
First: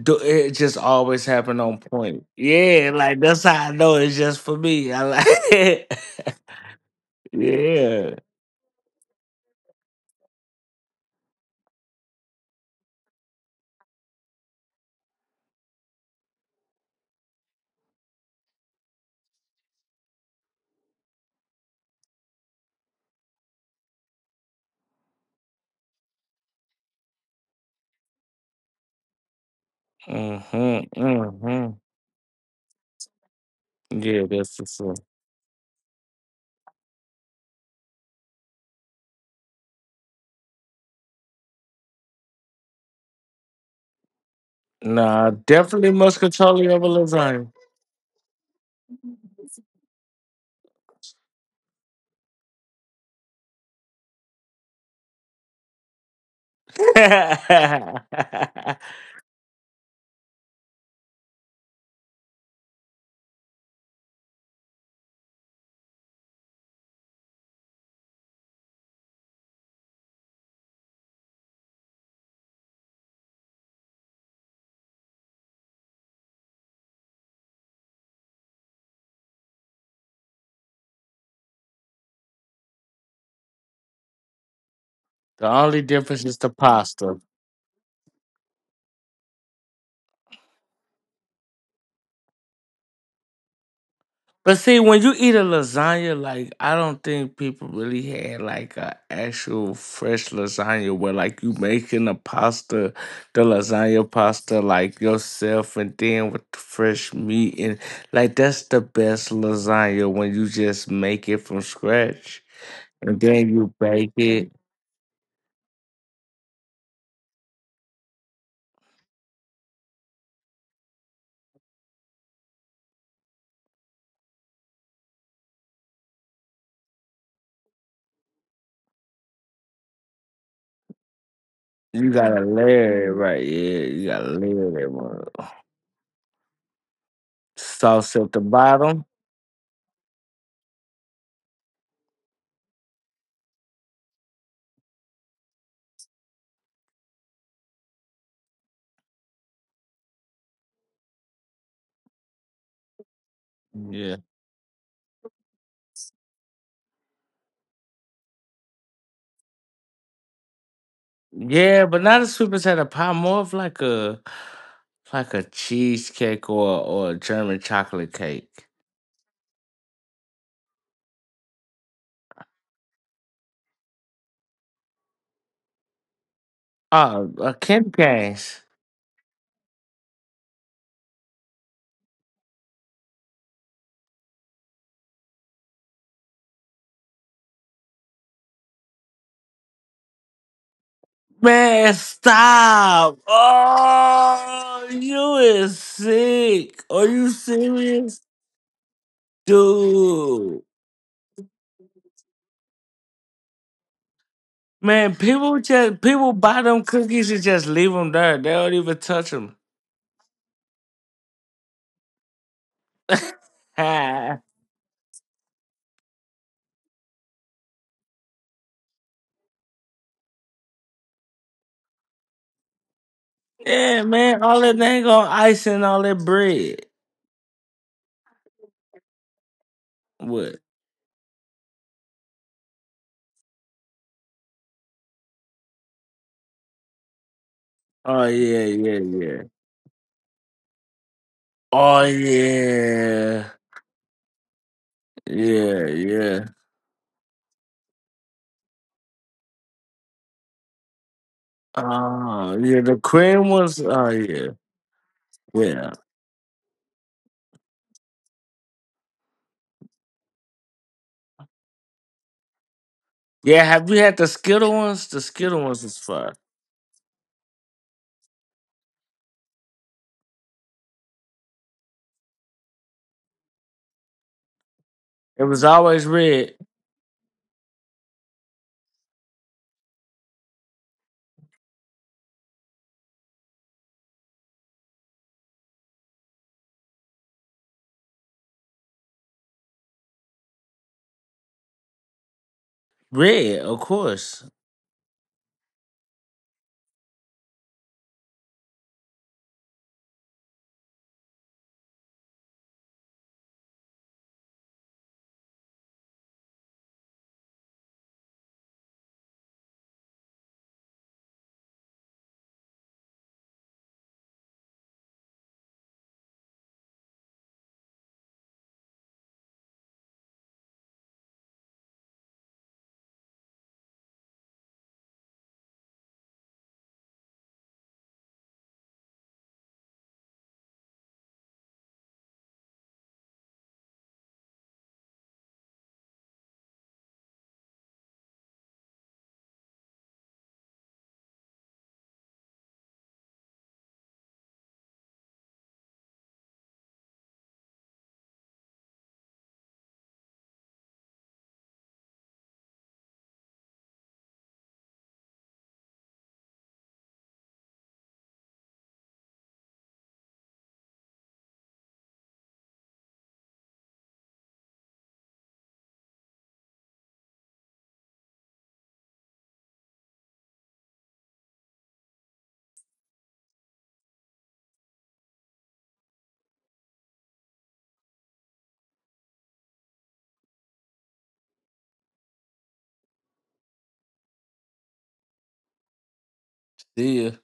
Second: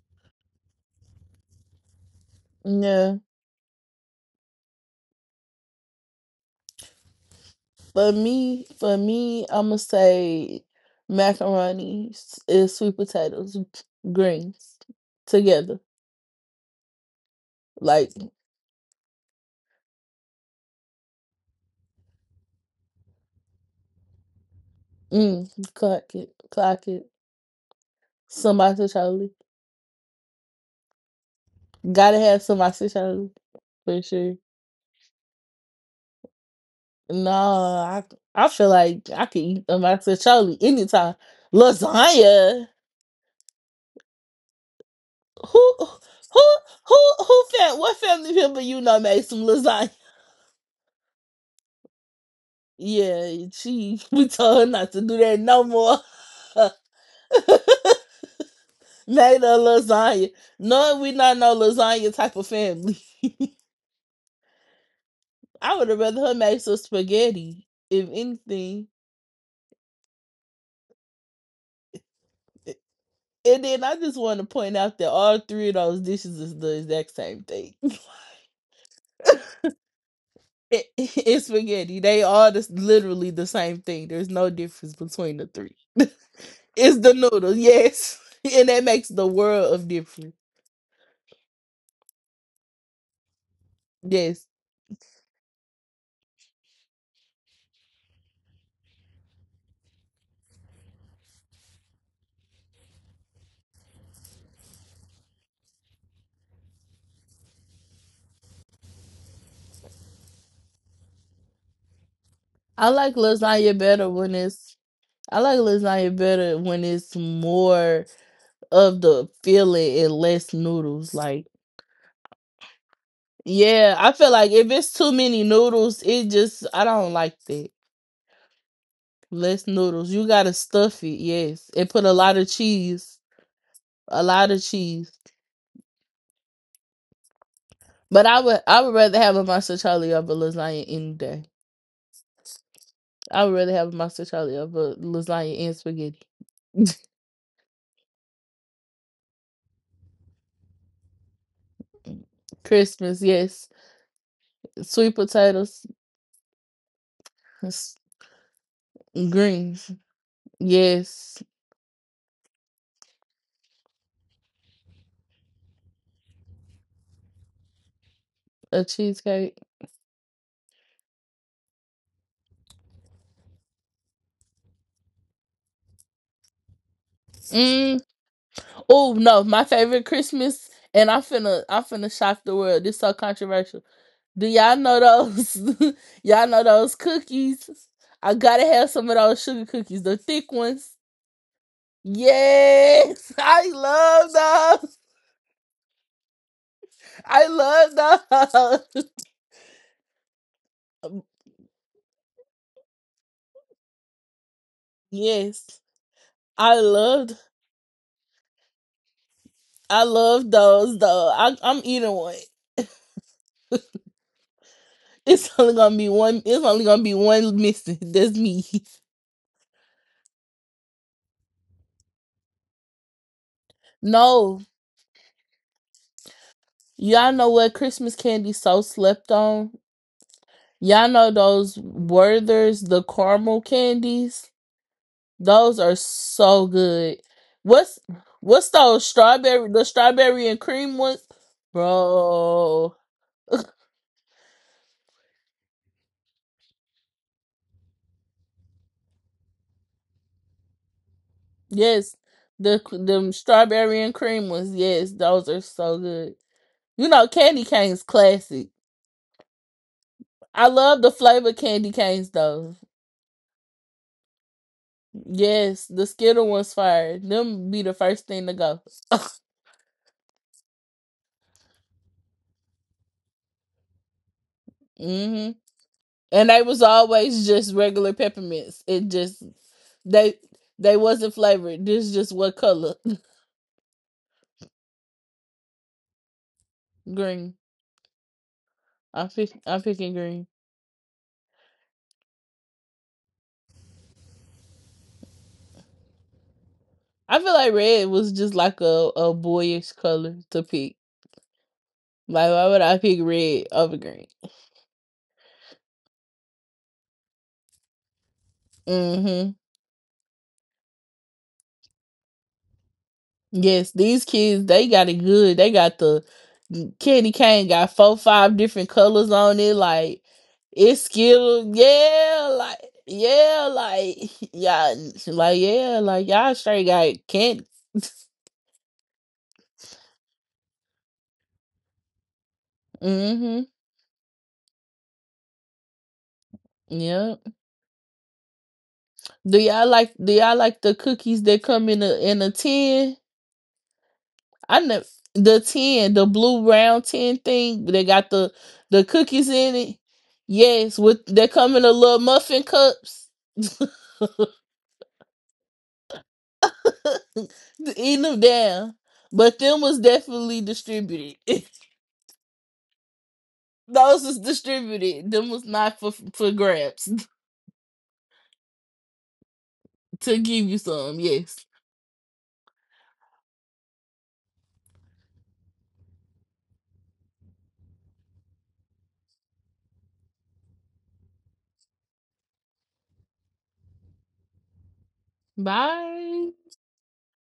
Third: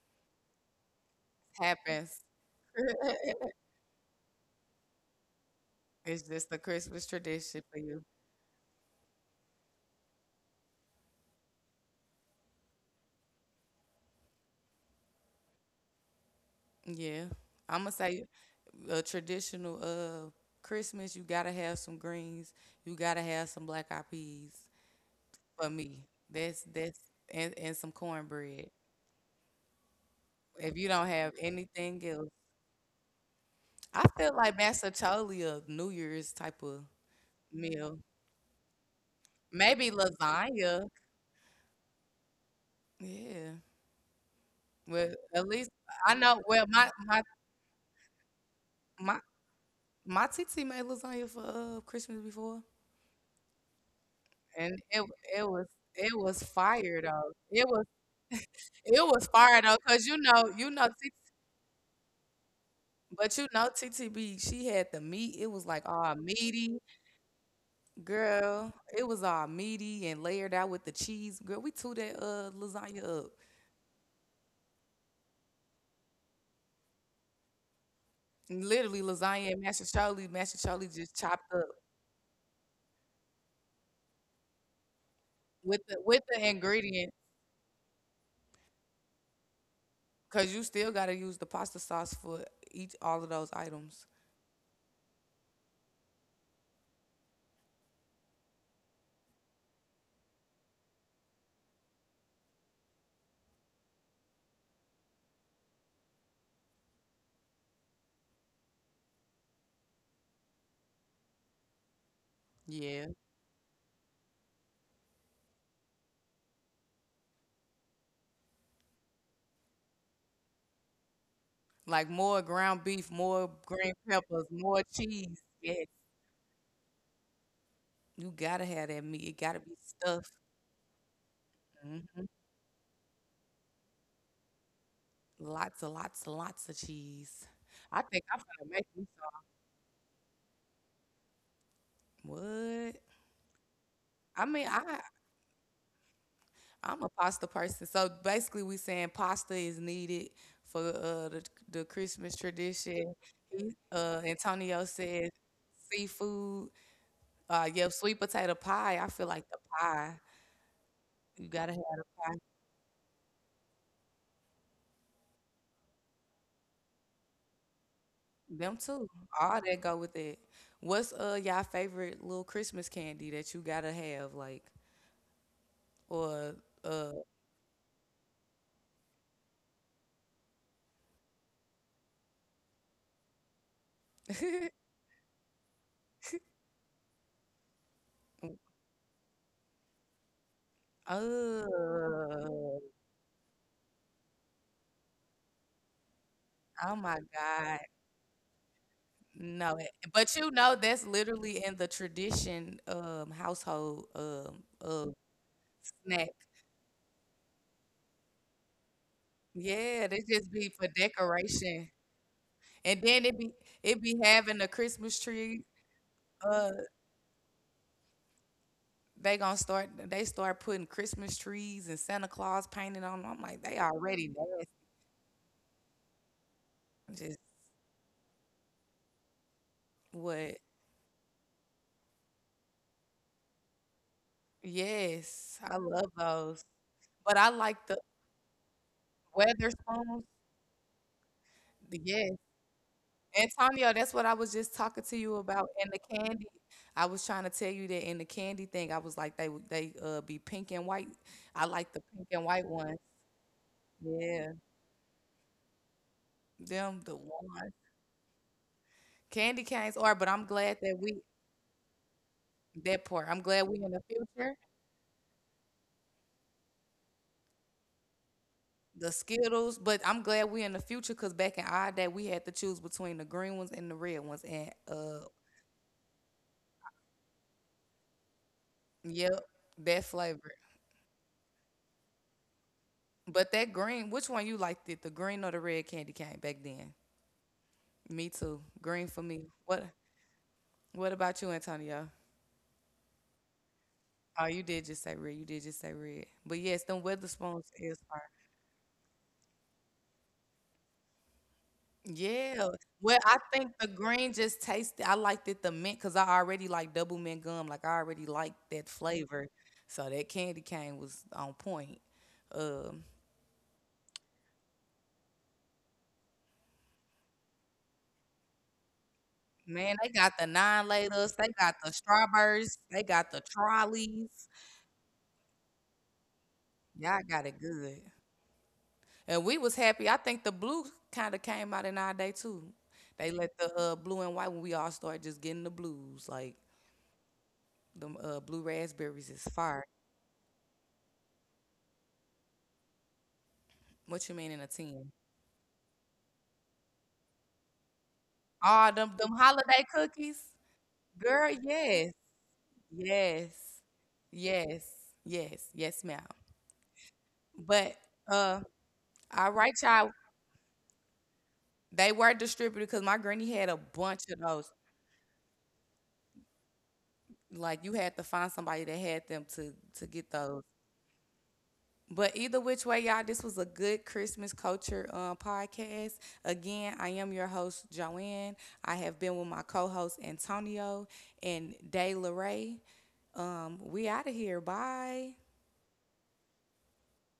do it. Just always happened on
Happens.
point. Yeah,
yeah.
like that's how I know it's just for me. I like,
It's just a Christmas tradition for you.
For
yeah.
me for me I'ma say macaroni and sweet potatoes, greens together.
Yeah. I'm gonna
Like,
say a traditional Christmas, you gotta have some greens, you gotta have some black eyed peas
mm,
for me.
clock it,
That's
clock
that's
it.
and some cornbread.
Somebody Charlie.
If
Mm-hmm,
you don't have
mm-hmm.
anything
Gotta
else.
have somebody Charlie for
I
Yeah,
feel
sure.
that's
like
for
that's a
sure.
totally a New Year's type of
No,
meal.
I feel like I could eat them
Maybe
out to Charlie
lasagna.
anytime. Lasagna.
Yeah. Well,
Nah,
at least
Who who
definitely
I know. Well,
muscatelli over
who who
lasagna.
fam what family member
my
made some lasagna?
my TT made lasagna for Christmas before,
Yeah, she we told her
and
not to do that
it
no
was
more.
it was fire though. It was
made a
fire though, cause
lasagna.
you know
No,
TT,
we not no lasagna type of family.
but you know TTB she had the meat. It was
I
like
would have
all
rather her make some
meaty,
spaghetti, if
girl.
anything.
It was all meaty and layered out with the cheese, girl. We threw that lasagna up.
And then I just want to point out that all three of those dishes is the exact same thing.
Literally lasagna and mashed
It,
Charlie just
it's
chopped up
spaghetti. They are the literally the same thing. There's no difference between
the
the three.
only
with the with
difference is
the
the
It's
ingredient.
the
pasta.
noodles, yes, and that makes the world of difference.
Cause you still gotta use the pasta sauce for each all of those items.
Yes,
But see, when you eat a lasagna, like I don't think people really had like a actual fresh lasagna where like you making a pasta, the lasagna pasta like yourself, and then with the fresh meat and like that's the best lasagna when you just make it from scratch
I
Yeah.
like
and then you
lasagna better
bake
when
it.
it's. I like lasagna better when it's more of the filling and less noodles. Like,
Like more ground beef, more green
yeah, I feel
peppers,
like if
more
it's too
cheese.
many
Yes.
noodles, it just I don't like that.
You gotta have that meat. It gotta
Less
be
noodles. You
stuffed.
gotta stuff it, yes, and put
You
a
hmm
lot
gotta
of
layer it
cheese.
right, yeah, you
A
gotta
lot of
layer that
cheese.
one.
Lots of lots and lots of cheese. I
Sauce
think
But
at
I'm
the
I would
gonna
I
make
would
bottom.
me
rather have a monster Charlie over lasagna any day.
some. What?
I would rather have a monster
I
Charlie
mean,
over
I
lasagna and spaghetti.
I'm a pasta person. So basically, we saying pasta is needed for the Christmas tradition.
Christmas, yes.
Yeah.
Antonio
Sweet
said
potatoes,
seafood. Yeah,
s-
sweet potato pie, I feel like the
greens,
pie,
yes.
you gotta have
Yeah,
the
but not a
pie.
sweet potato pie, more of like a cheesecake or a German chocolate cake.
Them
A
too,
cheesecake.
all that go with it. What's, y'all favorite little Christmas candy that you gotta have, like, or, uh,
Oh, candy
Mm.
canes.
Oh no, my favorite Christmas, and I'm finna shock the world. This so controversial. Do y'all know those? Y'all know those cookies? I gotta have some of those sugar cookies, the thick ones.
Man,
Oh,
stop!
Yes, I
Oh,
love
you is sick.
oh
Are
my
you
I
God.
serious,
love those.
No, but you
dude?
know that's literally in the tradition household of
Man, people
Yes,
just
snack.
people buy
I
them cookies
loved.
and just leave them there. They don't even touch them.
I
Yeah, they just
love
be for
those though. I'm
decoration.
eating one.
And then it be having a Christmas
It's
tree.
only gonna be one. It's
uh,
only gonna be one missing. That's me.
They gonna start putting Christmas trees and Santa Claus painted on 'em. I'm like, they
Yeah,
already
man.
No,
All
nasty.
that they ain't gonna ice and all that bread.
y'all
Just
know what Christmas candy so slept on.
what?
What?
Y'all know those Werthers, the caramel candies.
Yes, I
Those are
love those.
so good.
But I like the
What's
Oh yeah,
what's
yeah,
those
yeah.
weather
strawberry? The
spoons.
strawberry and cream ones,
The
Oh
yes.
bro.
yeah,
Antonio, that's what I was just talking to you about.
yeah,
And the
yeah.
candy. I was trying to tell you that in the candy thing, I was like they be pink and white. I like the
Yes,
pink and
Oh
white
yeah,
the
the
ones.
the
cream ones.
strawberry
Oh
and
yeah,
cream
Yeah,
ones. Yes, those are
yeah,
so good.
them
You
the
know, candy
ones.
canes classic.
Candy canes are, but I'm
I
glad that
love the
we
flavor candy canes though.
that part. I'm
yeah.
glad we
Have
in
we
the
had the
future.
Skittle ones? The Skittle ones
Yes,
was
the
fun.
Skittle ones fire. Them be the first thing to go.
The Skittles, but I'm glad we are in the future because back in our day we had to choose between the green ones and the red ones. And
It
Mhm.
was always
And
red,
they was always just regular peppermints. It just
yep, that
they
flavor.
they wasn't flavored. This is just what color?
But that green, which one you liked it? The green or the red candy cane back then?
Green.
Me too. Green for
I'm
me.
pick, I'm picking green.
What about you, Antonio?
red, of course.
Oh, you did just say red. You did just say red. But yes, them weather
I feel
spoons
like
is
red
fire.
was just like a boyish color to pick. Like why
Yeah.
would I
Well,
pick
I
red
think the
over green?
green just tasted I liked it the mint because I already like double mint gum. Like, I already like that flavor.
Mm-hmm.
So that candy cane was on point. Um,
Yes, these kids they got it good. They got the candy cane got four five different colors on it.
man, they
Like
got the nine
it's
laters, they
Skittles,
got the strawberries, they got the
yeah, like
trolleys.
yeah, yeah, like y'all straight got
Y'all got it
candy.
good. And we was happy. I think the blue kind of came out in our day too. They let
Mm-hmm.
the blue and white when we all started just getting the blues. Like,
Yeah.
the blue raspberries is
Do
fire.
y'all like do y'all like the cookies that come in a tin?
What you mean in a
I know
10?
the tin, the blue round tin thing. They got the
Ah,
the
them them
cookies in
holiday
it.
cookies,
Yes, with they
girl.
come in the
Yes,
little muffin cups.
yes, yes, yes, yes, ma'am. But
Eating them
uh,
down,
all
but
right,
them was
y'all.
definitely distributed.
They were distributed because my granny had a
Those
bunch of
was
those.
distributed. Them was not for grabs
Like you had to find somebody that had them to get
to
those.
give you some. Yes.
But either which way, y'all, this was a good Christmas culture podcast. Again, I am your host, Joanne. I have been with my co-host Antonio and Day Ray. We out of here. Bye.
Bye.
Yeah.